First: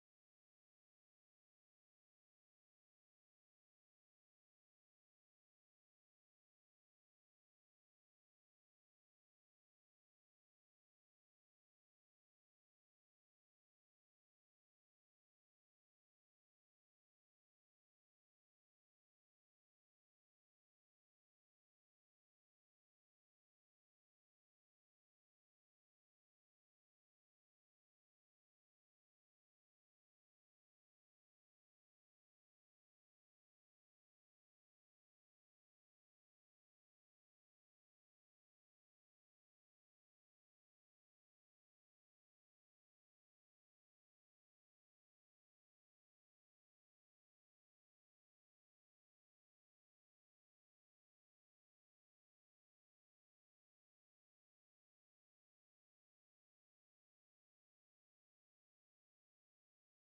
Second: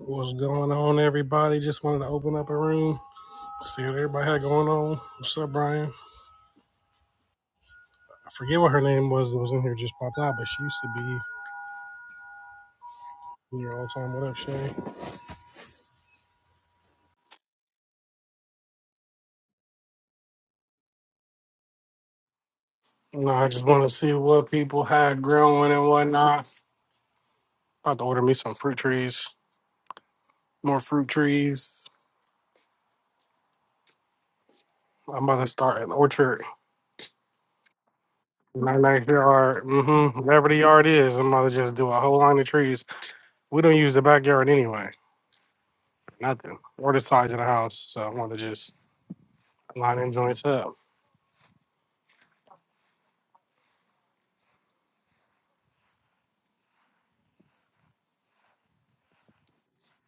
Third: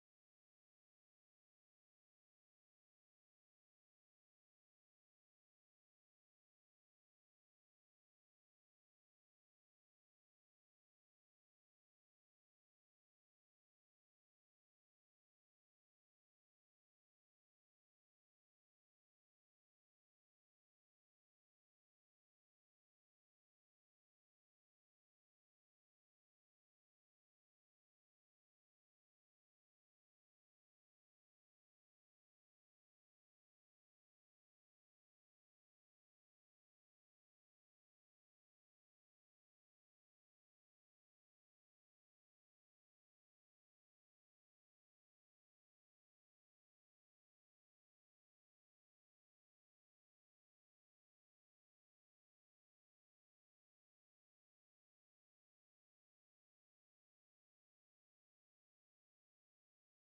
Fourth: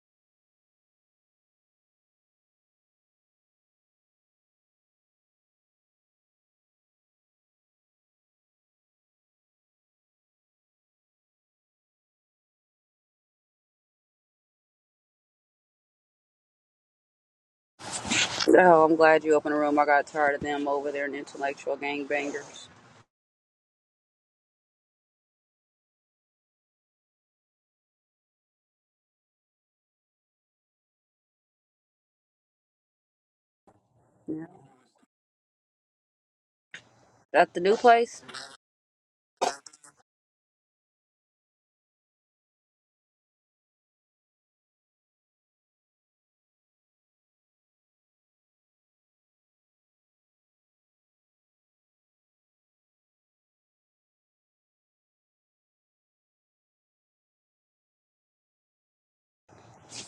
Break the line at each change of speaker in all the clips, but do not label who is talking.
What's going on, everybody? Just wanted to open up a room, see what everybody had going on. What's up, Brian? I forget what her name was that was in here just popped out, but she used to be in here all the time. What up, Shay?
Oh, I'm glad you opened the room. I got tired of them over there and intellectual gangbangers.
No, I just want to see what people had growing and whatnot. About to order me some fruit trees, more fruit trees.
Yeah.
I'm about to start an orchard.
That's the new place.
My backyard, mm-hmm, whatever the yard is, I'm about to just do a whole line of trees. We don't use the backyard anyway, nothing, or the size of the house. So I want to just line them joints up.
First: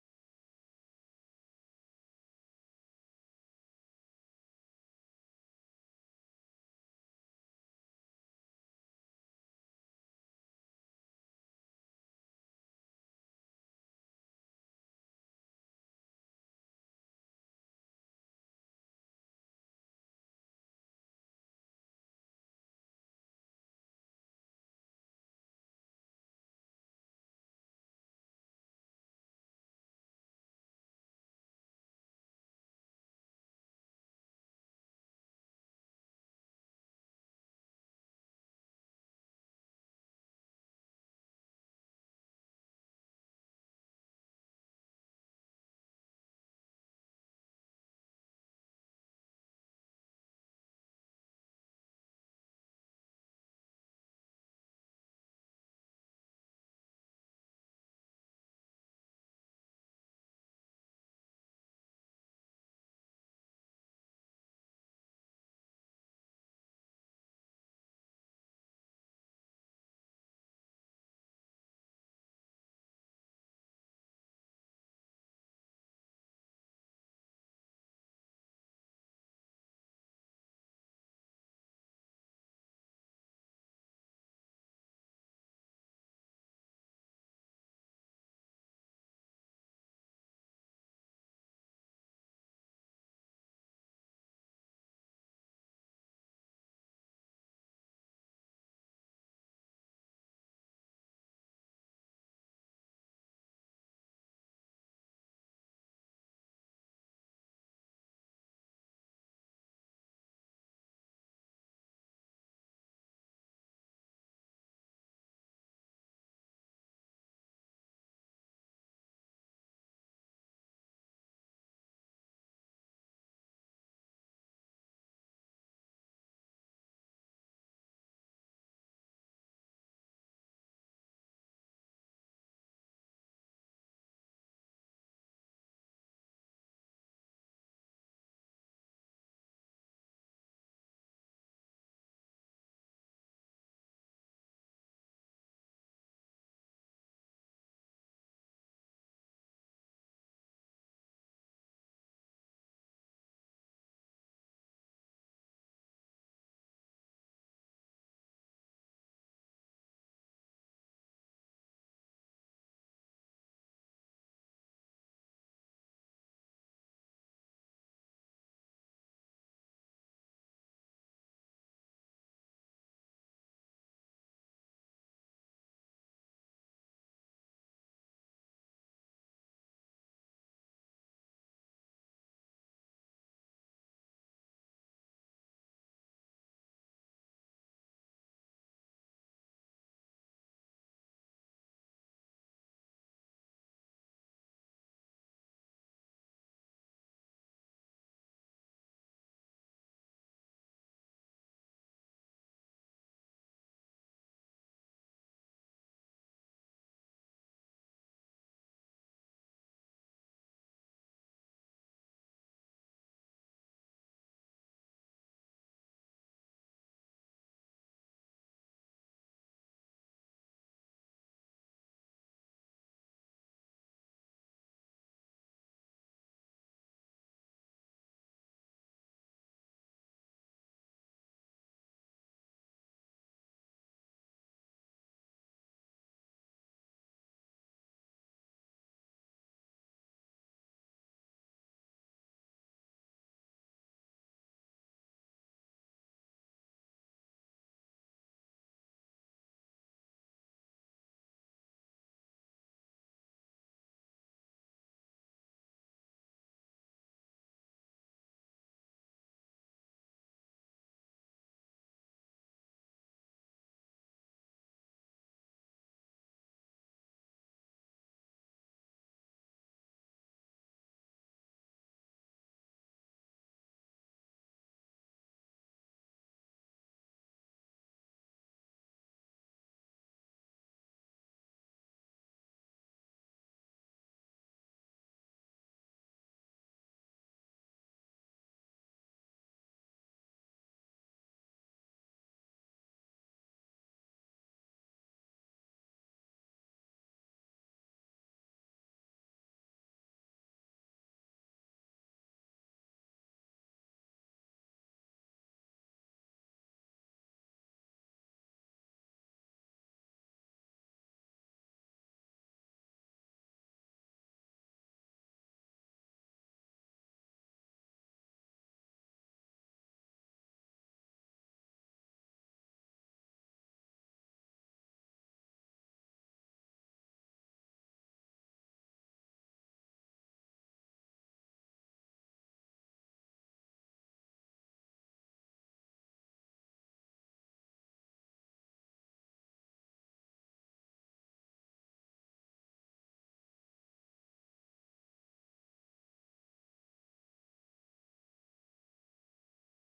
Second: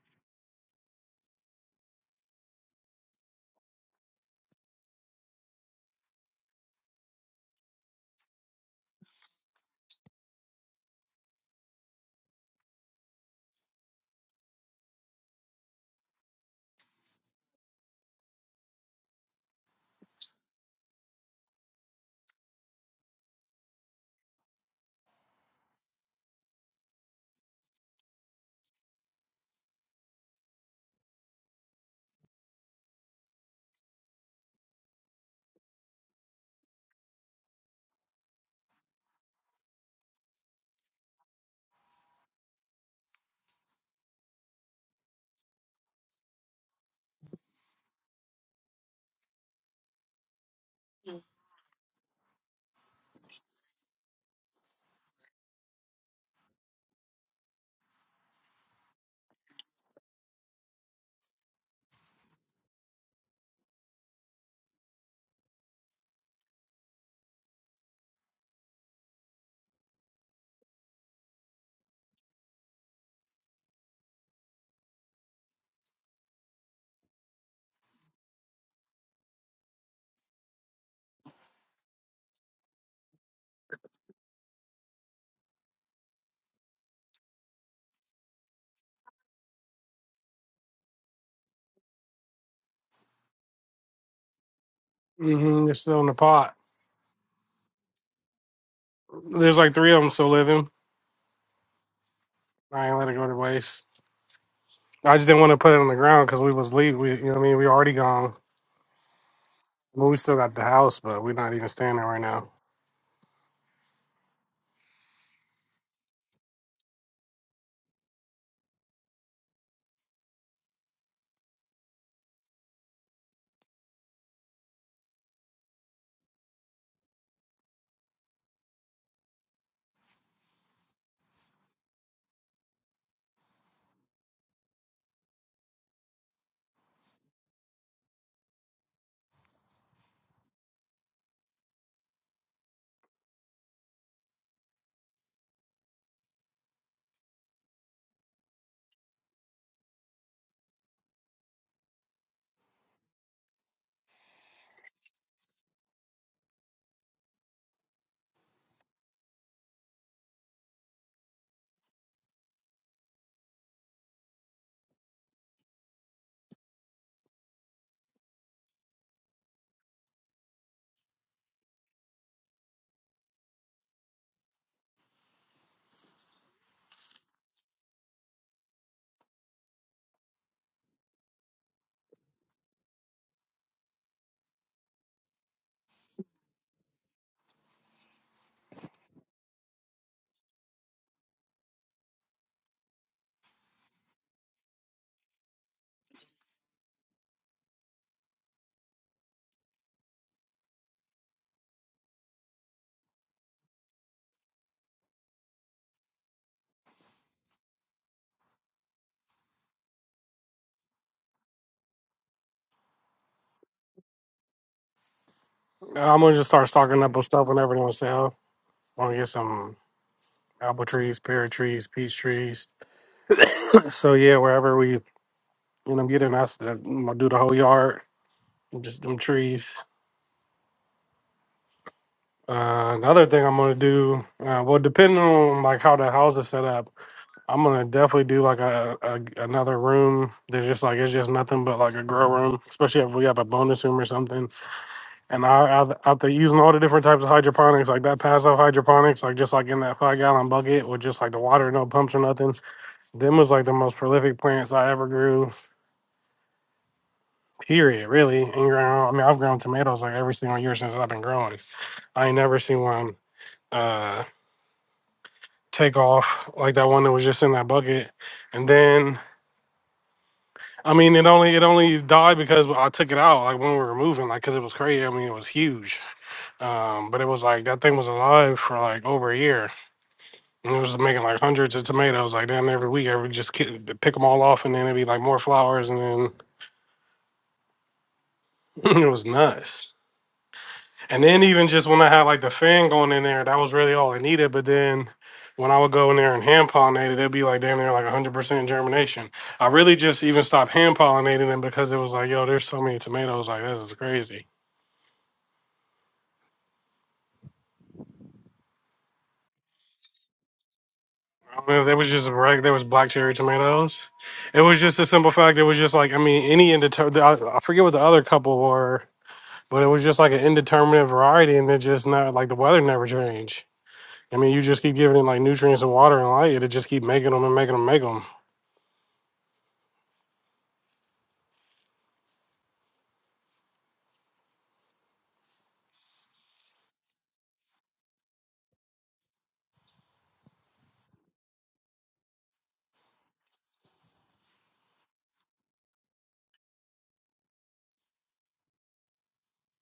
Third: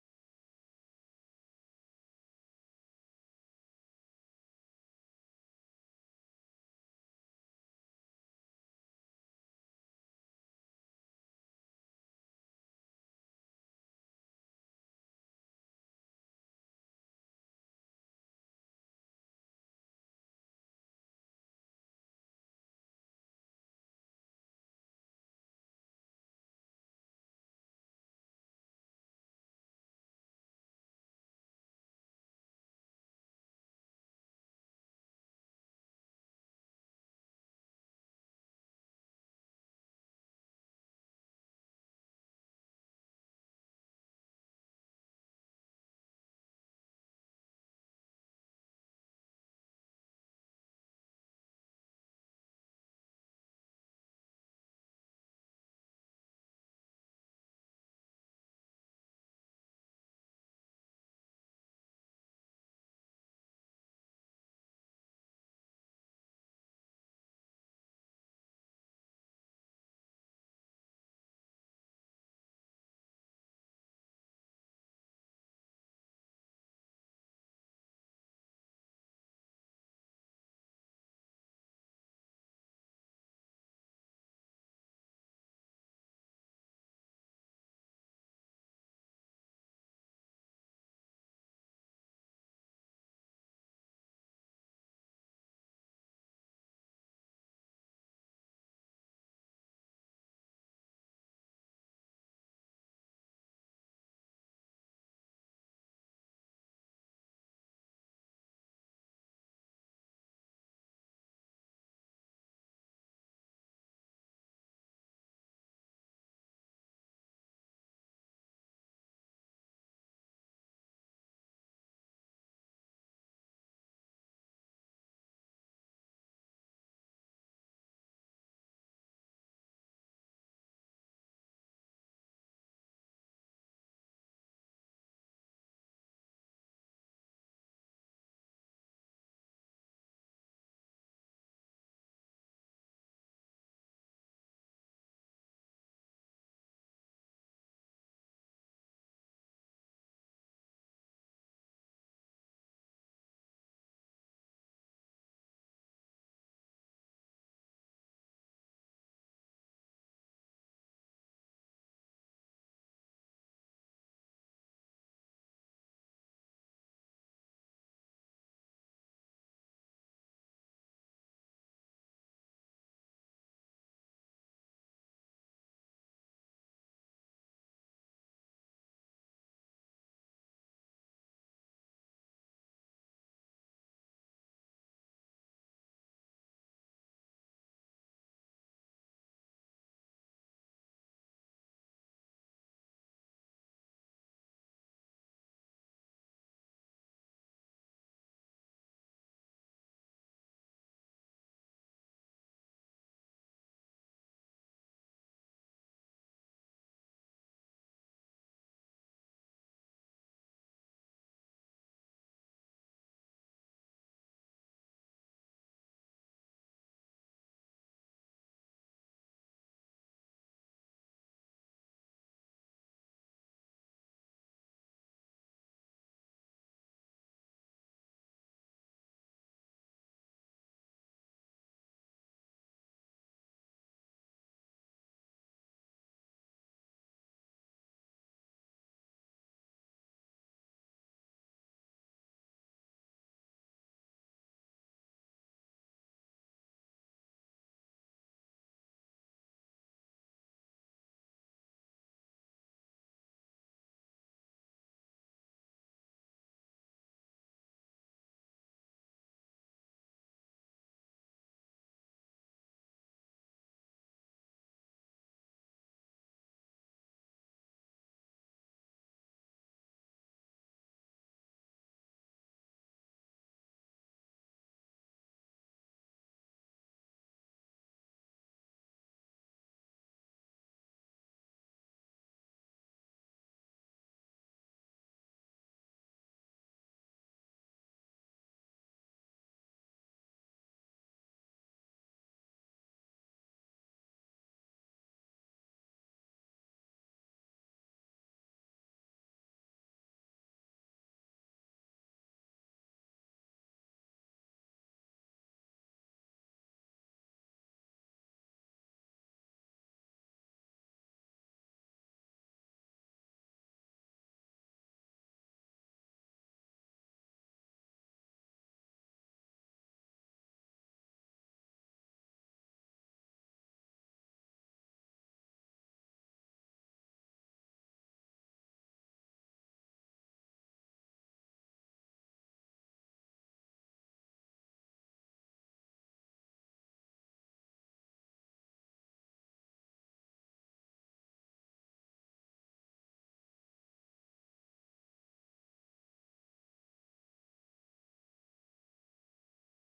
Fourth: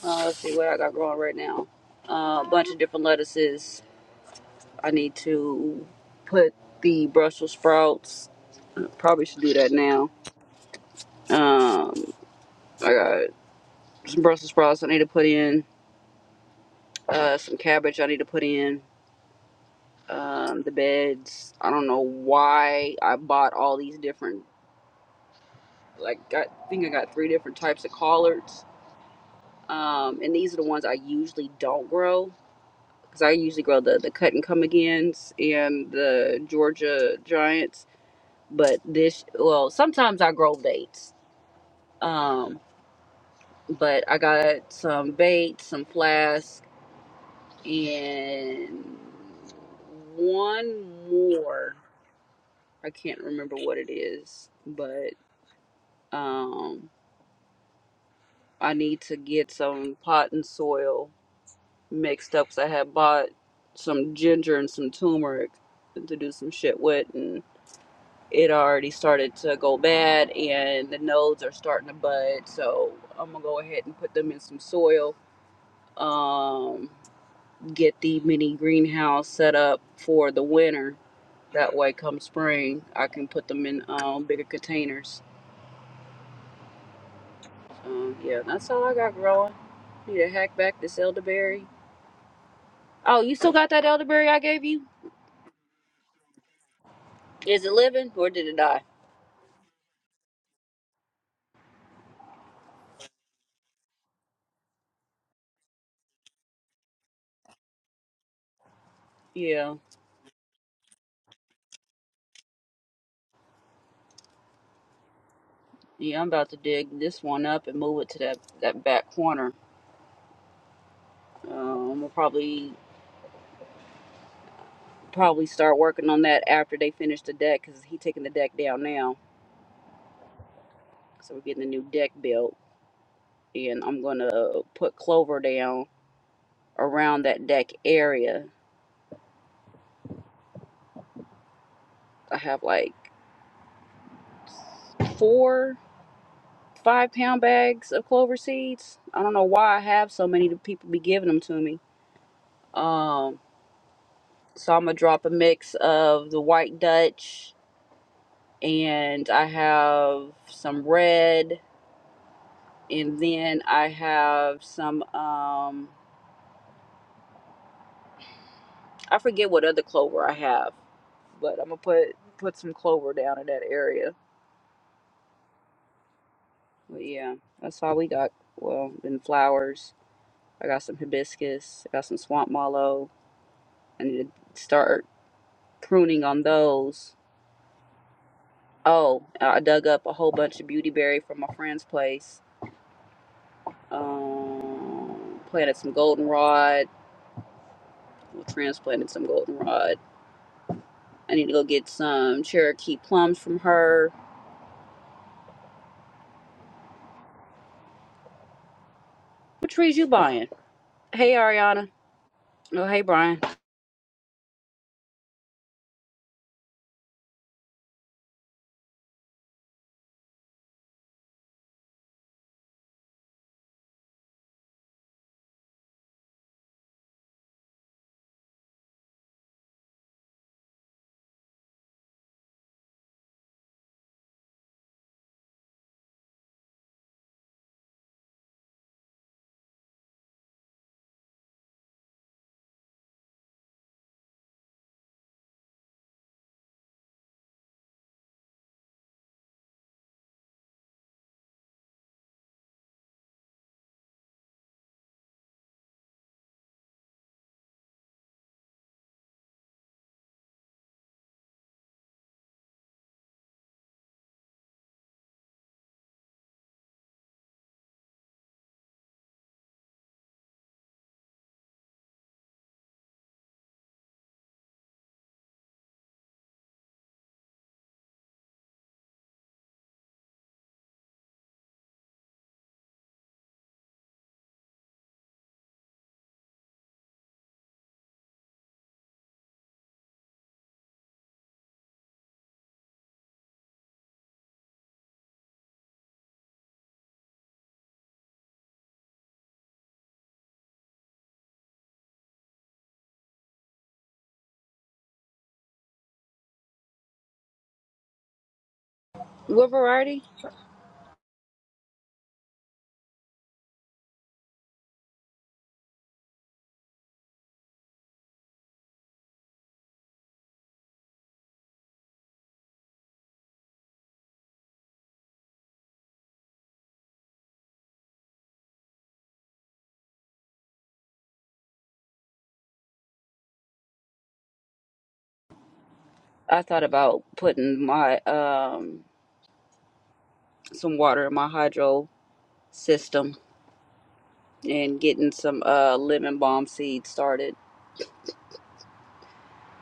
Uh, let's see what I got growing right now. Uh, a bunch of different lettuces. I need to put the Brussels sprouts. I Probably should do that now. Um, I got some Brussels sprouts I need to put in. Uh, some cabbage I need to put in. Um, the beds. I don't know why I bought all these different. Like I think I got three different types of collards um, and these are the ones I usually don't grow because I usually grow the the cut and come agains and the Georgia Giants. But this, well, sometimes I grow dates. Um, but I got some baits, some flask, and one more. I can't remember what it is, but um, I need to get some pot and soil mixed up, cause I had bought some ginger and some turmeric to do some shit with, and it already started to go bad, and the nodes are starting to bud. So I'm gonna go ahead and put them in some soil. Um, get the mini greenhouse set up for the winter. That way, come spring, I can put them in um, bigger containers. Um, yeah, that's all I got growing. Need to hack back this elderberry. Oh, you still got that elderberry I gave you?
Mm-hmm. They're still in the pot.
Is it living or did it die?
There's like three of them still living. I ain't let it go to waste. I just didn't want to put it on the ground because we was leave. We, you know, what I mean, we already gone.
Yeah.
Well, we still got the house, but we're not even staying there right now.
Yeah, I'm about to dig this one up and move it to that, that back corner. Um, we'll probably probably start working on that after they finish the deck because he taking the deck down now. So we're getting a new deck built, and I'm gonna put clover down around that deck area. I have like four five pound bags of clover seeds. I don't know why I have so many. The people be giving them to me. Um, so I'm gonna drop a mix of the white Dutch and I have some red, and then I have some. Um, I forget what other clover I have, but I'm gonna put put some clover down in that area. But yeah, that's all we got. Well, then flowers. I got some hibiscus. I got some swamp mallow. I need to start pruning on those. Oh, I dug up a whole bunch of beautyberry from my friend's place. Um, planted some goldenrod. Well, Transplanted some goldenrod I need to go get some Cherokee plums from her. What trees you buying? Hey Ariana. Oh hey Brian.
I'm gonna just start stocking up on stuff whenever they on sale. I'm gonna get some apple trees, pear trees, peach trees. so yeah, wherever we, you know, get in, that's the- I'm gonna do the whole yard, just them trees. Uh, another thing I'm gonna do, uh, well, depending on like how the house is set up. I'm gonna definitely do like a, a another room. There's just like it's just nothing but like a grow room, especially if we have a bonus room or something. And I I- after using all the different types of hydroponics, like that passive hydroponics, like just like in that five gallon bucket with just like the water, no pumps or nothing. Them was like the most prolific plants I ever grew. Period, really. And ground. I mean, I've grown tomatoes like every single year since I've been growing. I ain't never seen one uh take off like that one that was just in that bucket. And then I mean, it only it only died because I took it out like when we were moving, like because it was crazy. I mean, it was huge, um, but it was like that thing was alive for like over a year, and it was making like hundreds of tomatoes like damn every week. I would just ki- pick them all off, and then it'd be like more flowers, and then it was nuts. And then even just when I had like the fan going in there, that was really all I needed. But then when I would go in there and hand pollinate it, it'd be like damn near like 100% germination. I really just even stopped hand pollinating them because it was like, yo, there's so many tomatoes, like this is crazy.
What variety?
I mean, there was just reg, there was black cherry tomatoes. It was just a simple fact. It was just like I mean, any indeterminate. I I forget what the other couple were, but it was just like an indeterminate variety, and it just not like the weather never changed. I mean, you just keep giving it like nutrients and water and light, it'll just keep making them and making them, make them.
I thought about putting my um some water in my hydro system and getting some uh lemon balm seeds started.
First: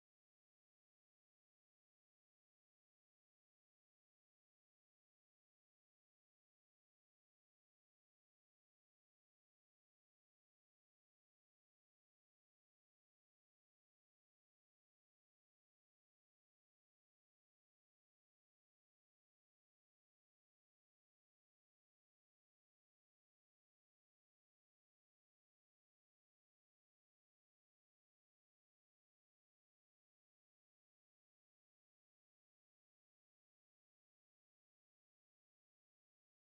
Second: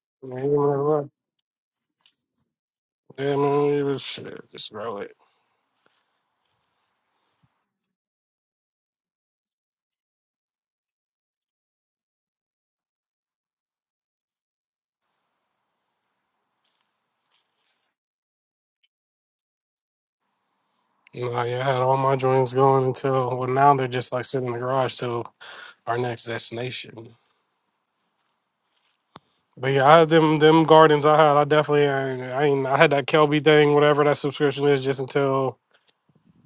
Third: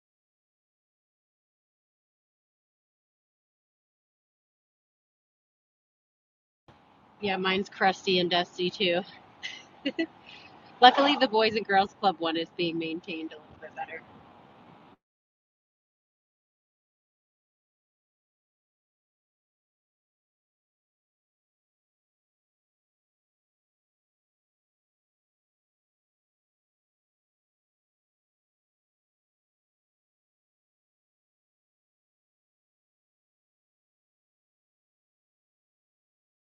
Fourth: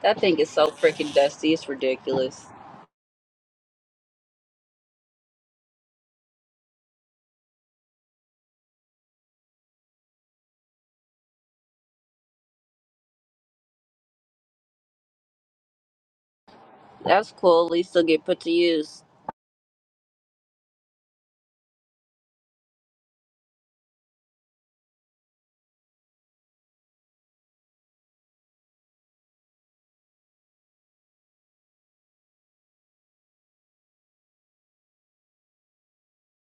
That thing is so
Yeah,
freaking dusty, it's ridiculous.
I mean, it was shit, just grow it.
Yeah, mine's crusty and dusty too. Luckily, the Boys and Girls Club one is being maintained a little bit better.
That's cool, at least they'll get put to use.
Nah, yeah, I had all my joints going until well, now they're just like sitting in the garage till our next destination. But yeah, I, them them gardens I had, I definitely I, I ain't I had that Kelby thing, whatever that subscription is, just until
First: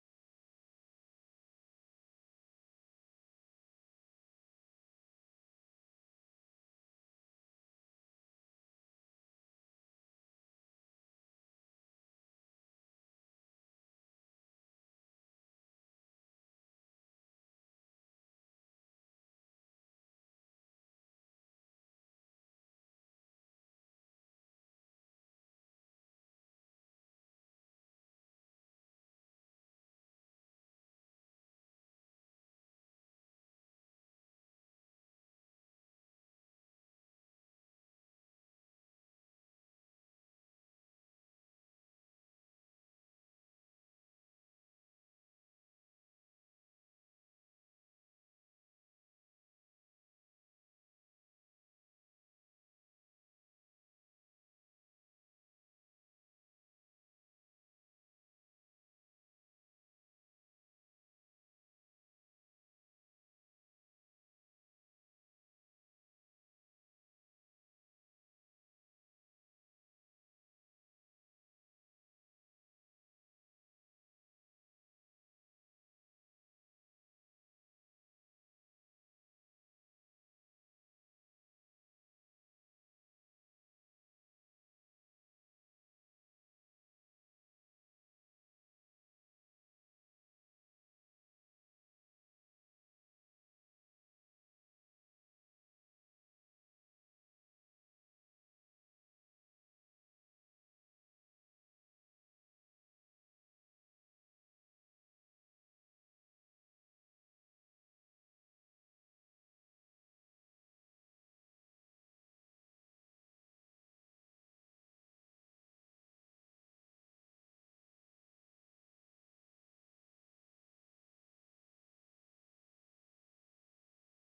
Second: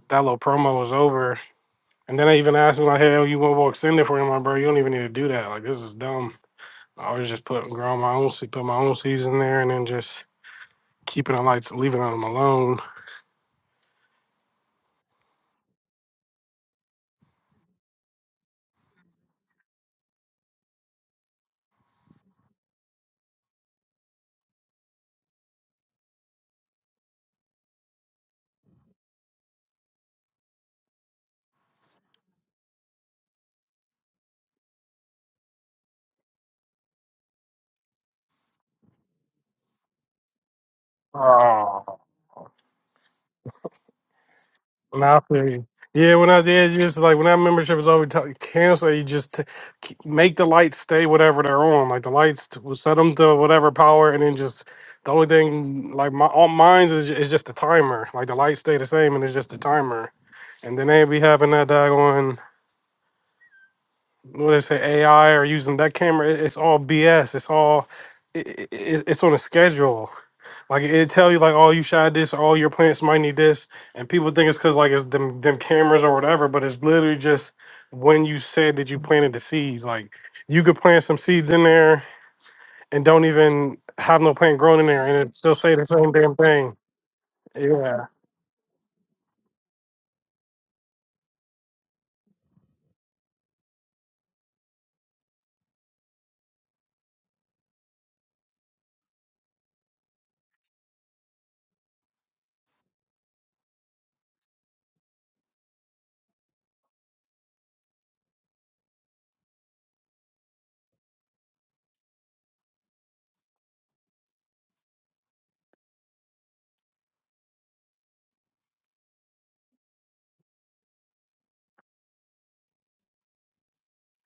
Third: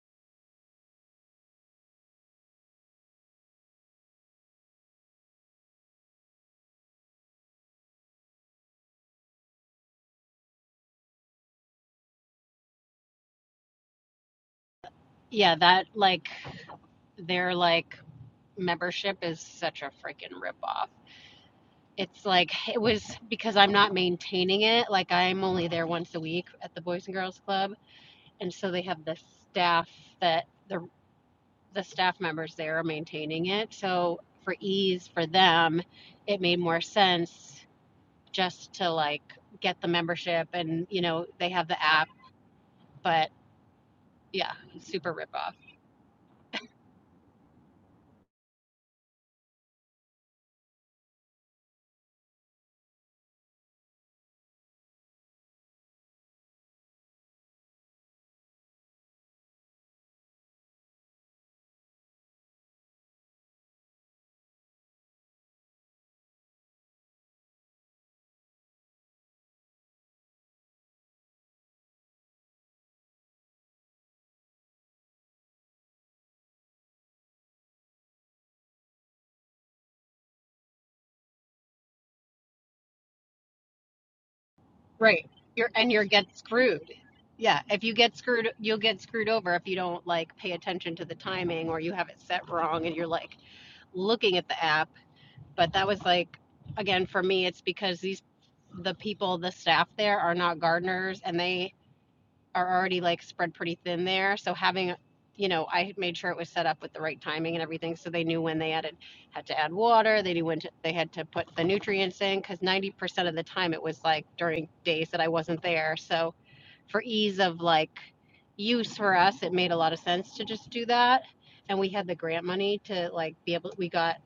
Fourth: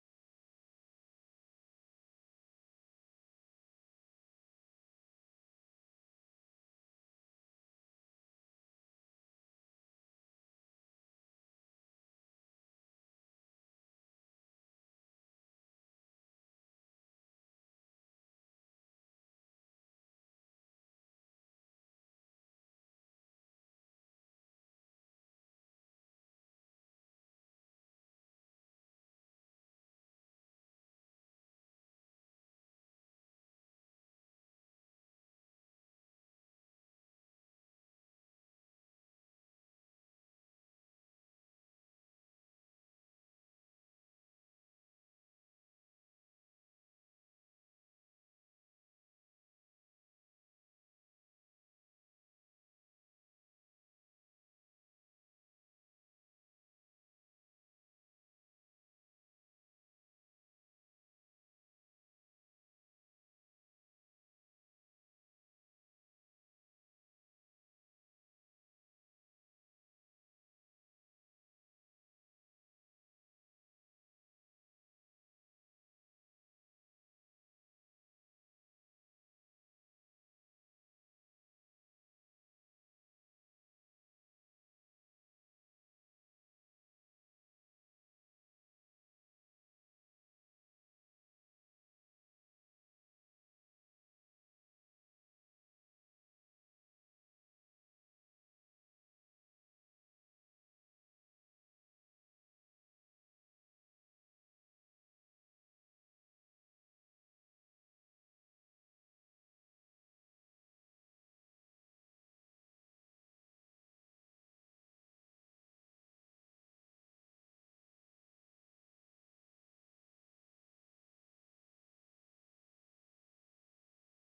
that little promo was over. And then they even asked me like, "Hell, you want to extend it for him, I'm like, bro? You don't even need to do that. Like, this is dumb." I was just putting growing my own se- put my own seeds in there, and then just keeping it like leaving them alone.
Yeah, that like their like membership is such a freaking ripoff. It's like it was because I'm not maintaining it. Like I'm only there once a week at the Boys and Girls Club, and so they have the staff that the the staff members there are maintaining it. So for ease for them, it made more sense just to like get the membership and you know they have the
Oh.
app but Yeah, super
Nah, I feel
ripoff.
you. Yeah, when I did, just like when that membership is over, t- cancel. You just t- keep- make the lights stay whatever they're on. Like the lights, t- will set them to whatever power, and then just the only thing like my all mine's is, is just the timer. Like the lights stay the same, and it's just the timer. And then they be having that daggone what they say AI or using that camera. It- It's all BS. It's all it, it, it's on a schedule. Like it tell you like, oh, you shot this, or, oh, your plants might need this, and people think it's because like it's them them cameras or whatever, but it's literally just when you said that you planted the seeds. Like you could plant some seeds in there and don't even have no plant grown in there,
Right.
and it still
You're
say the
and you're
same
get
damn thing.
screwed. Yeah. If you
Yeah.
get screwed, you'll get screwed over if you don't like pay attention to the timing or you have it set wrong and you're like looking at the app. But that was like again for me, it's because these the people, the staff there are not gardeners and they are already like spread pretty thin there. So having, you know, I had made sure it was set up with the right timing and everything, so they knew when they added had to add water. They knew when to, they had to put the nutrients in because ninety percent of the time it was like during days that I wasn't there. So for ease of like use for us, it made a lot of sense to just do that. And we had the grant money to like be able. We got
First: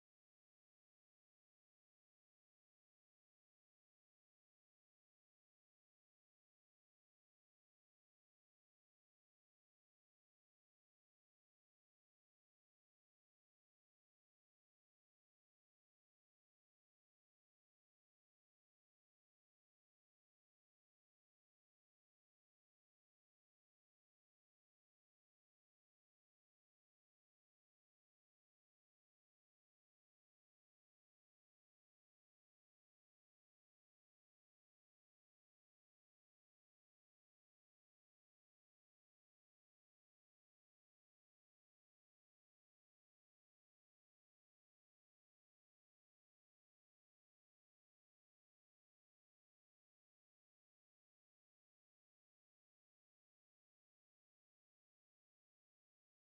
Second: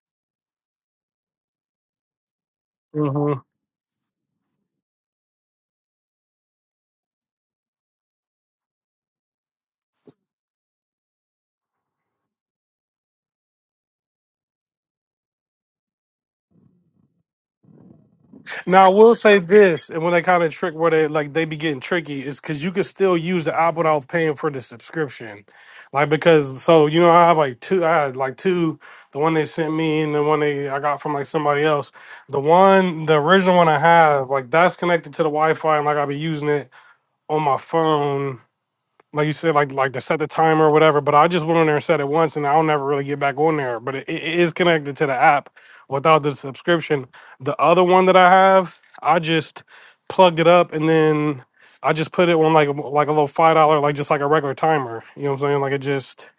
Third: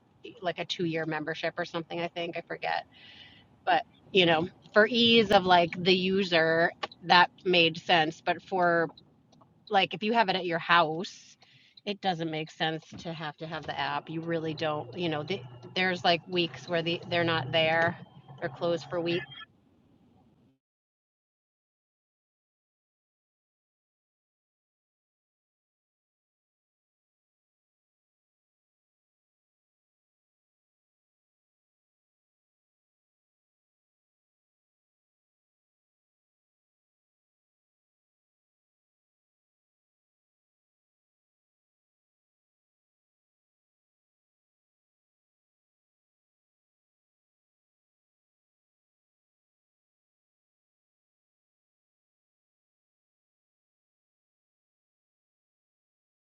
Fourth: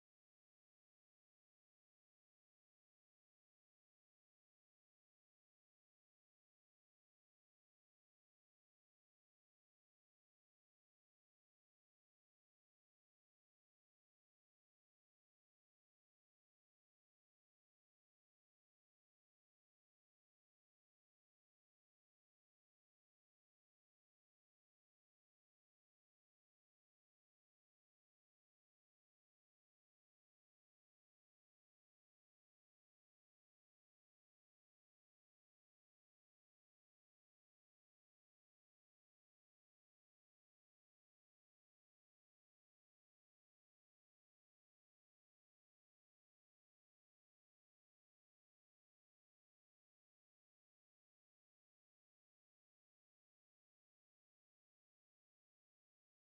like a two year membership or something. I think I forget
Mm-hmm.
but, you know, for ease of like the user, that made sense. But for like if you have it at your house, it doesn't make sense to have to have the app. You really don't, you know, the, there's like weeks where the, they're not there. They're
Now
closed
I
for
will
weeks.
say this, and when they kind of trick where they like they be getting tricky is because you can still use the app without paying for the subscription, like because so you know I have like two, I had like two, the one they sent me and the one they I got from like somebody else. The one, the original one I have, like that's connected to the Wi Fi and like I be using it on my phone like you said, like like to set the timer or whatever. But I just went on there and set it once, and I'll never really get back on there. But it, it is connected to the app without the subscription. The other one that I have, I just plugged it up, and then I just put it on like a- like a little five dollar, like just like a regular timer. You know what I'm saying? Like it just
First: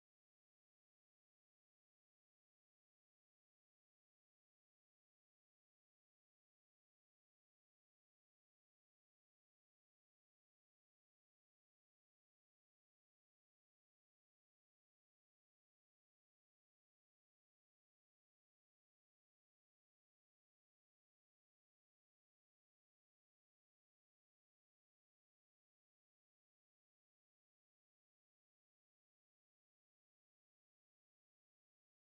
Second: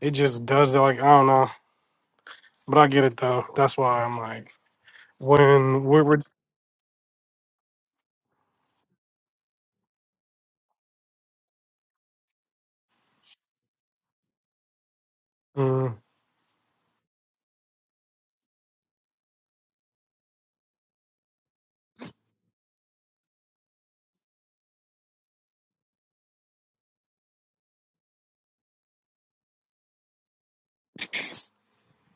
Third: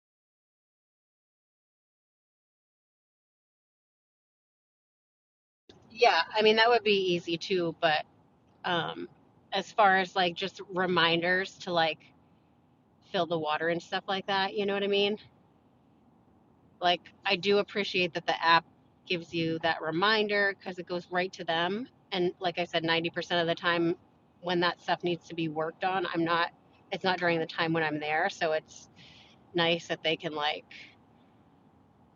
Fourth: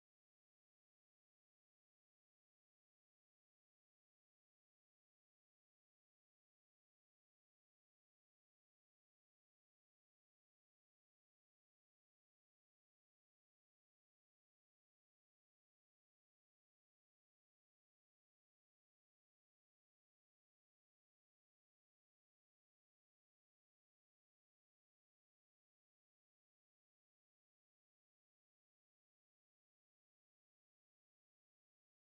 it just does it. Like I don't know, but I get it though. That's why I'm like when we're. we're
Yeah, I mean that would be easy too, but um as far as like just reminders to like fill the water and stuff like that, you know what I mean?
mm.
like I do appreciate that the app gives you that reminder because it goes right to them. And like I said, 90% of the time when that stuff needs to be worked on, I'm not, it's not during the time when I'm there. So it's nice that they can like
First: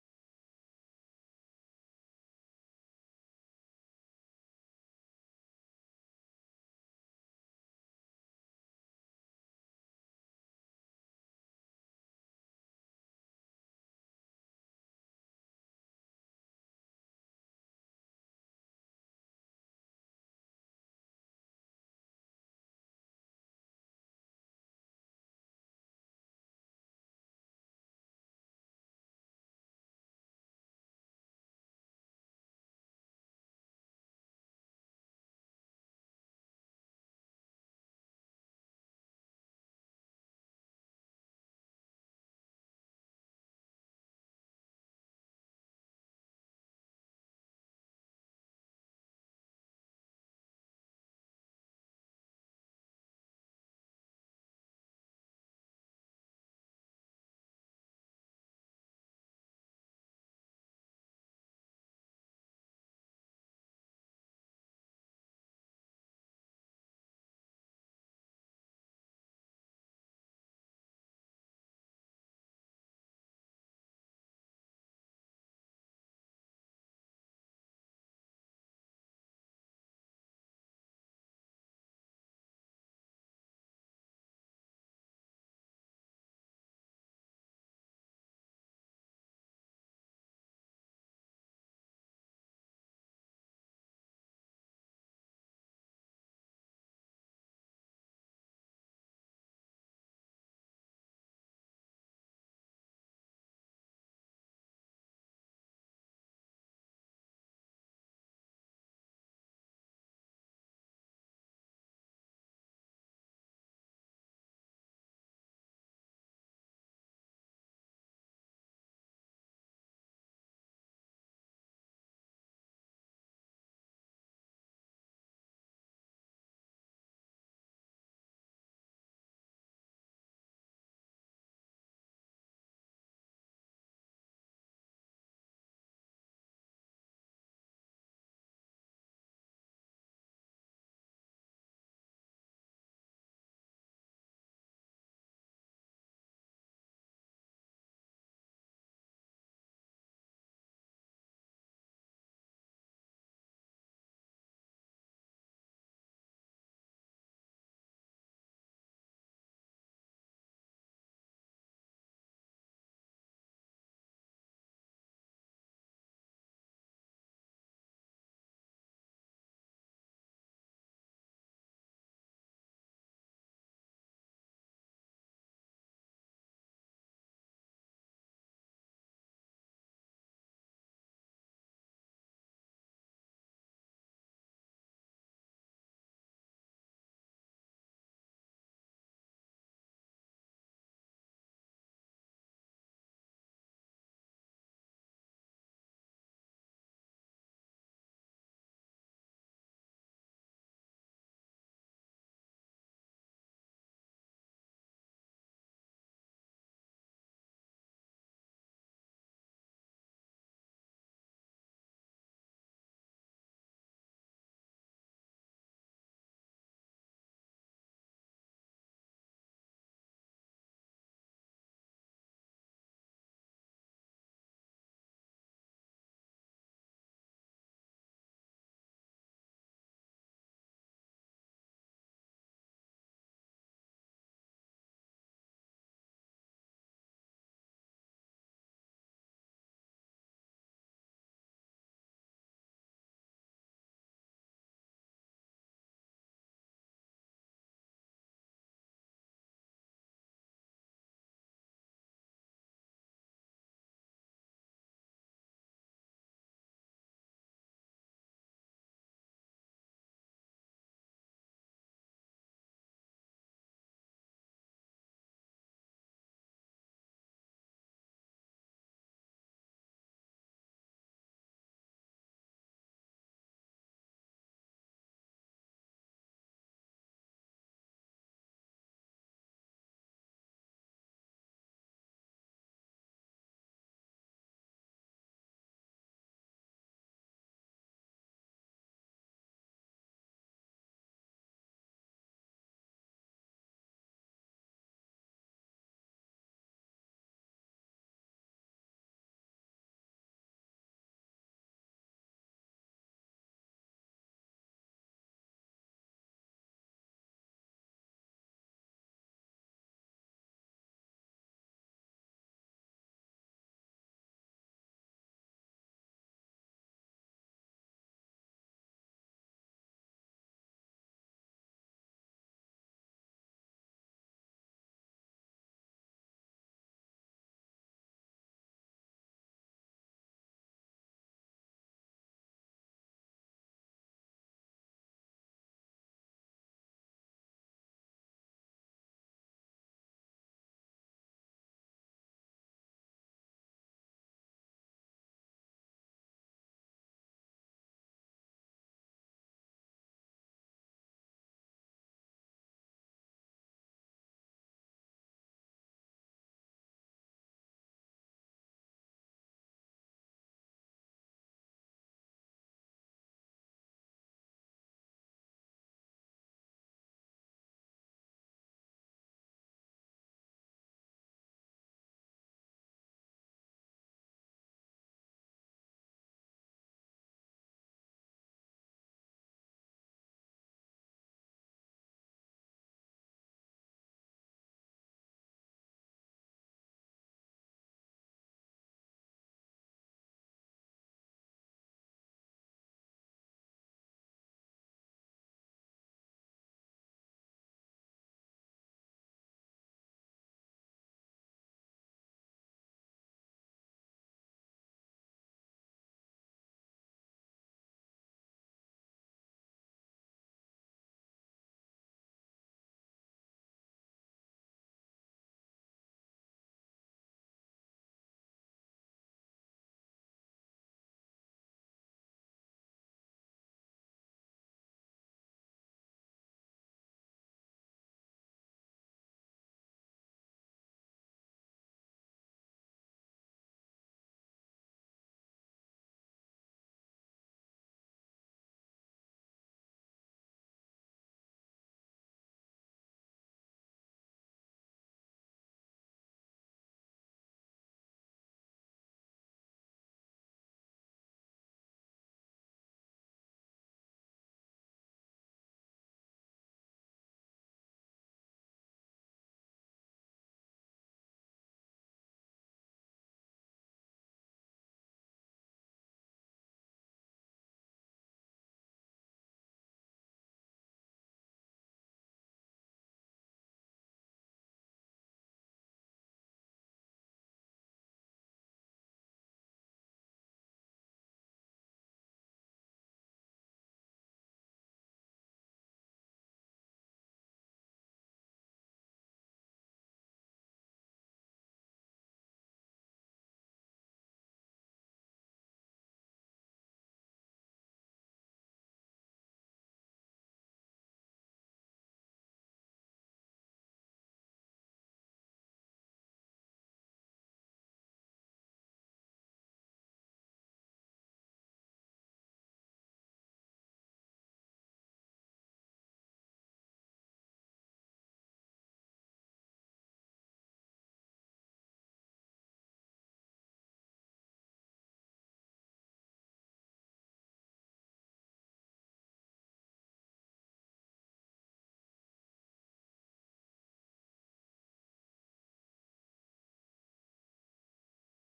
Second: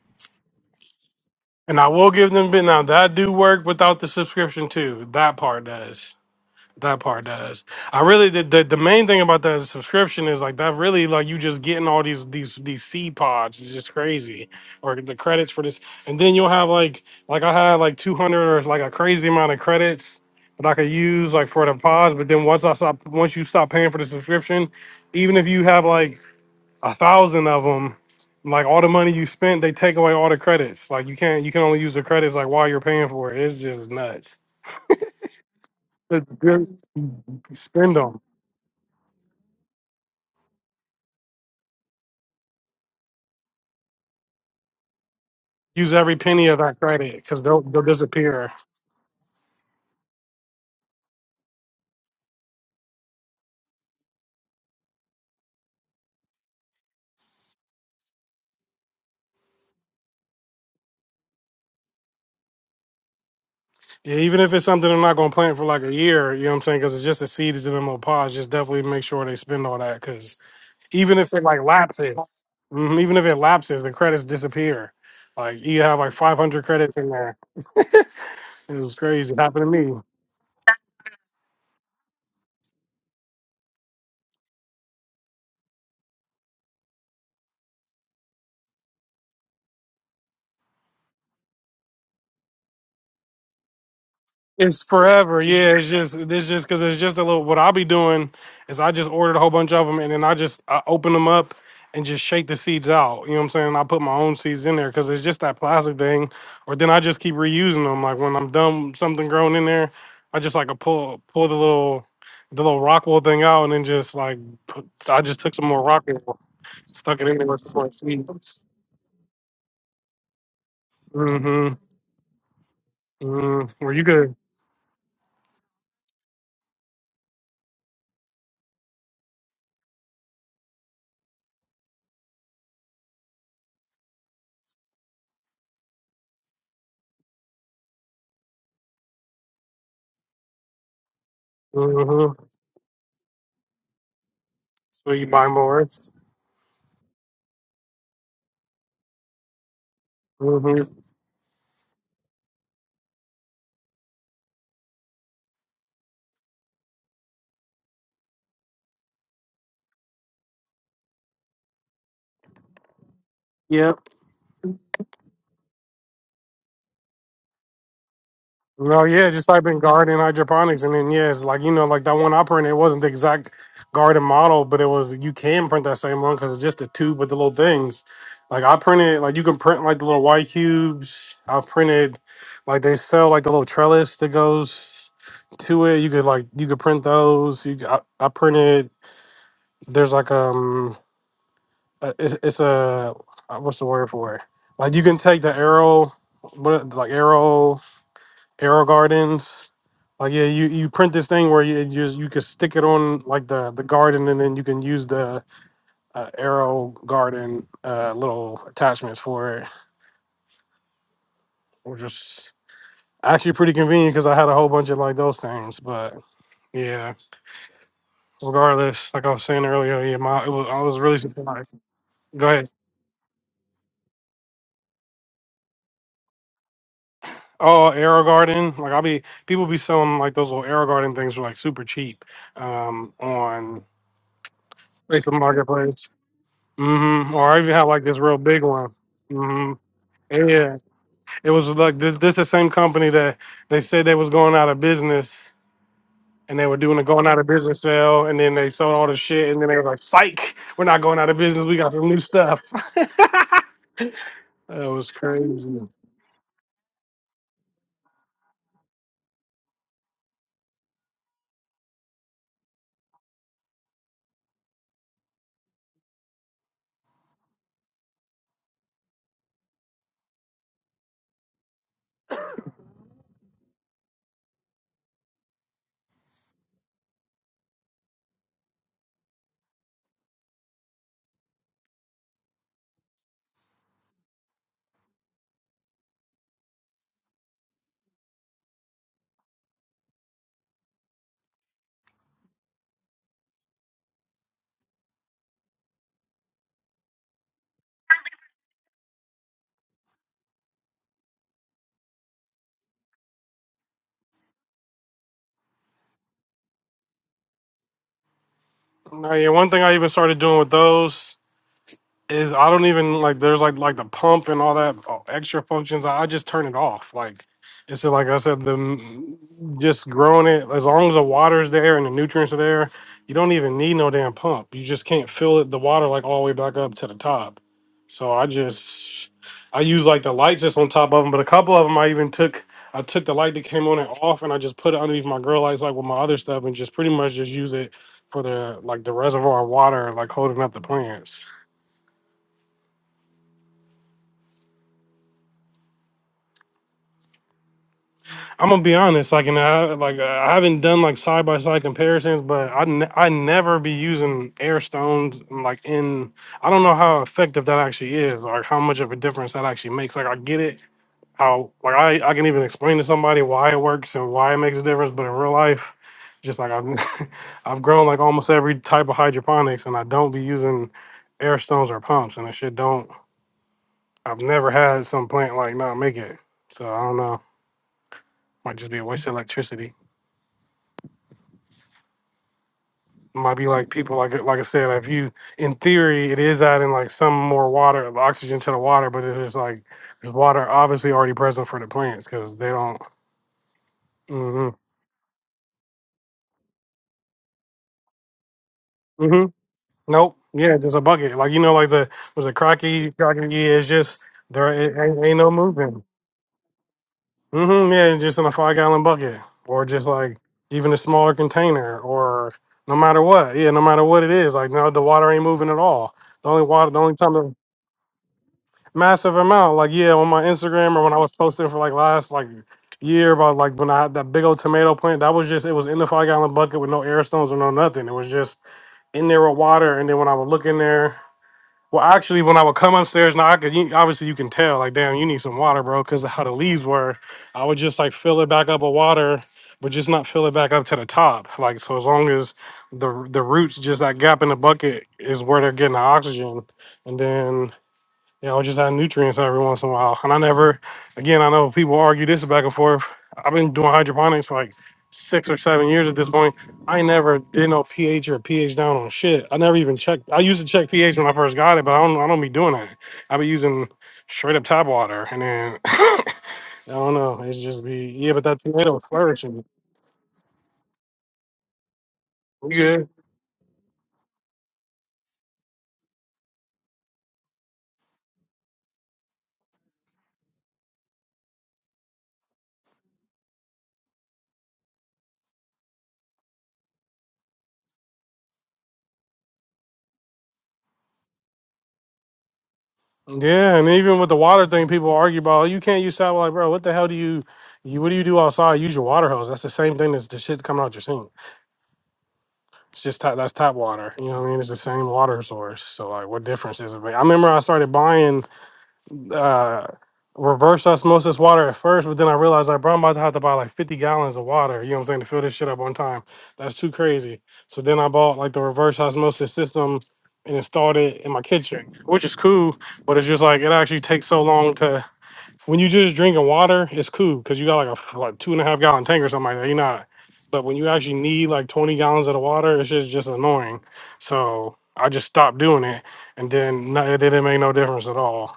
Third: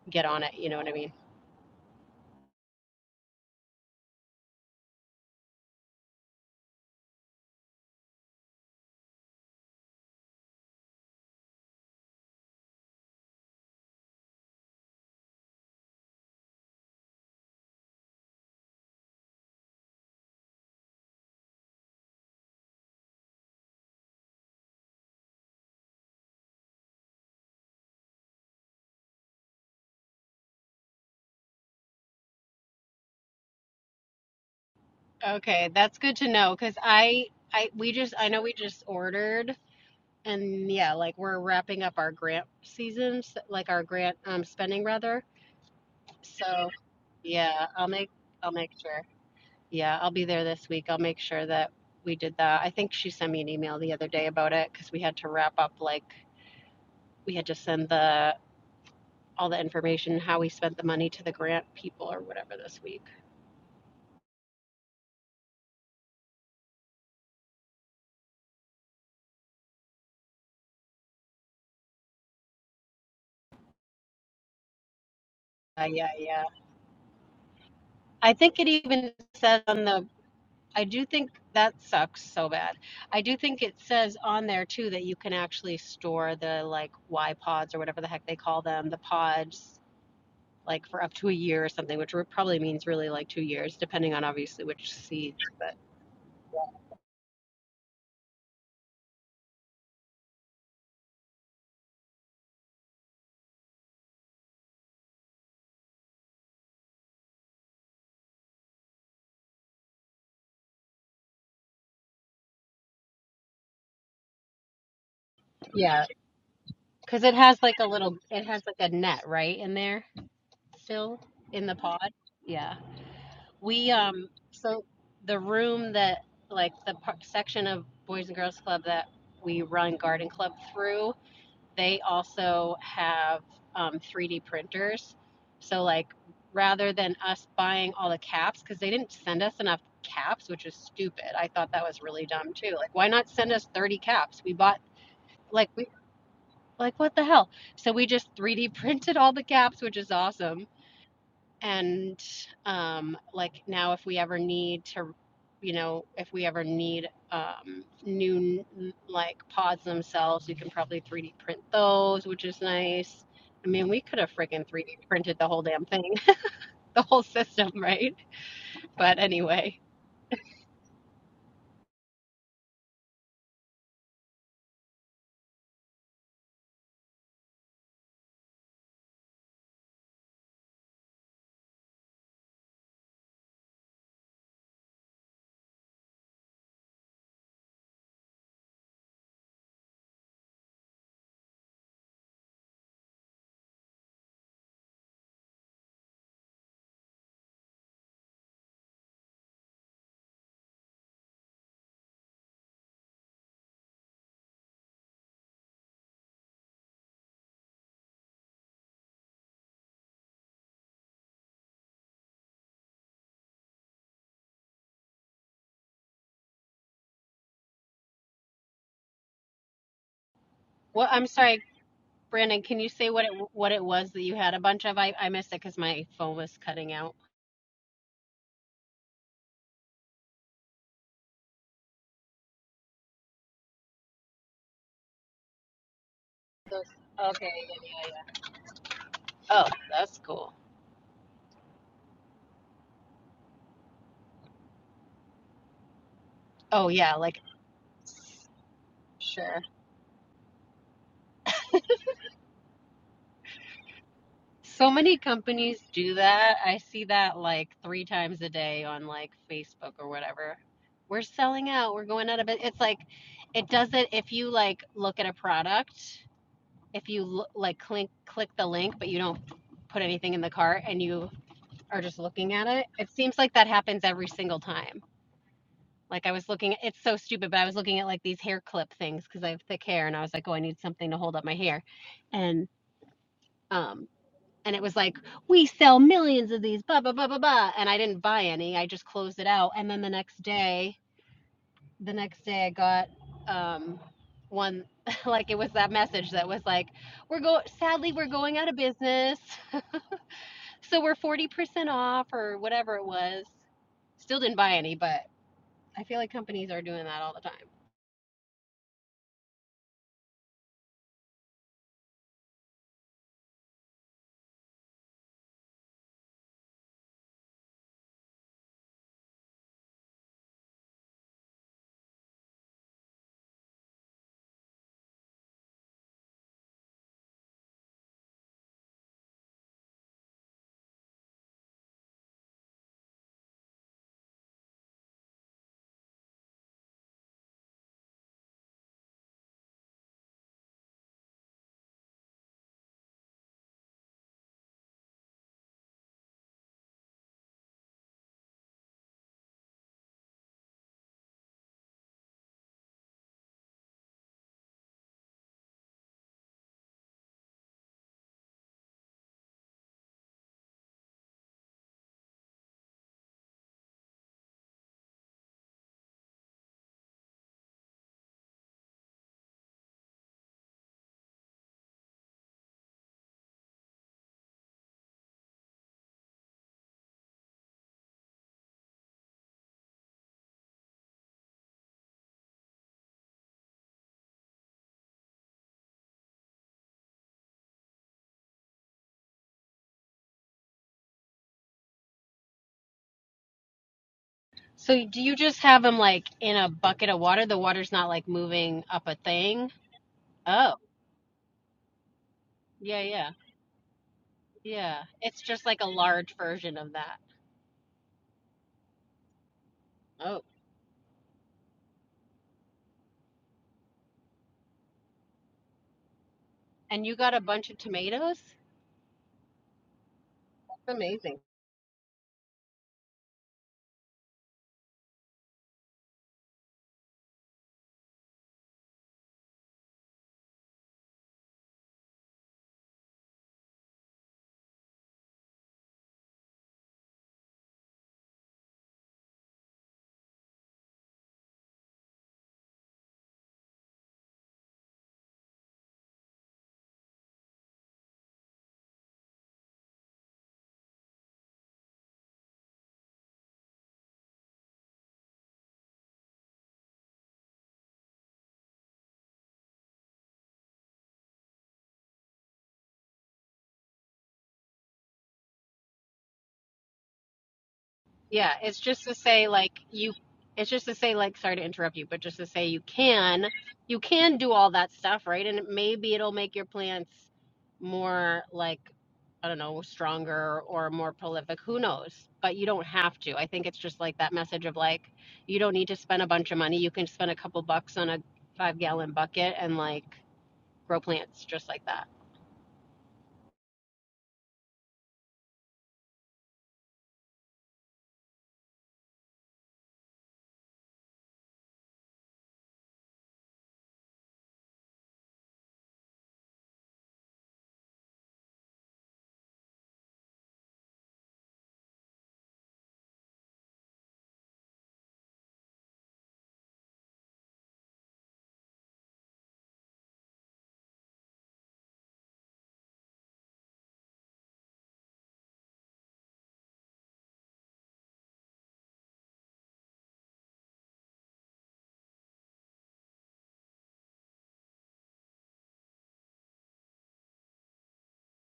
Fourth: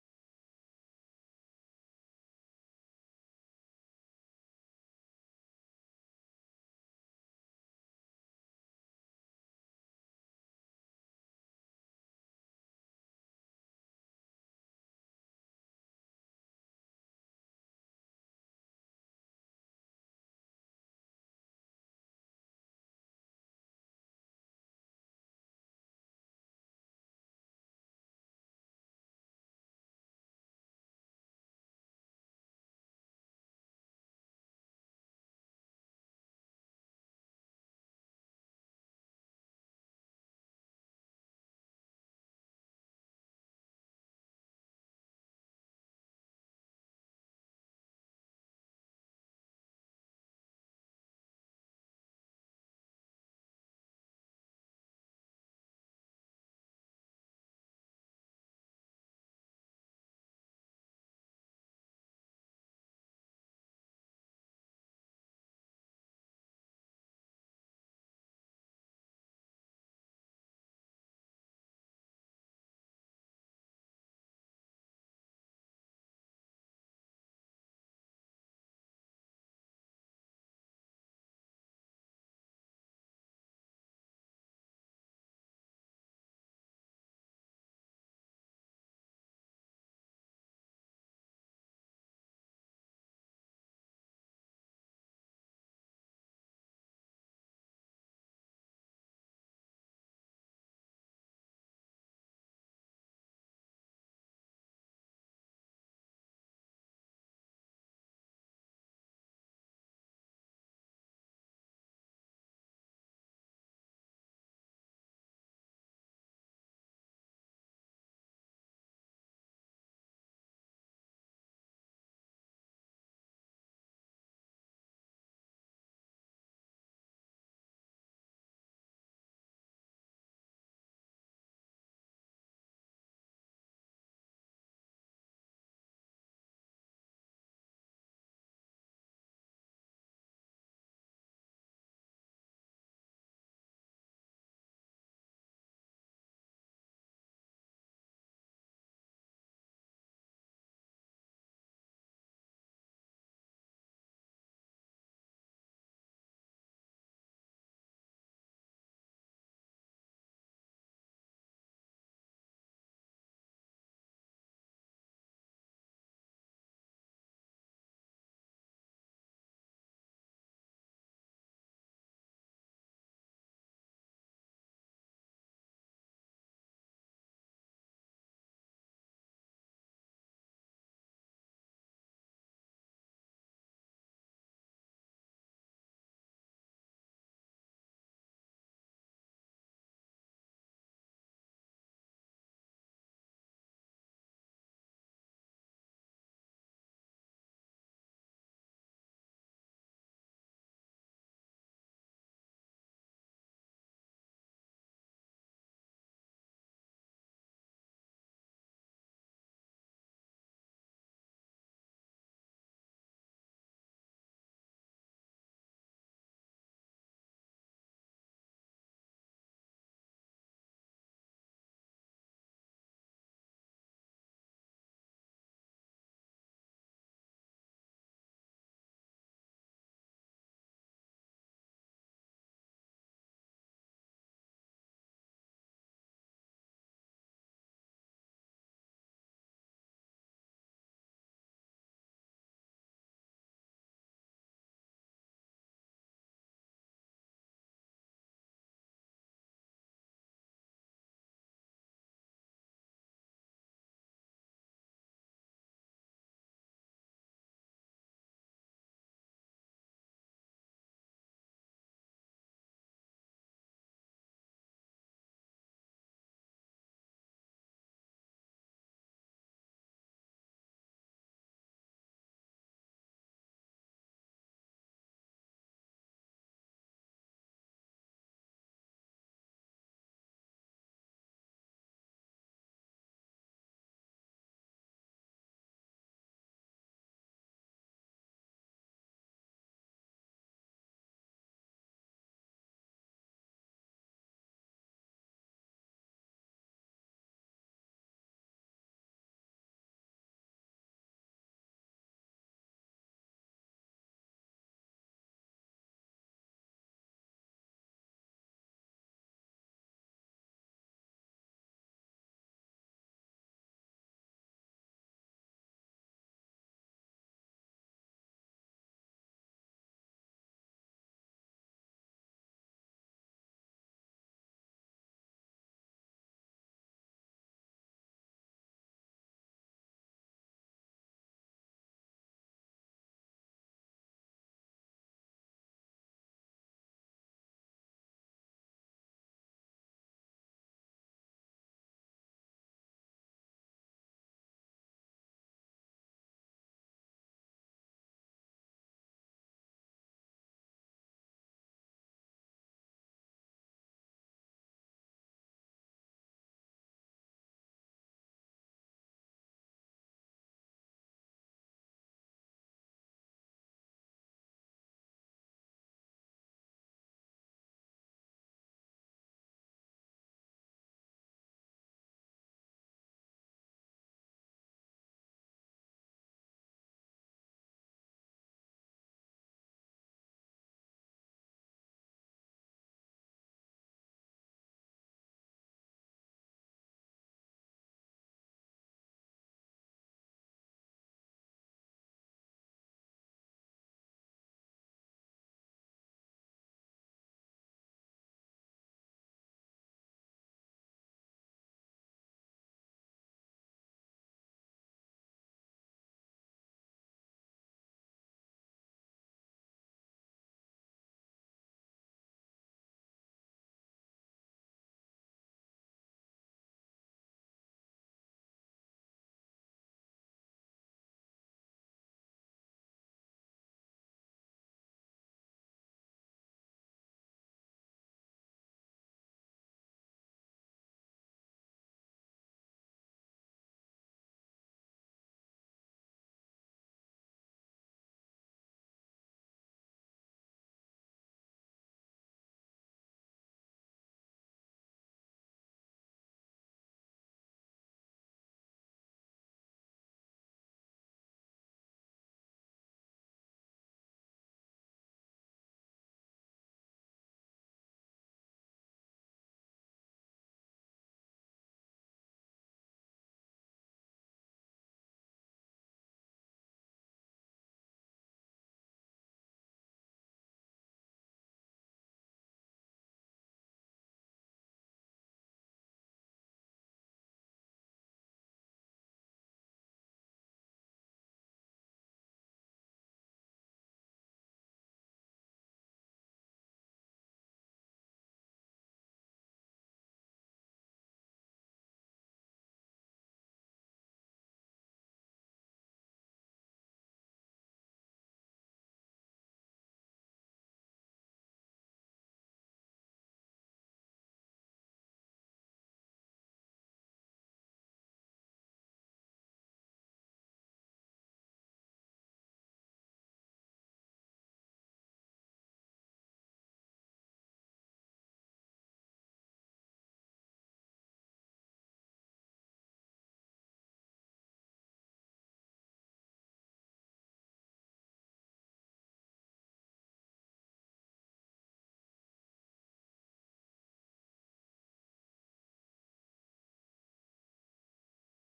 get on it. You know what I mean?
And I will give them, but now that do work without the subscription too. That part does. That part does. I really the, the the main thing about that subscription is like that really like you just getting all these these these seed pods. It's just crazy, or the credits for this, and then you'll have like like I had like two hundred or like a crazy amount of credits that I could use like for the pods. But then once I stop, once you stop paying for the subscription, even if you have like a thousand of them, like all the money you spent, they take away all the credits. Like you can't you can only use the credits like while you're paying for it. It's just nuts.
Okay. That's good to
But
know. Cause
good-
I, I, we
Spend 'em.
just, I know we just ordered and yeah, like we're wrapping up our grant seasons, like our grant um, spending rather.
Use every penny of
So
that credit because they'll
yeah,
they'll
I'll make,
disappear.
I'll make sure. Yeah, I'll be there this week. I'll make sure that we did that. I think she sent me an email the other day about it because we had to wrap up like we had to send the all the information how we spent the money to the grant people or whatever this week.
Yeah, even if it's something they're not going to plant for like a year, you know what I'm saying? Because it's just a seed that's in them little pods. Just definitely make sure they spend all that because even if it like lapses, mhm, even if it lapses, the credits disappear. Like you
Uh,
have
yeah,
like
yeah.
500 credits in there.
I think it
It was
even
crazy. It
says
happened to
on
me.
the I do think that sucks so bad. I do think it says on there too that you can actually store the like Y pods or whatever the heck they call them, the pods like for up to a year or something, which re- probably means really like two years, depending on obviously
It's
which seeds.
forever.
But
Yeah, it's just this just because it's just a little. What I'll be doing is I just ordered a whole bunch of them and then I just I open them up and just shake the seeds out. You know what I'm saying? I put my own seeds in there because it's just that plastic thing. Or then I just keep reusing them. Like when I'm done, with something grown in there, I just like a pull pull the little the little Rockwell thing out and then just like put, I just took some more
Yeah,
Rockwell, stuck
because
it
it
in there with
has like
some
a
more
little, it has
seeds.
like a net right in there still in the
Mm-hmm.
pod. Yeah.
Mm-hmm.
We,
Were you
um,
good?
so the room that, like the par- section of Boys and Girls Club that we run Garden Club through, they also have um, 3D printers. So, like, rather than us buying all the caps, because they didn't send us enough caps, which is stupid. I thought that was really
Mm-hmm.
dumb too. Like, why not send us 30 caps? We bought,
So you buy
like, we
more.
Like, what the hell? So we just 3D printed all the caps, which is awesome.
Mm-hmm.
And um, like now, if we ever need to, you know, if we ever need um, new like pods themselves, we can probably 3D print those, which is nice. I mean,
Yep.
we could have freaking 3D printed the whole damn thing, the whole system, right?
No,
But
yeah, just type in
anyway,
garden hydroponics, and then yeah, it's like you know, like that one I printed. It wasn't the exact garden model, but it was. You can print that same one because it's just the tube with the little things. Like I printed, like you can print like the little white cubes. I've printed, like they sell like the little trellis that goes to it. You could like you could print those. You c- I, I printed. There's like um, uh, it's it's a uh, what's the word for it? Like you can take the arrow, what like arrow. Arrow Gardens. Like yeah, you, you print this thing where you just you can stick it on like the the garden, and then you can use the uh, Arrow Garden uh, little attachments for it, which is actually pretty convenient because I had a whole bunch of like those things. But yeah, regardless, like I was saying earlier, yeah, my it was, I was
well,
really
I'm sorry,
surprised. Go
Brandon.
ahead.
Can you say what it what it was that you had a bunch of? I I missed it because my phone was cutting out.
Oh, Arrow Garden. Like I'll be people be selling like those little Arrow Garden things for like super cheap um, on Facebook Marketplace.
Those,
Mm-hmm.
okay.
Or I even have
yeah,
like
yeah,
this real big one.
Oh,
hmm
that's cool.
Yeah, it was like this. This the same company that they said they was going out of business, and they were
Oh,
doing a
yeah,
going out
like
of business sale, and then they sold all the shit, and
sure.
then they were like, "Psych, we're not going out of business. We got some new stuff." that
So
was
many
crazy.
companies do that. I see that like three times a day on like Facebook or whatever. We're selling out. We're going out of it. It's like it doesn't if you like look at a product, if you lo- like click click the link but you don't put anything in the cart and you are just looking at it. It seems like that happens every single time. Like, I was looking at it's so stupid, but I was looking at, like, these hair clip things because I have thick hair, and I was like, "Oh, I need something to hold up my hair." And, um, and it was like, "We sell millions of these, blah, blah, blah, blah, blah," and I didn't buy any, I just closed it out, and then the next day the next day, I got, um, one like, it was that message that was like, "We're go sadly, we're going out of business, so we're 40% off," or whatever it was. Still didn't buy any, but I feel like companies are doing that all the time.
Now, yeah, one thing I even started doing with those is I don't even like there's like like the pump and all that uh, extra functions. I just turn it off. Like it's like I said, the mm, just growing it as long as the water's there and the nutrients are there, you don't even need no damn pump. You just can't fill it the water like all the way back up to the top. So I just I use like the lights just on top of them, but a couple of them I even took. I took the light that came on and off, and I just put it underneath my grow lights, like with my other stuff, and just pretty much just use it for the like the reservoir water, like holding up the plants. I'm gonna be honest. Like, and I like I haven't done like side by side comparisons, but I ne- I never be using air stones like in. I don't know how effective that actually is, or how much of a difference that actually makes. Like, I get it. How like I I can even explain to somebody why it works and why it makes a difference, but in real life, just like I've I've grown like almost every type of hydroponics, and I don't be using air stones or pumps, and that shit don't. I've never had some plant like not make it, so I don't know. Might just be a waste of electricity. might be like people like like I said, if you in theory it is adding like some more water, oxygen to the water, but it's just like there's water obviously already present for the plants because they don't. hmm
So do you just have them like in a bucket of water? The water's not like moving up a
hmm
thing.
Nope.
Oh,
Yeah, just a bucket. Like you know, like the was it
yeah,
Crocky?
yeah,
Crocky? Yeah, it's just there it
yeah.
ain't, ain't
It's
no
just like a
moving.
large version of that.
hmm Yeah, it's just in a five gallon bucket or just like
Oh,
even a smaller container or no matter what. Yeah, no matter what it is, like no, the water ain't moving at all. The only water, the
and you
only time.
got a
the
bunch of tomatoes.
massive amount. Like yeah, on my
That's
Instagram or when I was
amazing.
posting for like last like year about like when I had that big old tomato plant, that was just it was in the five gallon bucket with no air stones or no nothing. It was just in there with water. And then when I would look in there, well actually when I would come upstairs now I could you, obviously you can tell like damn you need some water bro because how the leaves were. I would just like fill it back up with water. But just not fill it back up to the top, like so. As long as the the roots, just that gap in the bucket, is where they're getting the oxygen, and then you know, just add nutrients every once in a while. And I never, again, I know people argue this back and forth. I've been doing hydroponics for like six or seven years at this point. I never did no pH or pH down on shit. I never even checked. I used to check pH when I first got it, but I don't. I don't be doing that. I be using straight up tap water, and then I don't know. It's just be yeah. But
Yeah,
that
it's
tomato
just
is
to say
flourishing.
like you it's just to say like sorry to interrupt you, but just to say you can you can do all that stuff, right? And maybe it'll make your plants more like I don't know, stronger or more prolific, who knows? But you don't have to. I think it's just like that message of like you don't need to spend a bunch of money. You can spend a couple bucks on a 5-gallon bucket and like grow plants just like that.
Yeah, and even with the water thing, people argue about "Oh, you can't use sat Like, bro, what the hell do you, you? What do you do outside? Use your water hose. That's the same thing as the shit coming out your sink. It's just tap, that's tap water. You know what I mean? It's the same water source. So like, what difference is it? make? I remember I started buying uh, reverse osmosis water at first, but then I realized like, bro, I'm about to have to buy like 50 gallons of water. You know what I'm saying to fill this shit up on time. That's too crazy. So then I bought like the reverse osmosis system and installed it in my kitchen, which is cool. But it's just like it actually takes so long to when you just drinking water, it's cool because you got like a like two and a half gallon tank or something like that. You're not. But when you actually need like 20 gallons of the water, it's just just annoying. So I just stopped doing it, and then no, it didn't make no difference at all.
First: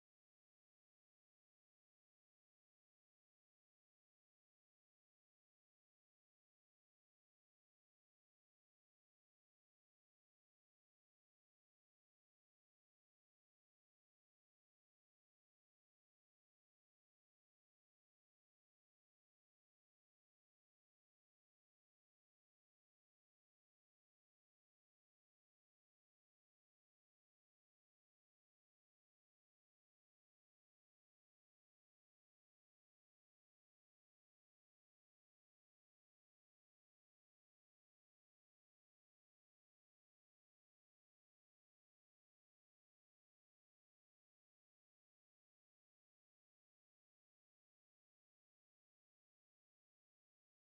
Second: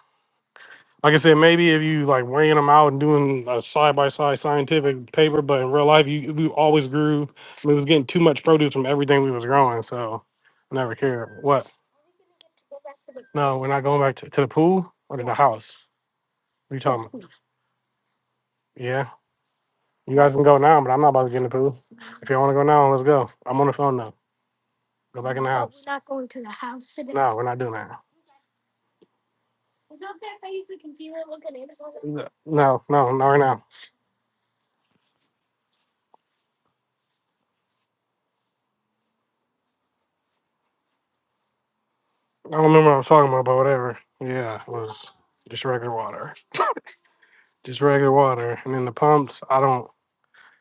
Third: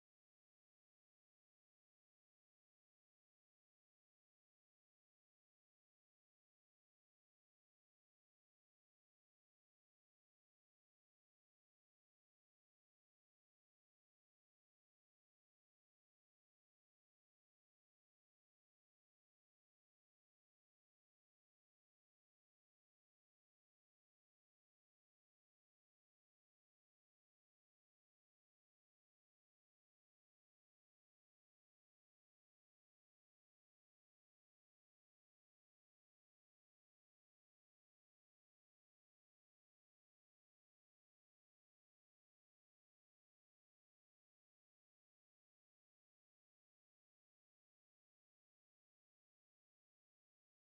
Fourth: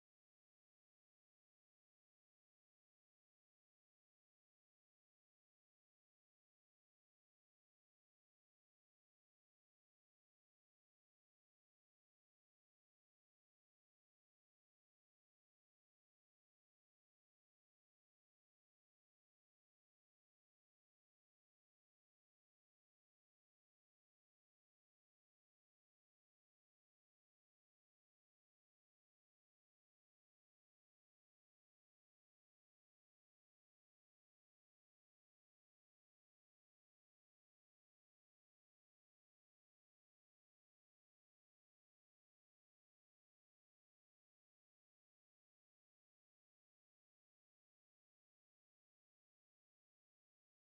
Like I said, maybe if you like weighing them out and doing a side by side scientific paper, but in real life, you we always grew. We was getting too much produce from everything we was growing, so I never cared. What? No, we're not going back to, to the pool or to the house. What are you talking about? Yeah. You guys can go now, but I'm not about to get in the pool. If you want to go now, let's go. I'm on the phone now. Go back in the house. No, we're not doing that. No, no, no, not right now. I don't remember what I was talking about, but whatever. Yeah, it was just regular water. Just regular water. And then the pumps, I don't.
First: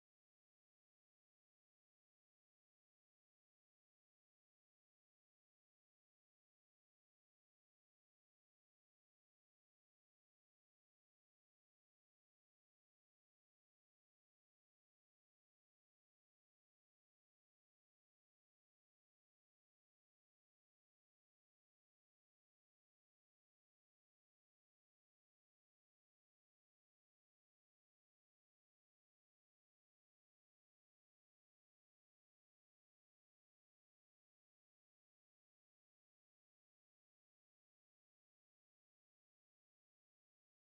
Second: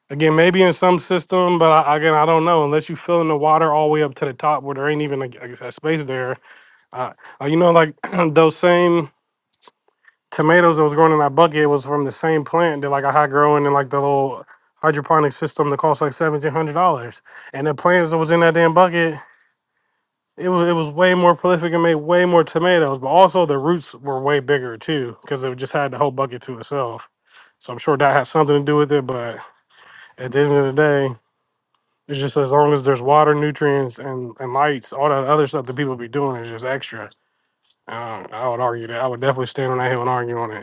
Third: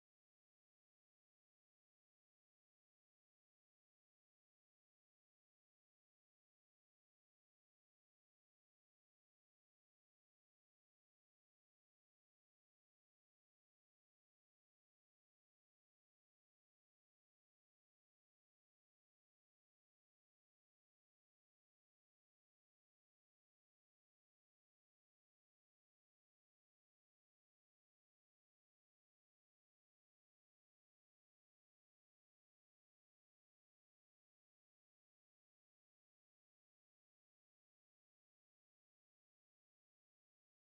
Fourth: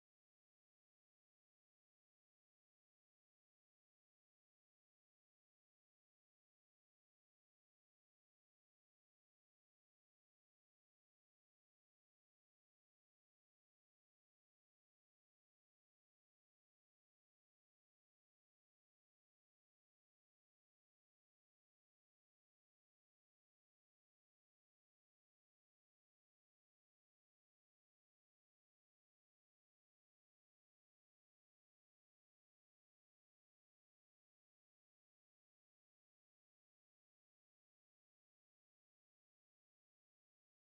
Again, maybe in some system, but I, again, I don't know. Unless you fill in the water all the way up to the top where there ain't even a, a- a space there. Uh, uh, you know, like those same. tomatoes that was growing in that bucket was from the same plant that like I had growing in like the little hydroponic system that cost like seventeen hundred dollars. And the plants that was in that damn bucket, it was it was way more prolific and made way more tomatoes, but also the roots were way bigger too because it just had the whole bucket to itself. So I'm sure that has something to do with it, but at the end of the day. It's just as long as there's water, nutrients, and, and lights, all that other stuff that people be doing is just extra. Uh, I would argue that. I would definitely stand on that hill and argue on it.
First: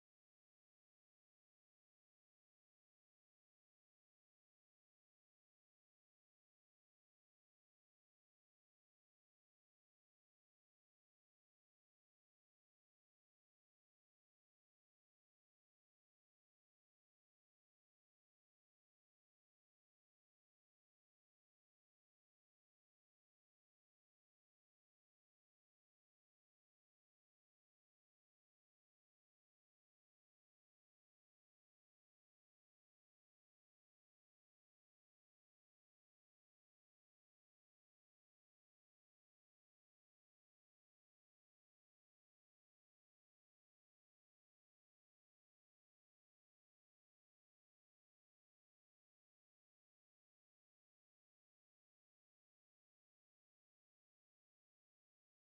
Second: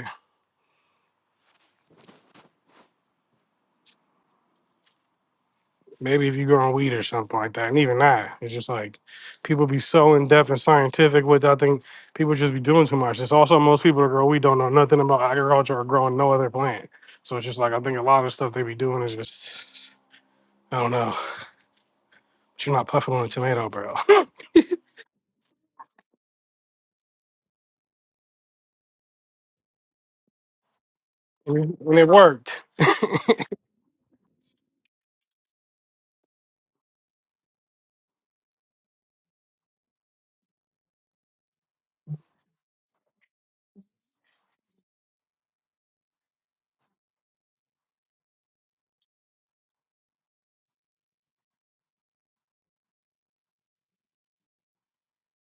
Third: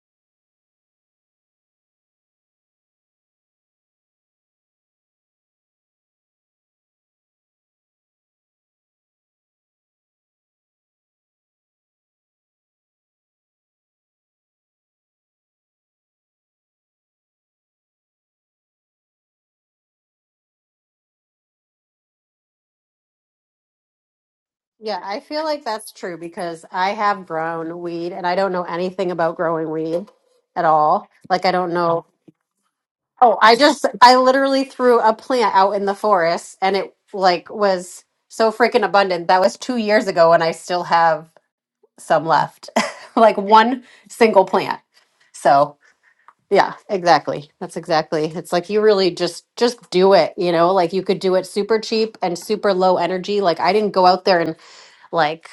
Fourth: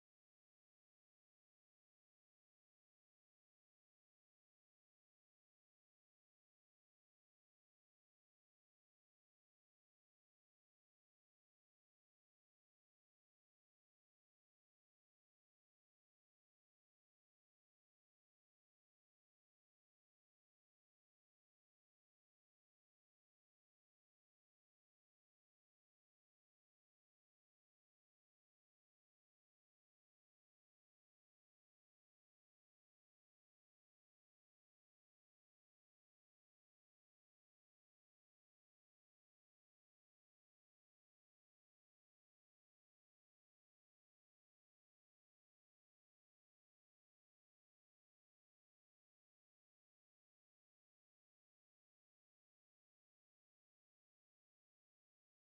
Maybe if you grow on weed or something like that, and even that, it's just like people be so in depth and scientific with. I think people just be doing too much. It's also most people that grow weed don't know nothing about agriculture or growing no other plant. So it's just like I think a lot of stuff they be doing is just I don't know. But you're not puffing on a tomato, bro.
Yeah, I feel like that's true because I have grown weed and I don't know anything about growing weed at all. Like I don't
and
know.
it worked.
Oh, I just I literally threw a plant out in the forest and it like was so freaking abundant. That was 2 years ago and I still have some left. like one single plant. So, yeah, exactly. That's exactly. It's like you really just just do it, you know? Like you could do it super cheap and super low energy. Like I didn't go out there and like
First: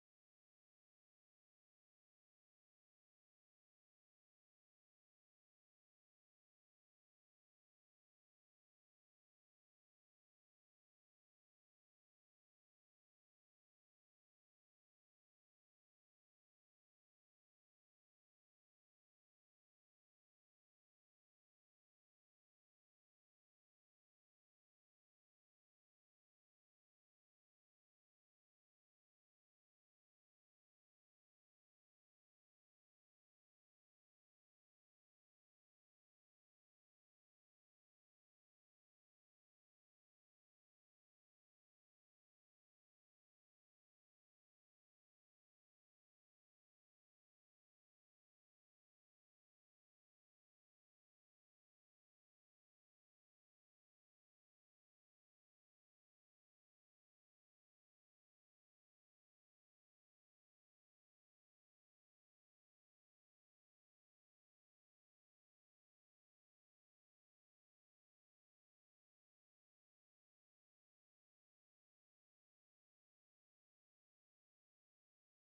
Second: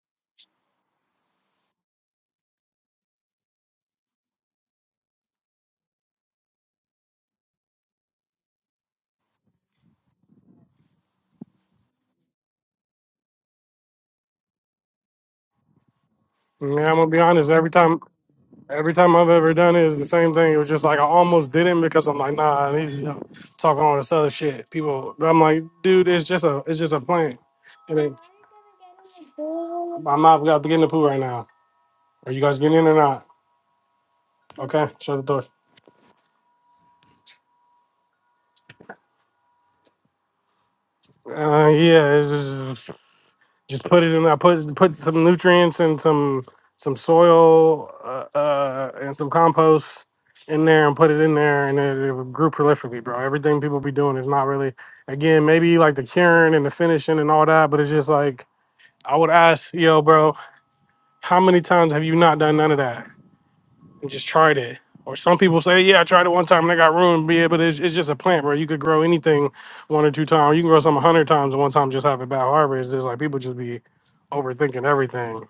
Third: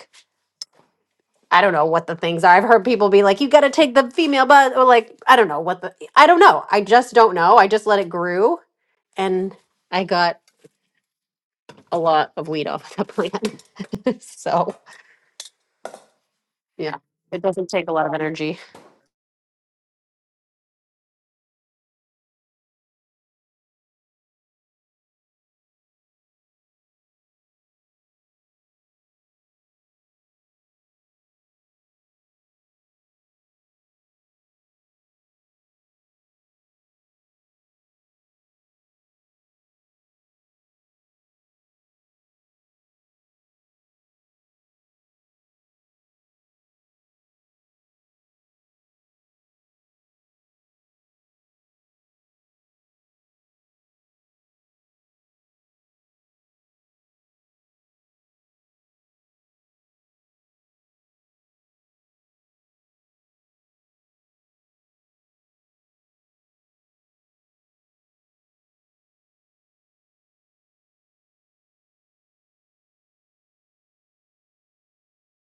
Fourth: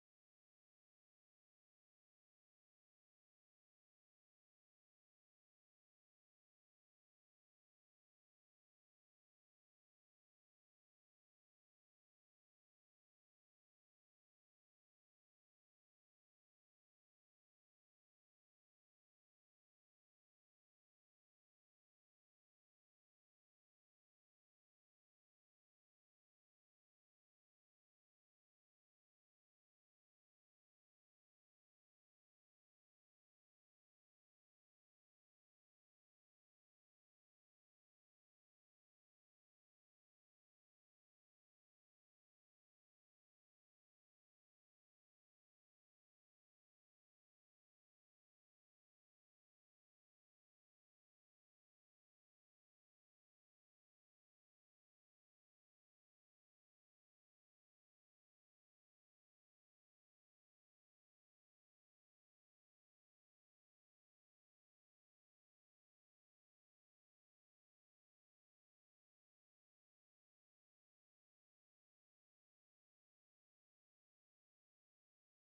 I don't know what the things are. I've heard people be like, you got to take the female bus, or like, I don't know what the, I don't know. I just don't know. I just let it grew and I got a lot of weed off the plant. so,
Yeah, I'm
yeah,
gonna be
it
honest.
doesn't
Every
take a
time
lot of energy.
Every time I've ever done it is the same thing. It was just like I almost didn't because I'm like, nah, these talking all this other shit. People, but I'm like, dude, it's just a, it's just a plant. And then my mom got to get in the pool right now. Are you guys getting in or not? Okay, shut the door. Uh, yeah, it's just, just put it in. I put put some nutrients and some some soil uh, uh, and some compost in there and put it in there, and it, it grew prolifically, bro. Everything people be doing is not really. Again, maybe like the curing and the finishing and all that, but it's just like I would ask, yo, bro, how many times have you not done none of that? and just tried it. Or some people say, yeah, I tried it one time and I got ruined. Be but it's, it's just a plant, bro. You could grow anything one or two times. You can grow something a hundred times and one time just have a bad harvest. It's just like people just be overthinking everything.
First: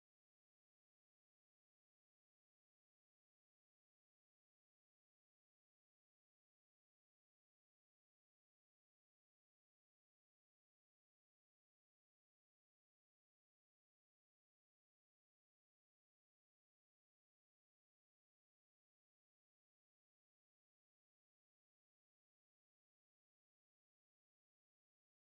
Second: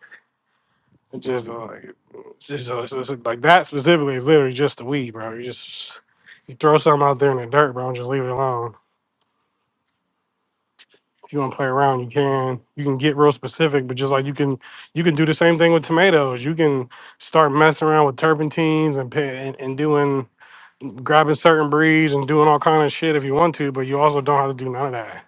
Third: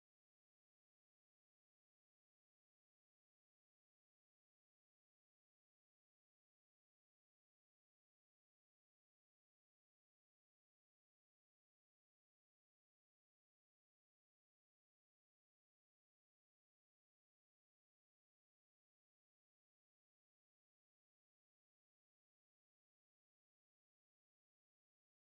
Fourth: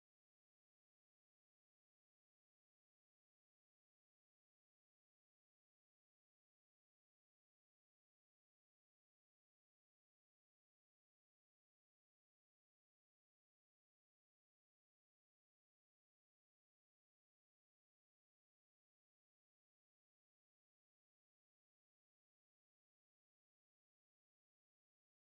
It's just uh, like it's just, uh, it's just, like that specifically is literally just the weed, bro. You just you throw something out there in the dirt, bro, and just leave it alone. If you want to play around, you can. You can get real specific, but just like you can, you can do the same thing with tomatoes. You can start messing around with turpentines and, pa- and and doing grabbing certain breeds and doing all kind of shit if you want to, but you also don't have to do none of that.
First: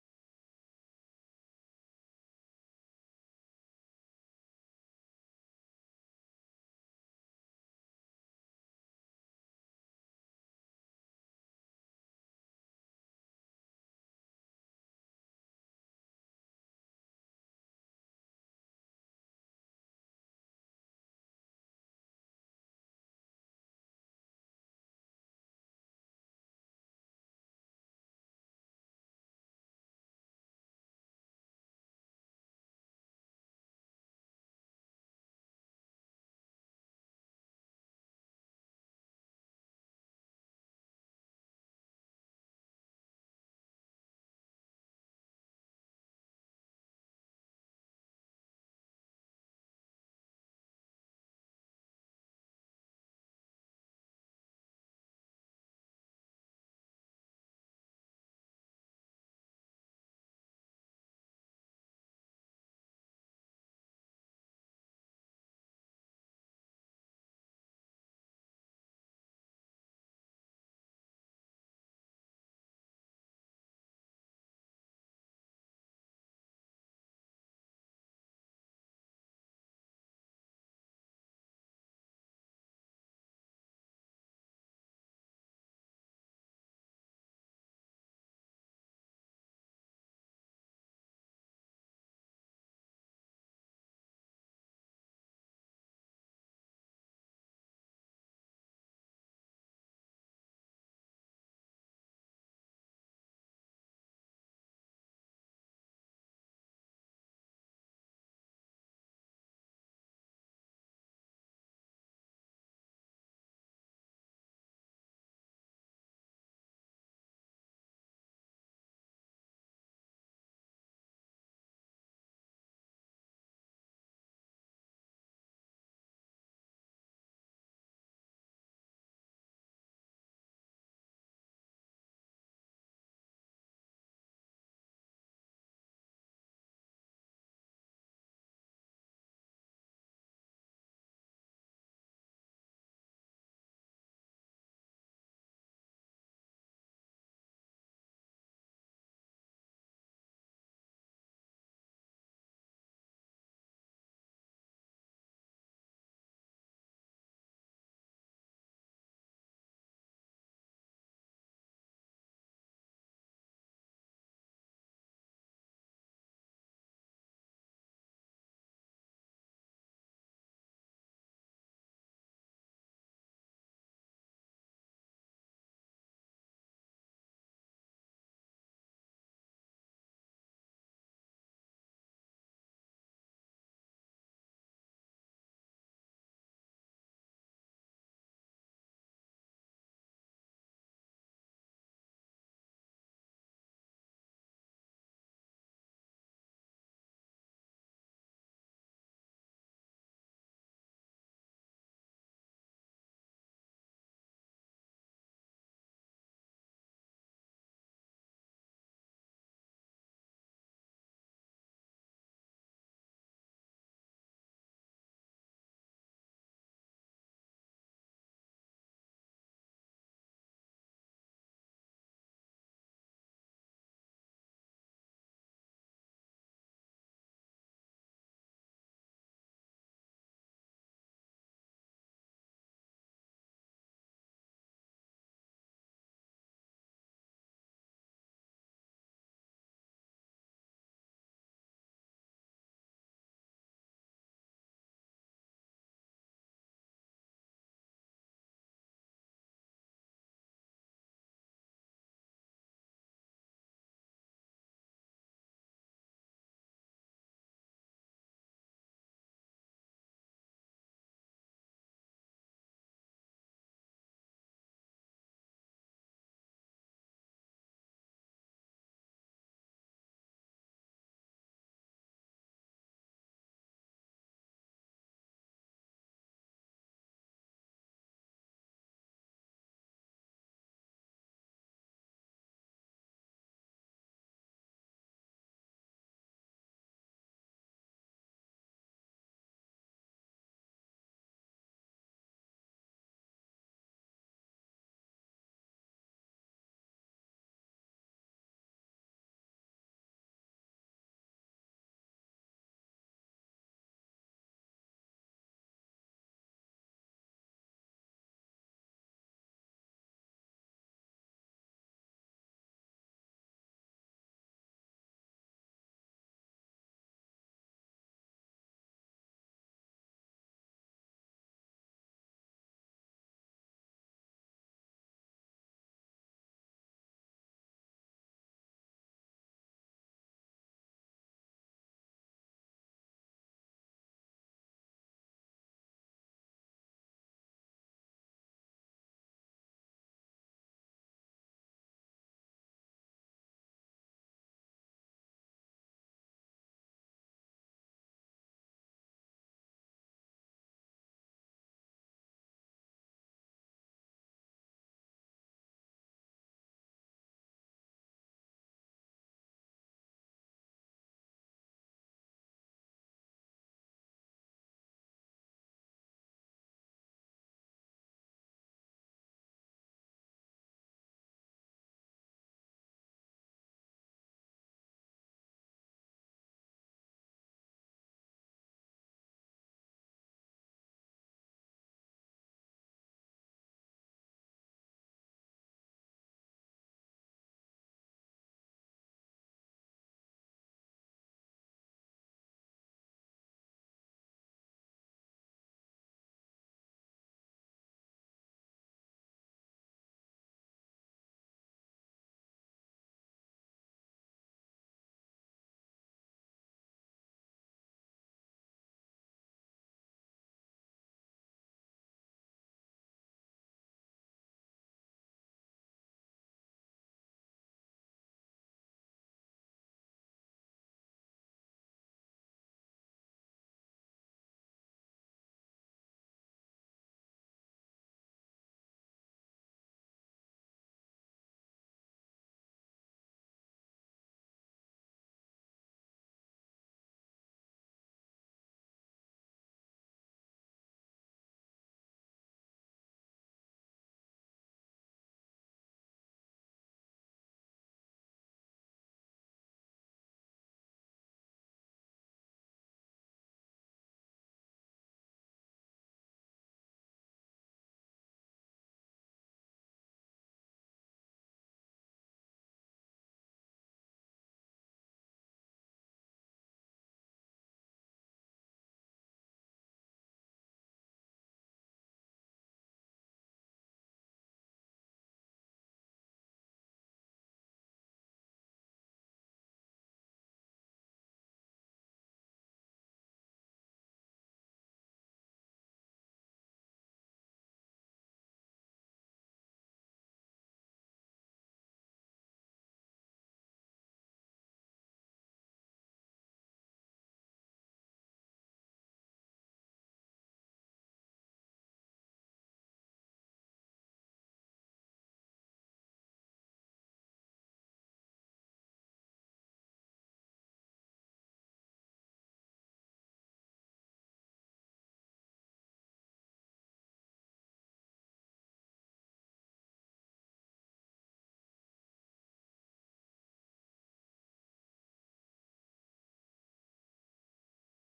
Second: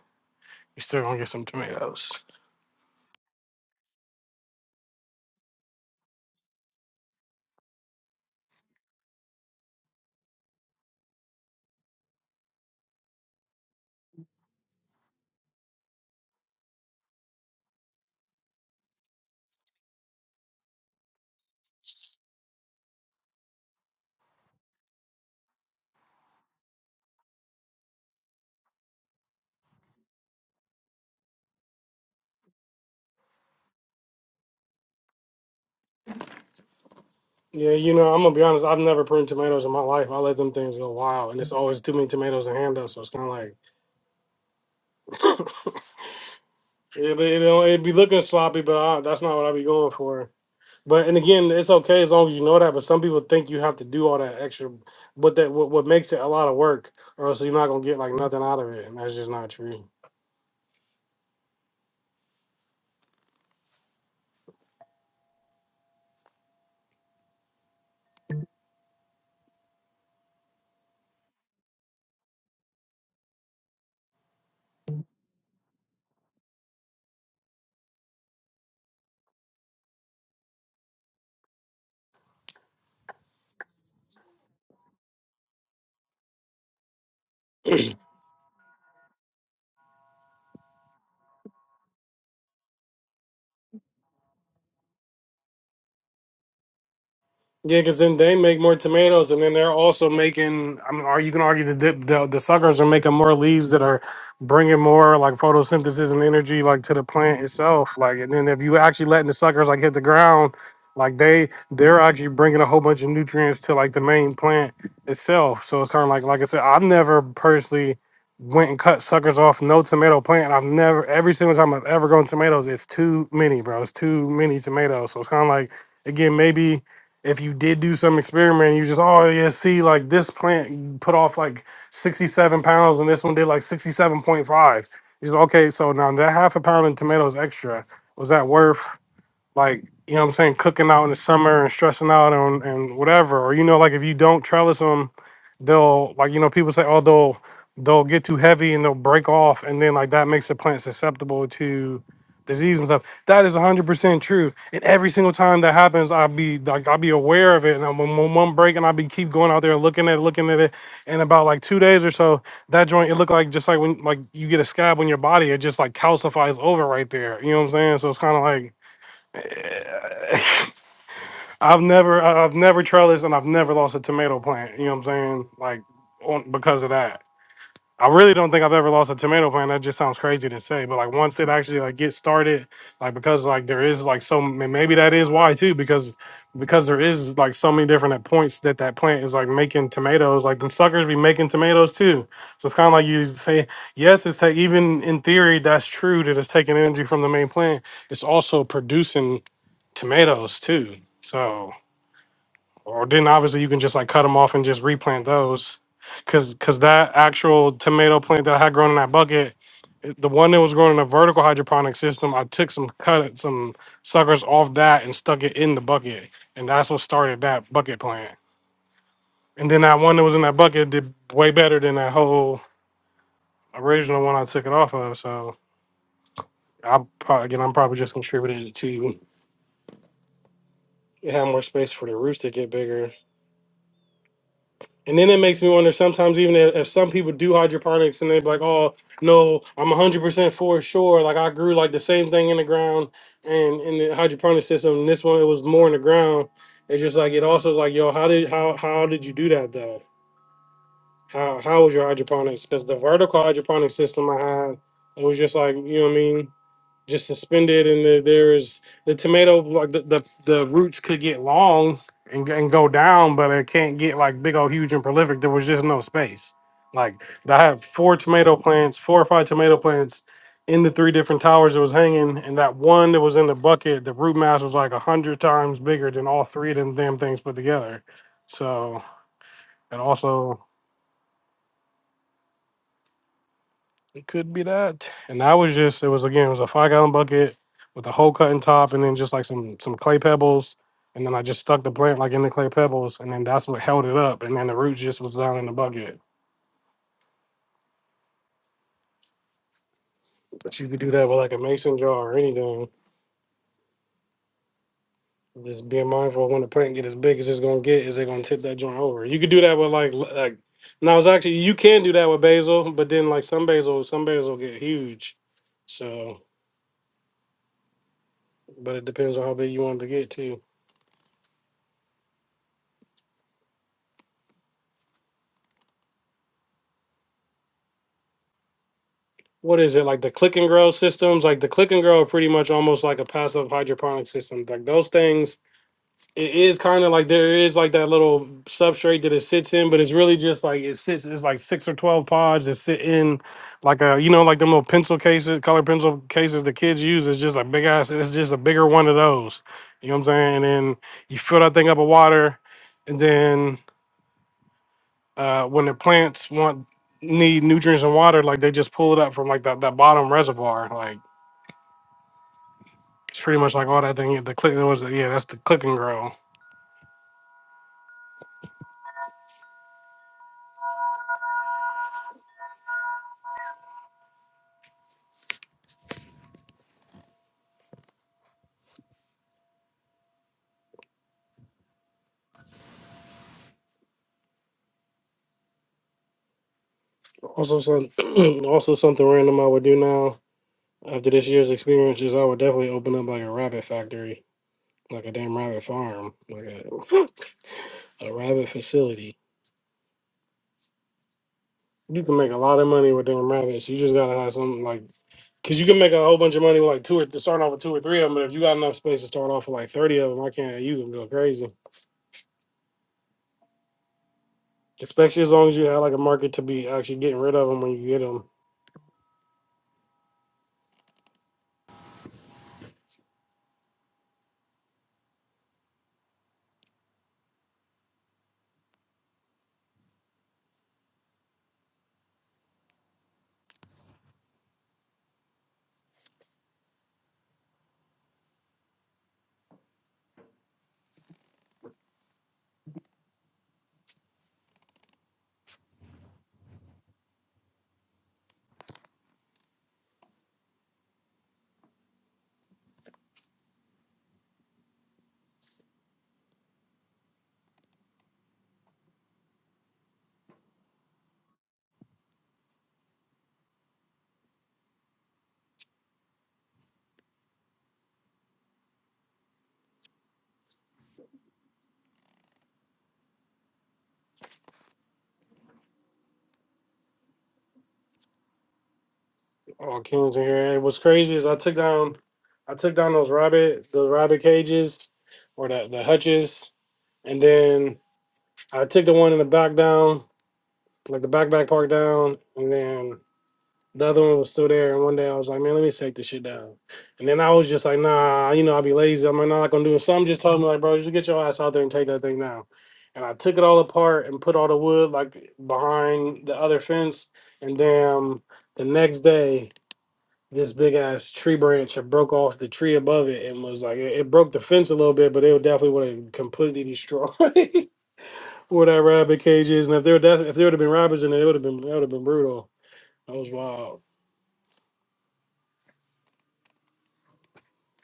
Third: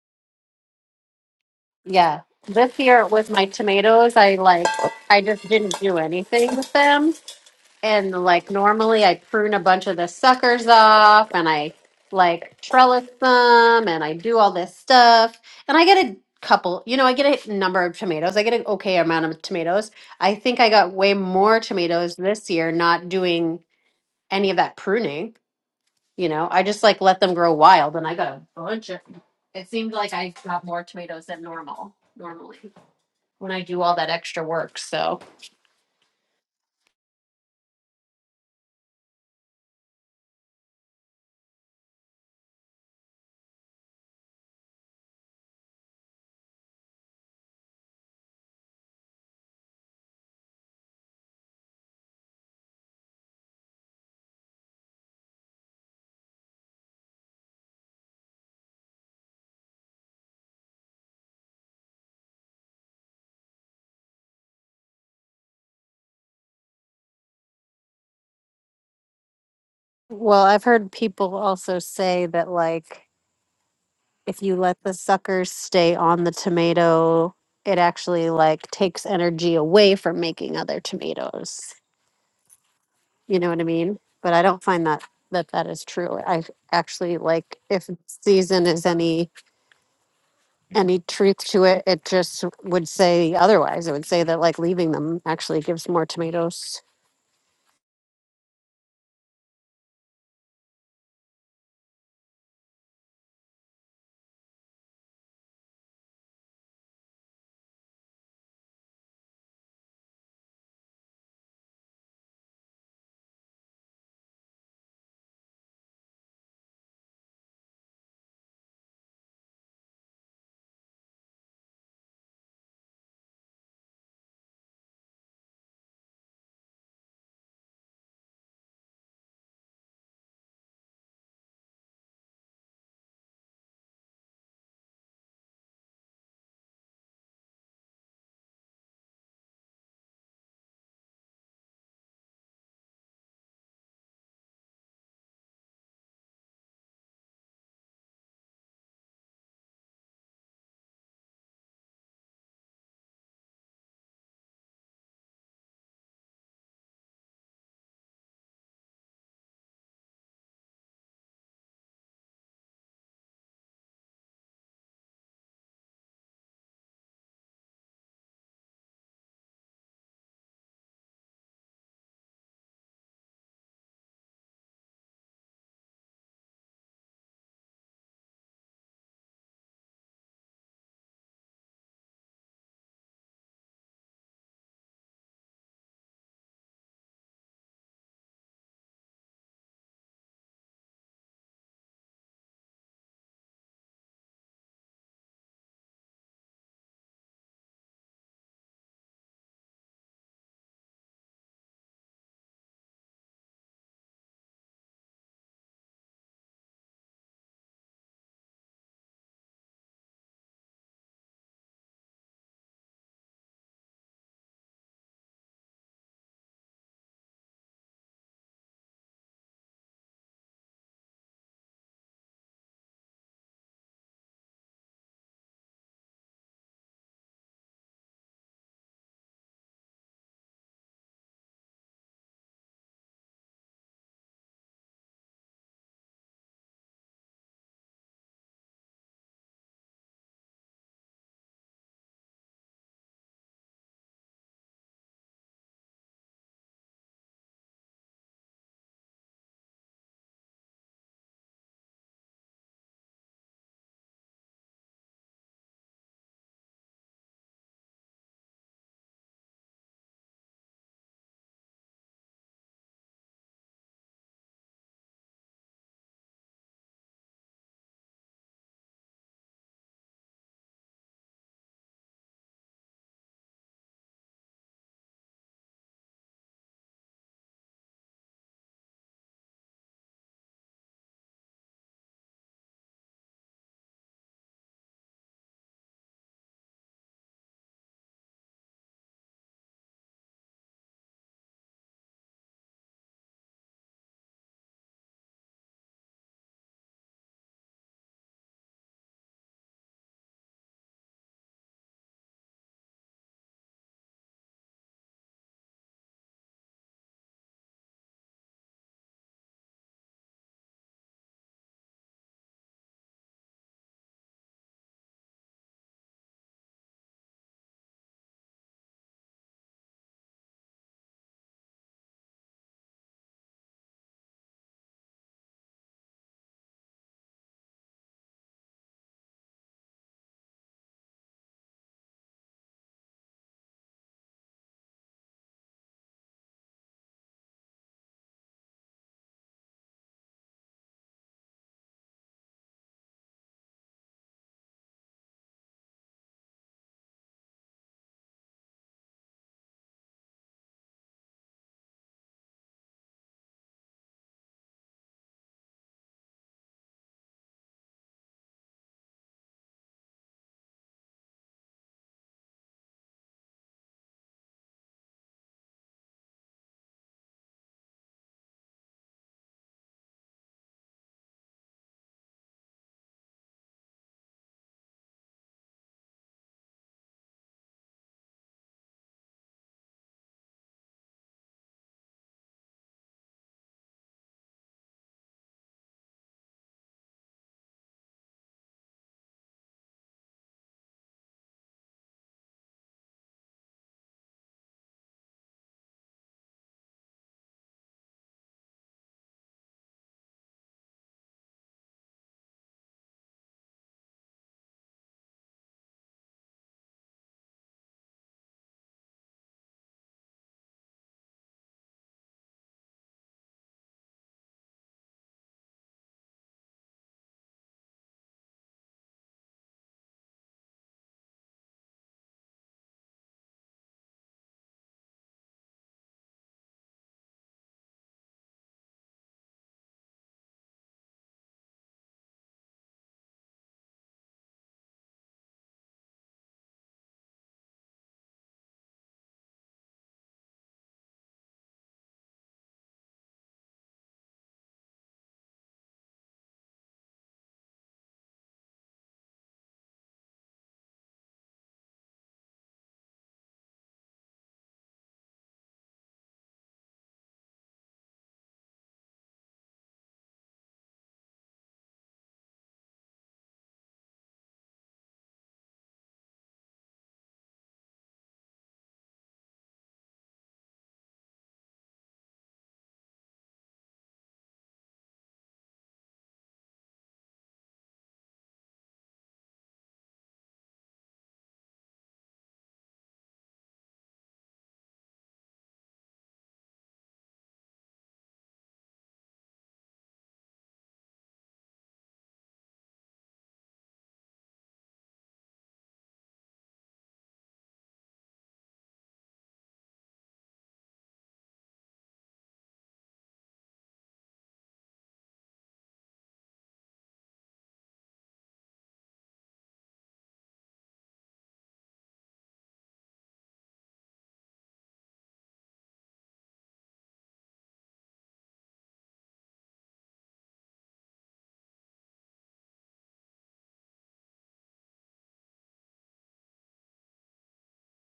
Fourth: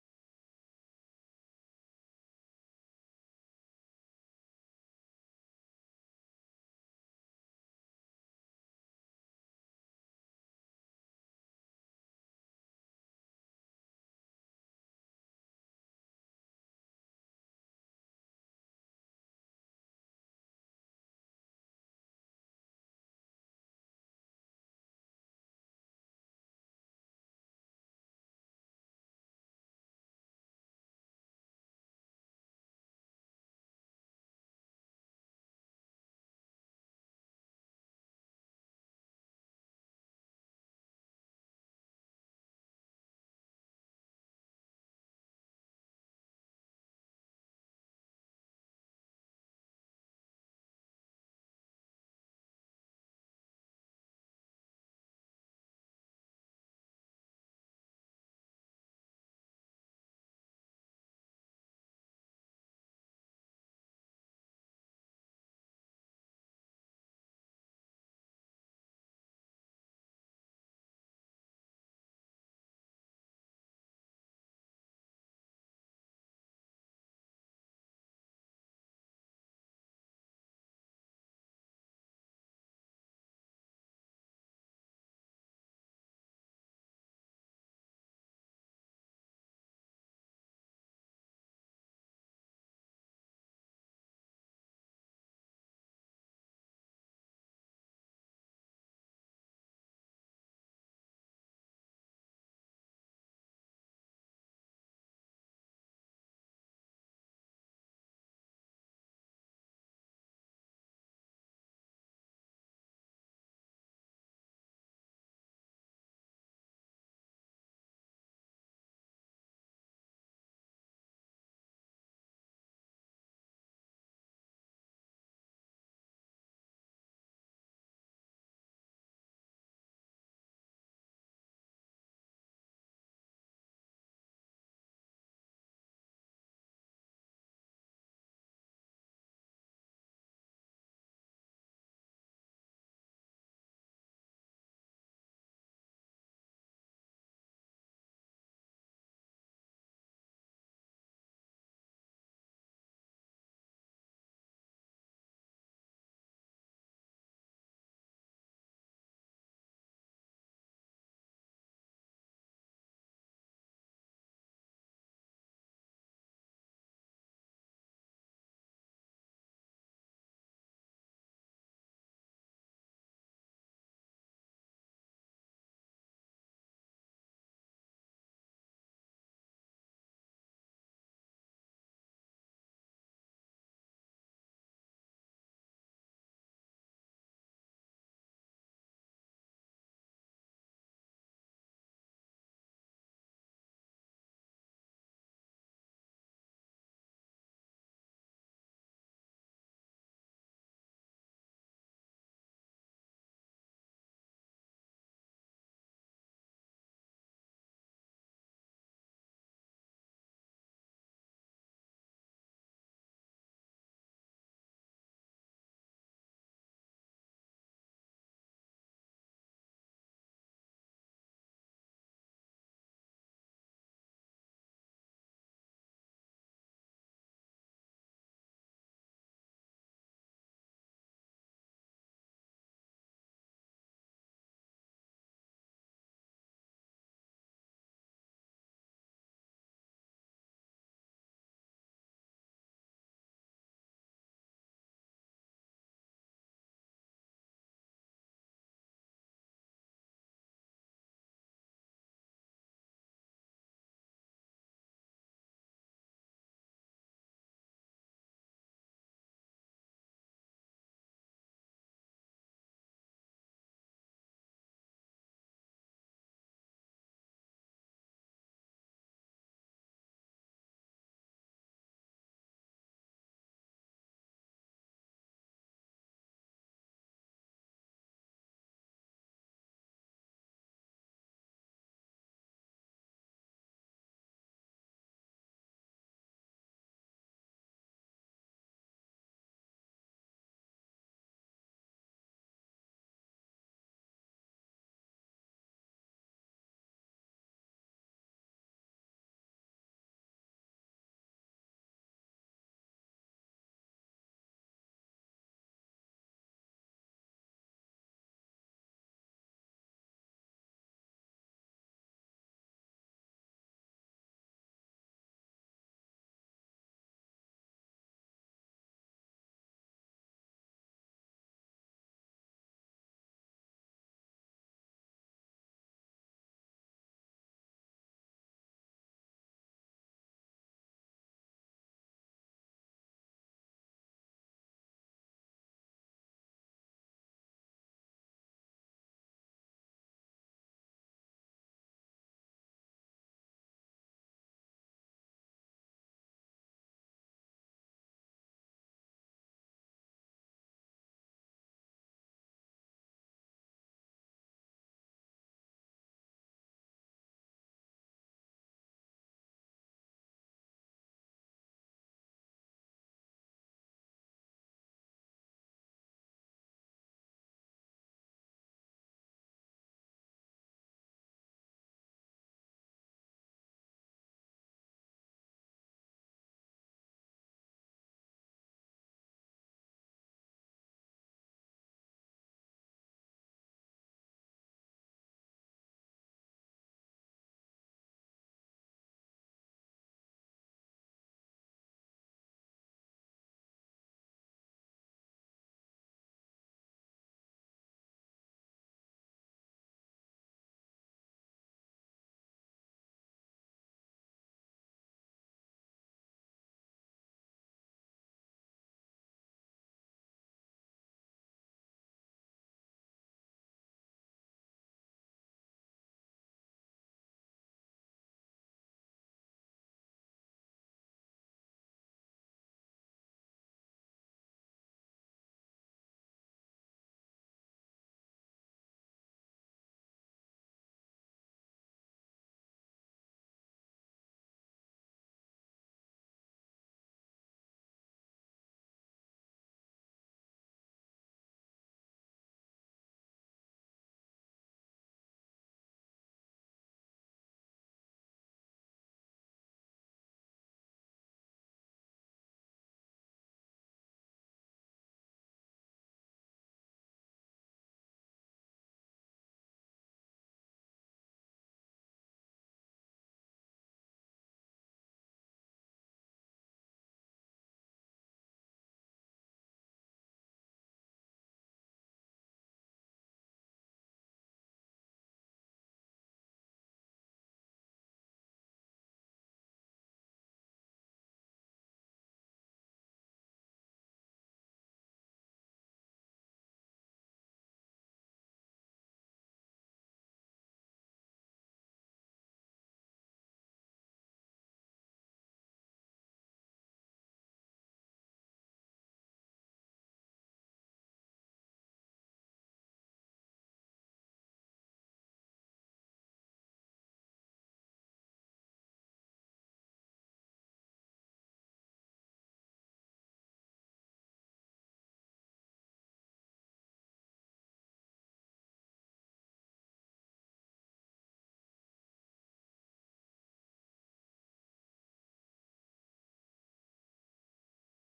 You still gonna get some tomatoes.
Yeah. This year with my tomatoes, I like, I just didn't do anything with them. And like normally I prune a bunch of the suckers off and I like trellis them and I do all this stuff. And I get a couple, you know, I get a number of tomatoes. I get an okay amount of tomatoes. I think I got way more tomatoes this year not doing any of that pruning. You know, I just like let them grow wild and I got a bunch of it seemed like I got more tomatoes than normal normally when I do all that extra work. So
Yeah, you know, I'm gonna be honest. I've never pruned tomatoes in my life. I let them things go wild, and it's always too many tomatoes to handle. So it's kind of like it, it, it'd be looking sloppy, but I, that's not what i be going for. But and again, it's okay as long as you know that. But some people think you have to do all that extra, but that what, what makes it a lot of work, or else you're not gonna get like nothing out of it, and that's just not true.
Well, I've heard people also say that like if you let the suckers stay on the tomato, it actually like takes energy away from making other tomatoes. You know what I mean? But I don't find that that that is true. I actually like if season is any any truth to it, it just would say otherwise. It would say that like leaving them actually gives more tomatoes.
Yeah, because then they make more tomatoes, and then they're also making. I mean, are you can argue the dip, the the suckers are making more leaves that are bringing more like photosynthesis and energy like to the plant itself. Like, and then if you actually letting the suckers like hit the ground, like they they're actually bringing a whole bunch of nutrients to like the main plant itself. So it's kind of like like I said, I've never personally went and cut suckers off no tomato plant. I've never every single time I've ever grown tomatoes, it's too many, bro. It's too many tomatoes. So it's kind of like again maybe if you did do some experiment, you just oh yeah, see like this plant put off like sixty seven pounds, and this one did like sixty seven point five. He's like, okay, so now that half a pound of tomatoes extra was that worth? like you know what I'm saying, cooking out in the summer and stressing out on and whatever. Or you know, like if you don't trellis them, they'll like you know people say, oh they'll they'll get too heavy and they'll break off, and then like that makes the plant susceptible to disease and stuff. That is 100% true. And every single time that happens, I'll be like I'll be aware of it, and I'm on one break, and I'll be keep going out there looking at it, looking at it. And about like two days or so, that joint it looked like just like when like you get a scab on your body, it just like calcifies over right there. You know what I'm saying? So it's kind of like I've never I- I've never trellised and I've never lost a tomato plant. You know what I'm saying? Like on, because of that. I really don't think I've ever lost a tomato plant. That just sounds crazy to say, but like once it actually like gets started, like because like there is like so m- maybe that is why too because because there is like so many different uh, points that that plant is like making tomatoes. Like them suckers be making tomatoes too. So it's kind of like you say yes, it's ta- even in theory that's true that it's taking energy from the main plant. It's also producing tomatoes too. So. Or then obviously you can just like cut them off and just replant those, cause cause that actual tomato plant that I had grown in that bucket, it- the one that was growing in a vertical hydroponic system, I took some cut some suckers off that and stuck it in the bucket, and that's what started that bucket plant. And then that one that was in that bucket did way better than that whole original one I took it off of. So I probably again I'm probably just contributing to it had more space for the roots to get bigger And then it makes me wonder sometimes even if, if some people do hydroponics and they're like, oh no, I'm 100% for sure. Like I grew like the same thing in the ground and in the hydroponic system. And this one, it was more in the ground. It's just like, it also is like, yo, how did, how, how did you do that though? How, how was your hydroponics? Because the vertical hydroponic system I had, it was just like, you know what I mean? just suspended, and the, there is the tomato like the, the the roots could get long and, and go down, but it can't get like big old huge and prolific. There was just no space. Like I had four tomato plants, four or five tomato plants in the three different towers that was hanging, and that one that was in the bucket, the root mass was like a hundred times bigger than all three of them damn things put together. So and also It could be that. And I was just, it was again, it was a five gallon bucket with a hole cut in top and then just like some some clay pebbles. And then I just stuck the plant like in the clay pebbles and then that's what held it up. And then the roots just was down in the bucket. But you could do that with like a mason jar or anything. Just being mindful of when the plant get as big as it's gonna get, is it gonna tip that joint over? You could do that with like l- like now it's actually you can do that with basil, but then like some basil, some basil get huge. So but it depends on how big you want it to get too. what is it like the click and grow systems like the click and grow are pretty much almost like a passive hydroponic system like those things it is kind of like there is like that little substrate that it sits in but it's really just like it sits it's like six or 12 pods that sit in like a you know like them little pencil cases color pencil cases the kids use it's just a big ass it's just a bigger one of those you know what i'm saying and then you fill that thing up with water and then uh when the plants want need nutrients and water like they just pull it up from like that, that bottom reservoir like It's pretty much like all that thing. The click that was yeah, that's the clicking ground. Also, some also something random I would do now after this year's experience is I would definitely open up like a rabbit factory, like a damn rabbit farm, like a a rabbit facility. You can make a lot of money with damn rabbits. You just gotta have something like, cause you can make a whole bunch of money with like two or start off with two or three of them. But if you got enough space to start off with like thirty of them, I can't. You can go crazy, especially as long as you have like a market to be actually getting rid of them when you get them. Oh, Kim's in here. And what's crazy is I took down, I took down those rabbit, the rabbit cages, or the the hutches, and then I took the one in the back down, like the back back park down, and then the other one was still there. And one day I was like, man, let me take this shit down. And then I was just like, nah, you know, I'll be lazy. I'm like, nah, I'm not gonna do it. Something just told me like, bro, just get your ass out there and take that thing down. And I took it all apart and put all the wood like behind the other fence, and then the next day this big ass tree branch had broke off the tree above it and was like it, it broke the fence a little bit, but they would definitely would have completely destroyed where that rabbit cage is. And if there that if there would have been rabbits in it, it would have been that would have been brutal. That was wild.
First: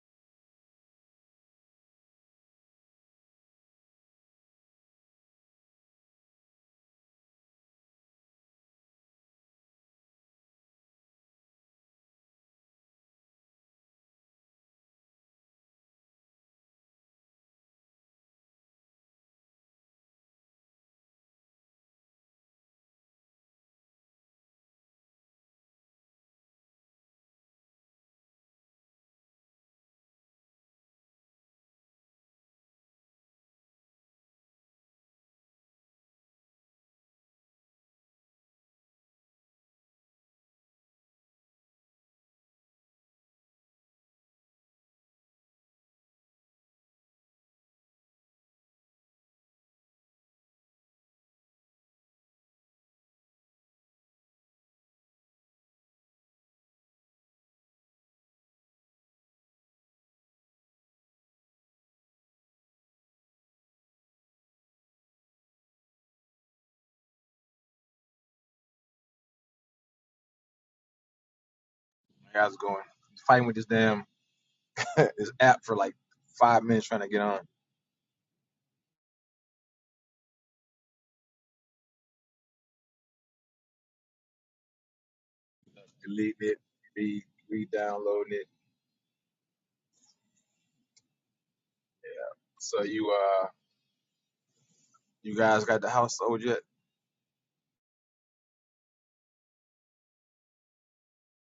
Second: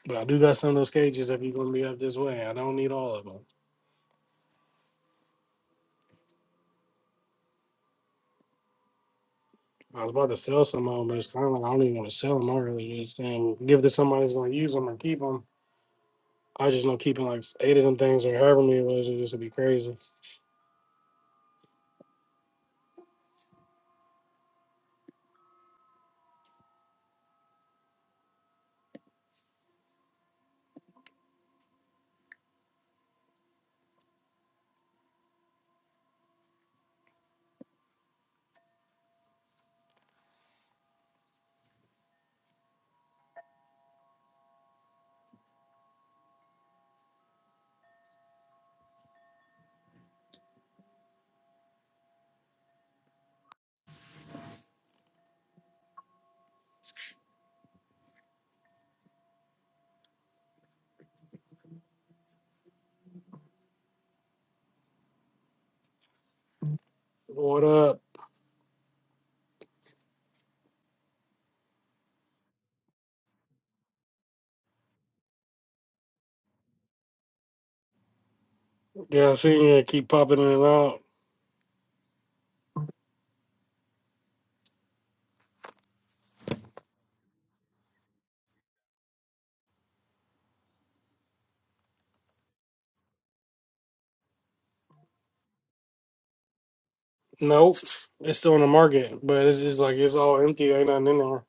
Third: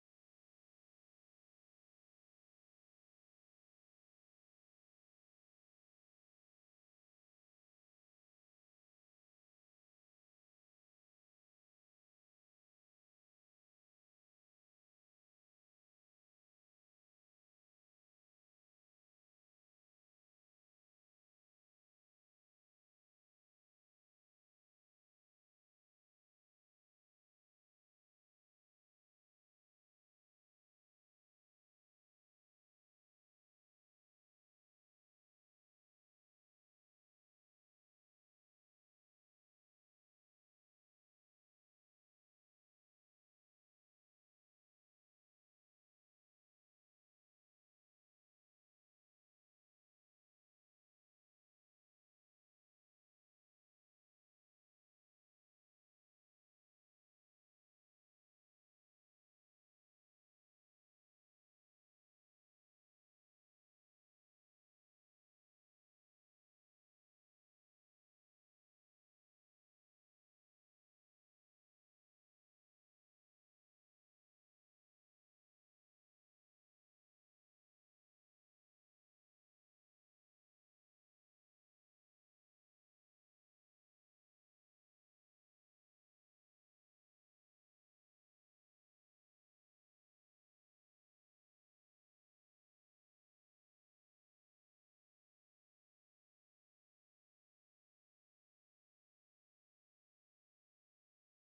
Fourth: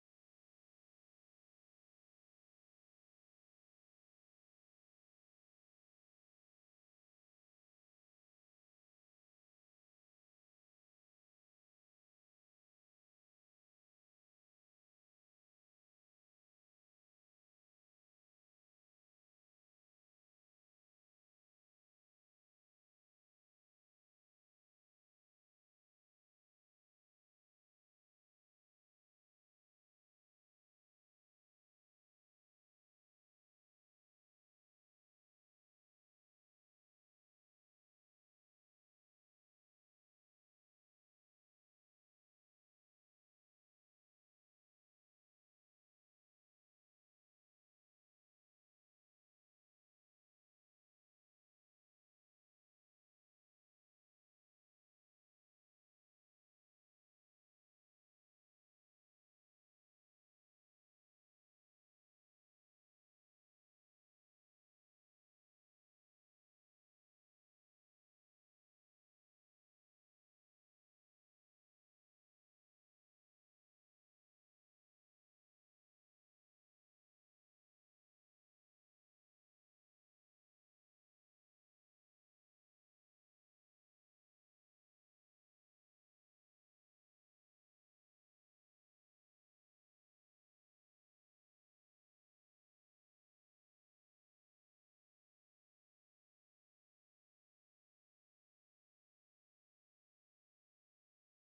But I do got some of those cages if you're gonna be up this way. I don't need all of them. I was about to sell some of them, but it's kind of like I don't even want to sell them. I really just um, give it to somebody who's gonna use them and keep them. I just know keeping like eight of them things or however many it was, it just would be crazy. What up?
How's it going? Fighting with this damn this app for like five minutes trying to get on.
Yeah, I seen you keep popping in and out.
Deleting it, re re downloading it. So you uh you guys got the house sold yet?
Nope, it's still in the market, but it's just like it's all empty. There ain't nothing in there.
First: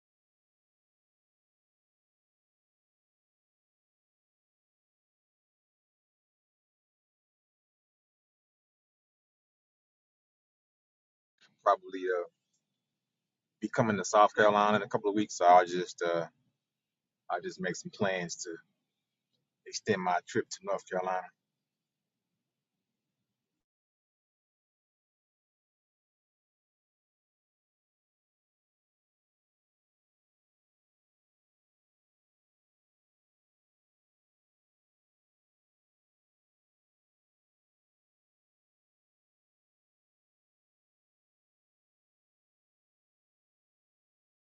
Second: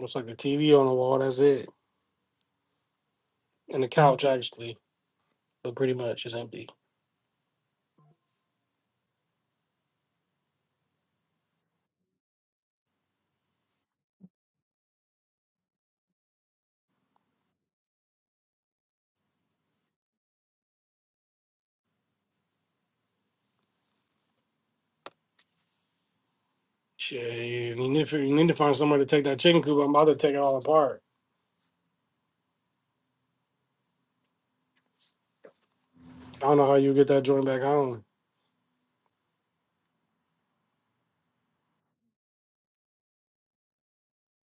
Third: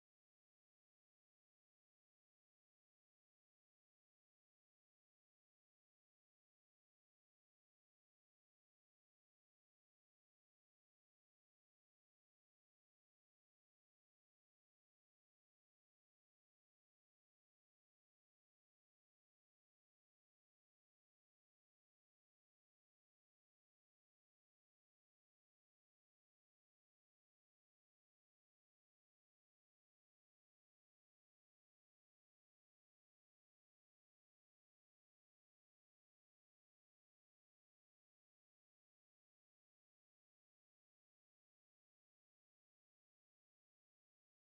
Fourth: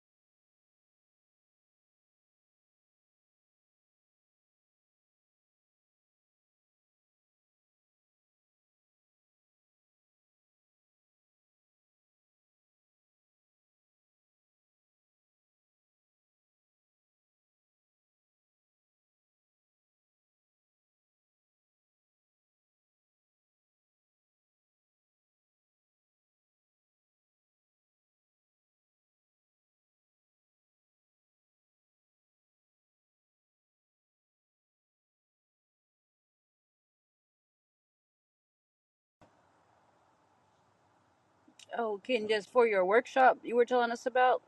It's like a TV on the wall. That's it, and the couch actually, but pretty much it's empty.
Probably uh be coming to South Carolina in a couple of weeks, so I'll just uh I'll just make some plans to extend my trip to North Carolina.
Shit, you need to you need to find somewhere to take that chicken coop. I'm about to take it all apart. I don't know how you get that joint back home.
Oh, Ken, just for your workshop you were telling us about?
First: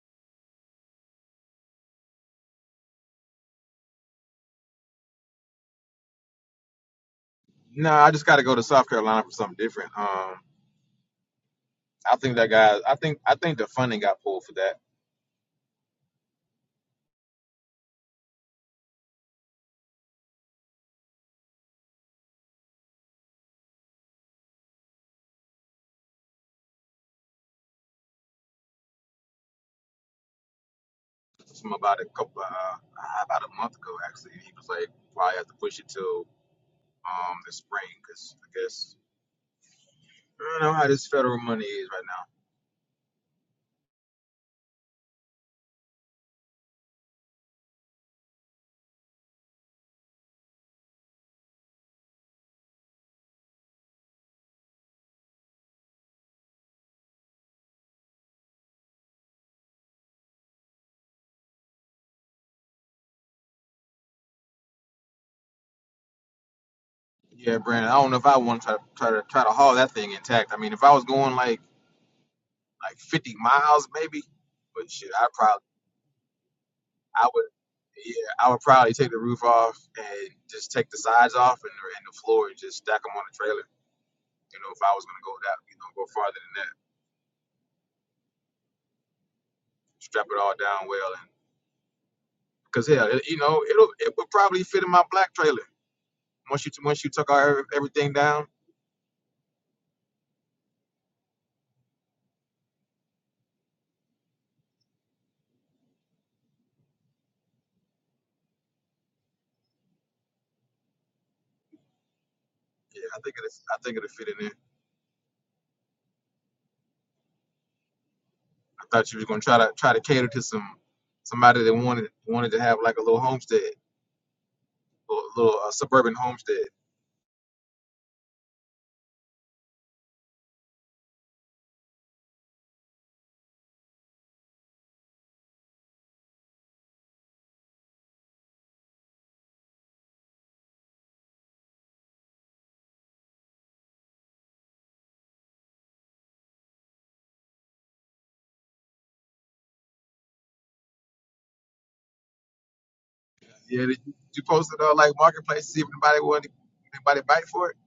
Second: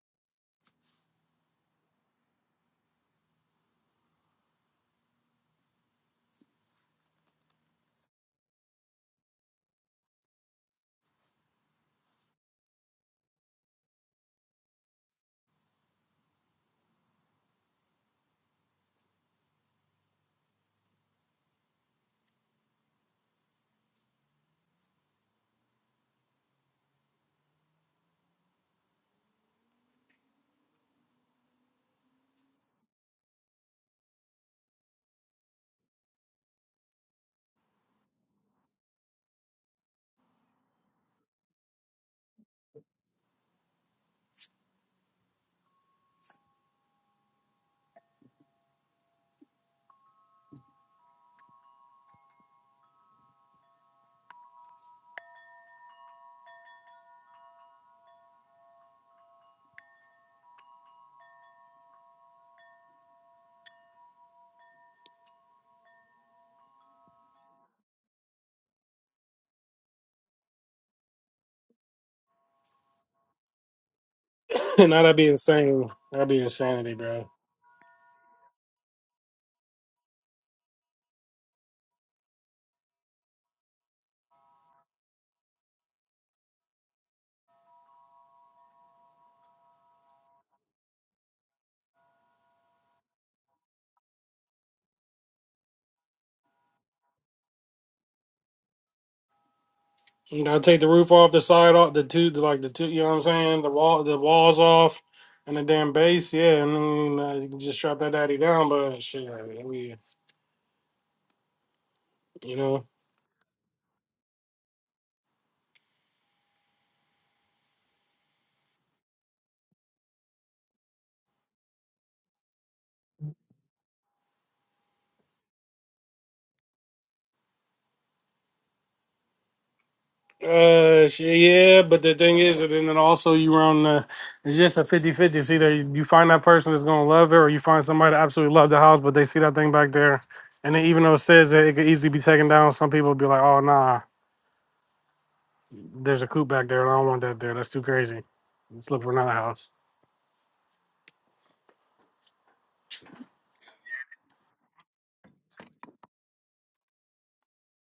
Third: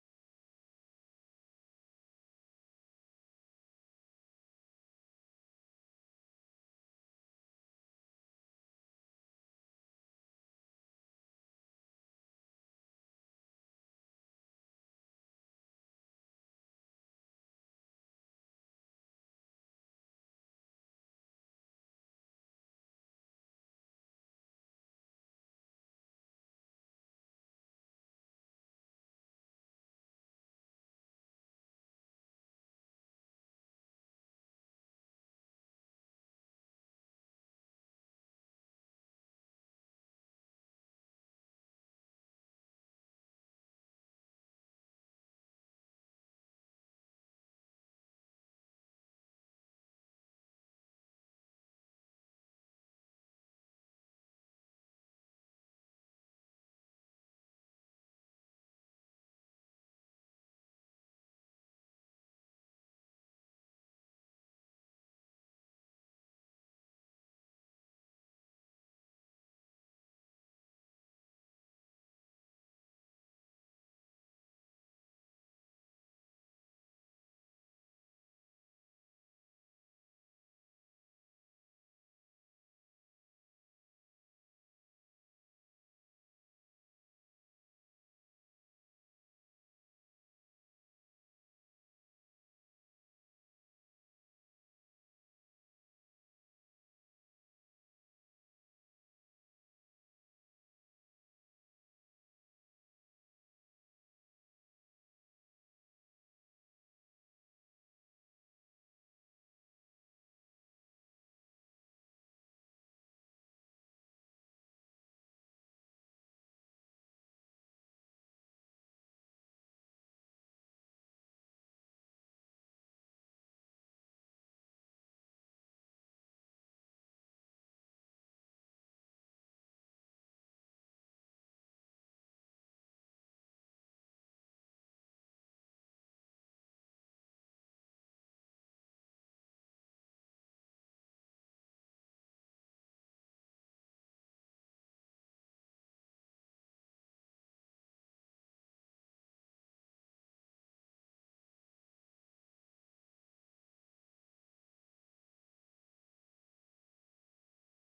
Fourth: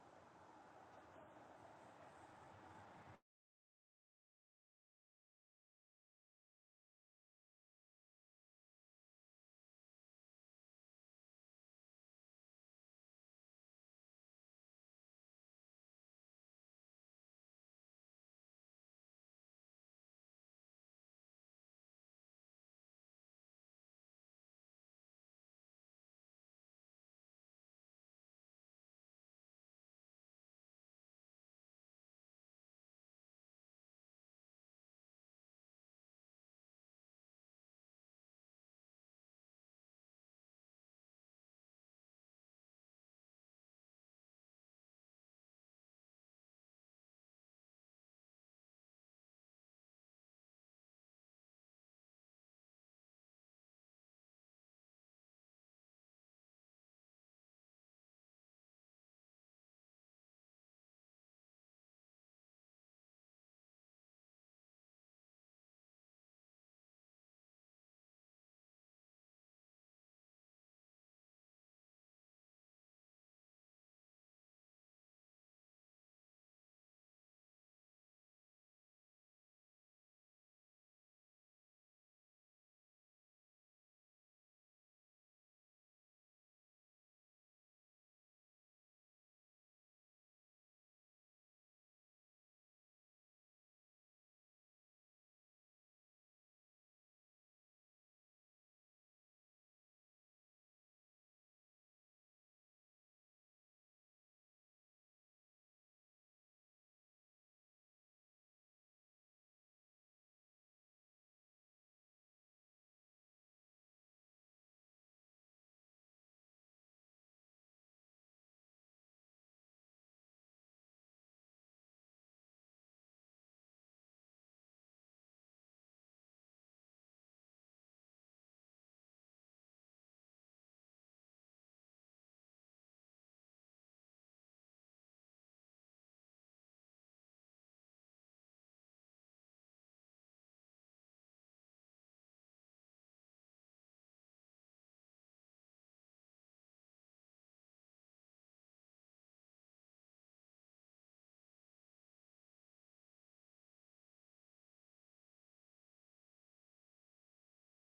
No, I just gotta go to South Carolina for something different. Um I think that guy I think I think the funding got pulled for that from about a couple uh about a month ago actually. He was like, probably have to push it till um the spring because I guess I don't know how this federal money is right now. Yeah, Brandon, I don't know if I want to try, try to try to haul that thing intact. I mean, if I was going like like 50 miles maybe,
now
but shit,
that'd
I
be
probably
insane. That'd be insanity,
I
bro.
would yeah I would probably take the roof off and just take the sides off and and the floor and just stack them on the trailer. You know, if I was gonna go that you know go farther than that, strap it all down well and because hell, it, you know it'll it would probably fit in my black trailer once you once you took our everything down.
You gotta take the roof off, the side off, the two, the, like the two. You know what I'm saying? The wall, the walls off, and the damn base. Yeah, and then uh, you can just strap that daddy down. But shit, I mean, we, you know.
Yeah, I think it I think it'll fit in there. I thought you was gonna try to try to cater to some somebody that wanted wanted to have like a little homestead, a little uh, suburban homestead.
Uh, sh- yeah, but the thing is, and then also you're on the, it's just a fifty-fifty. 50. It's either you find that person that's going to love it or you find somebody that absolutely love the house, but they see that thing back there. And then even though it says that it could easily be taken down, some people be like, oh, nah, there's a coop back there. and I don't want that there. That's too crazy. Let's look for another house.
Yeah, did you, you posted uh, like marketplace to see if anybody wanted anybody bite for it.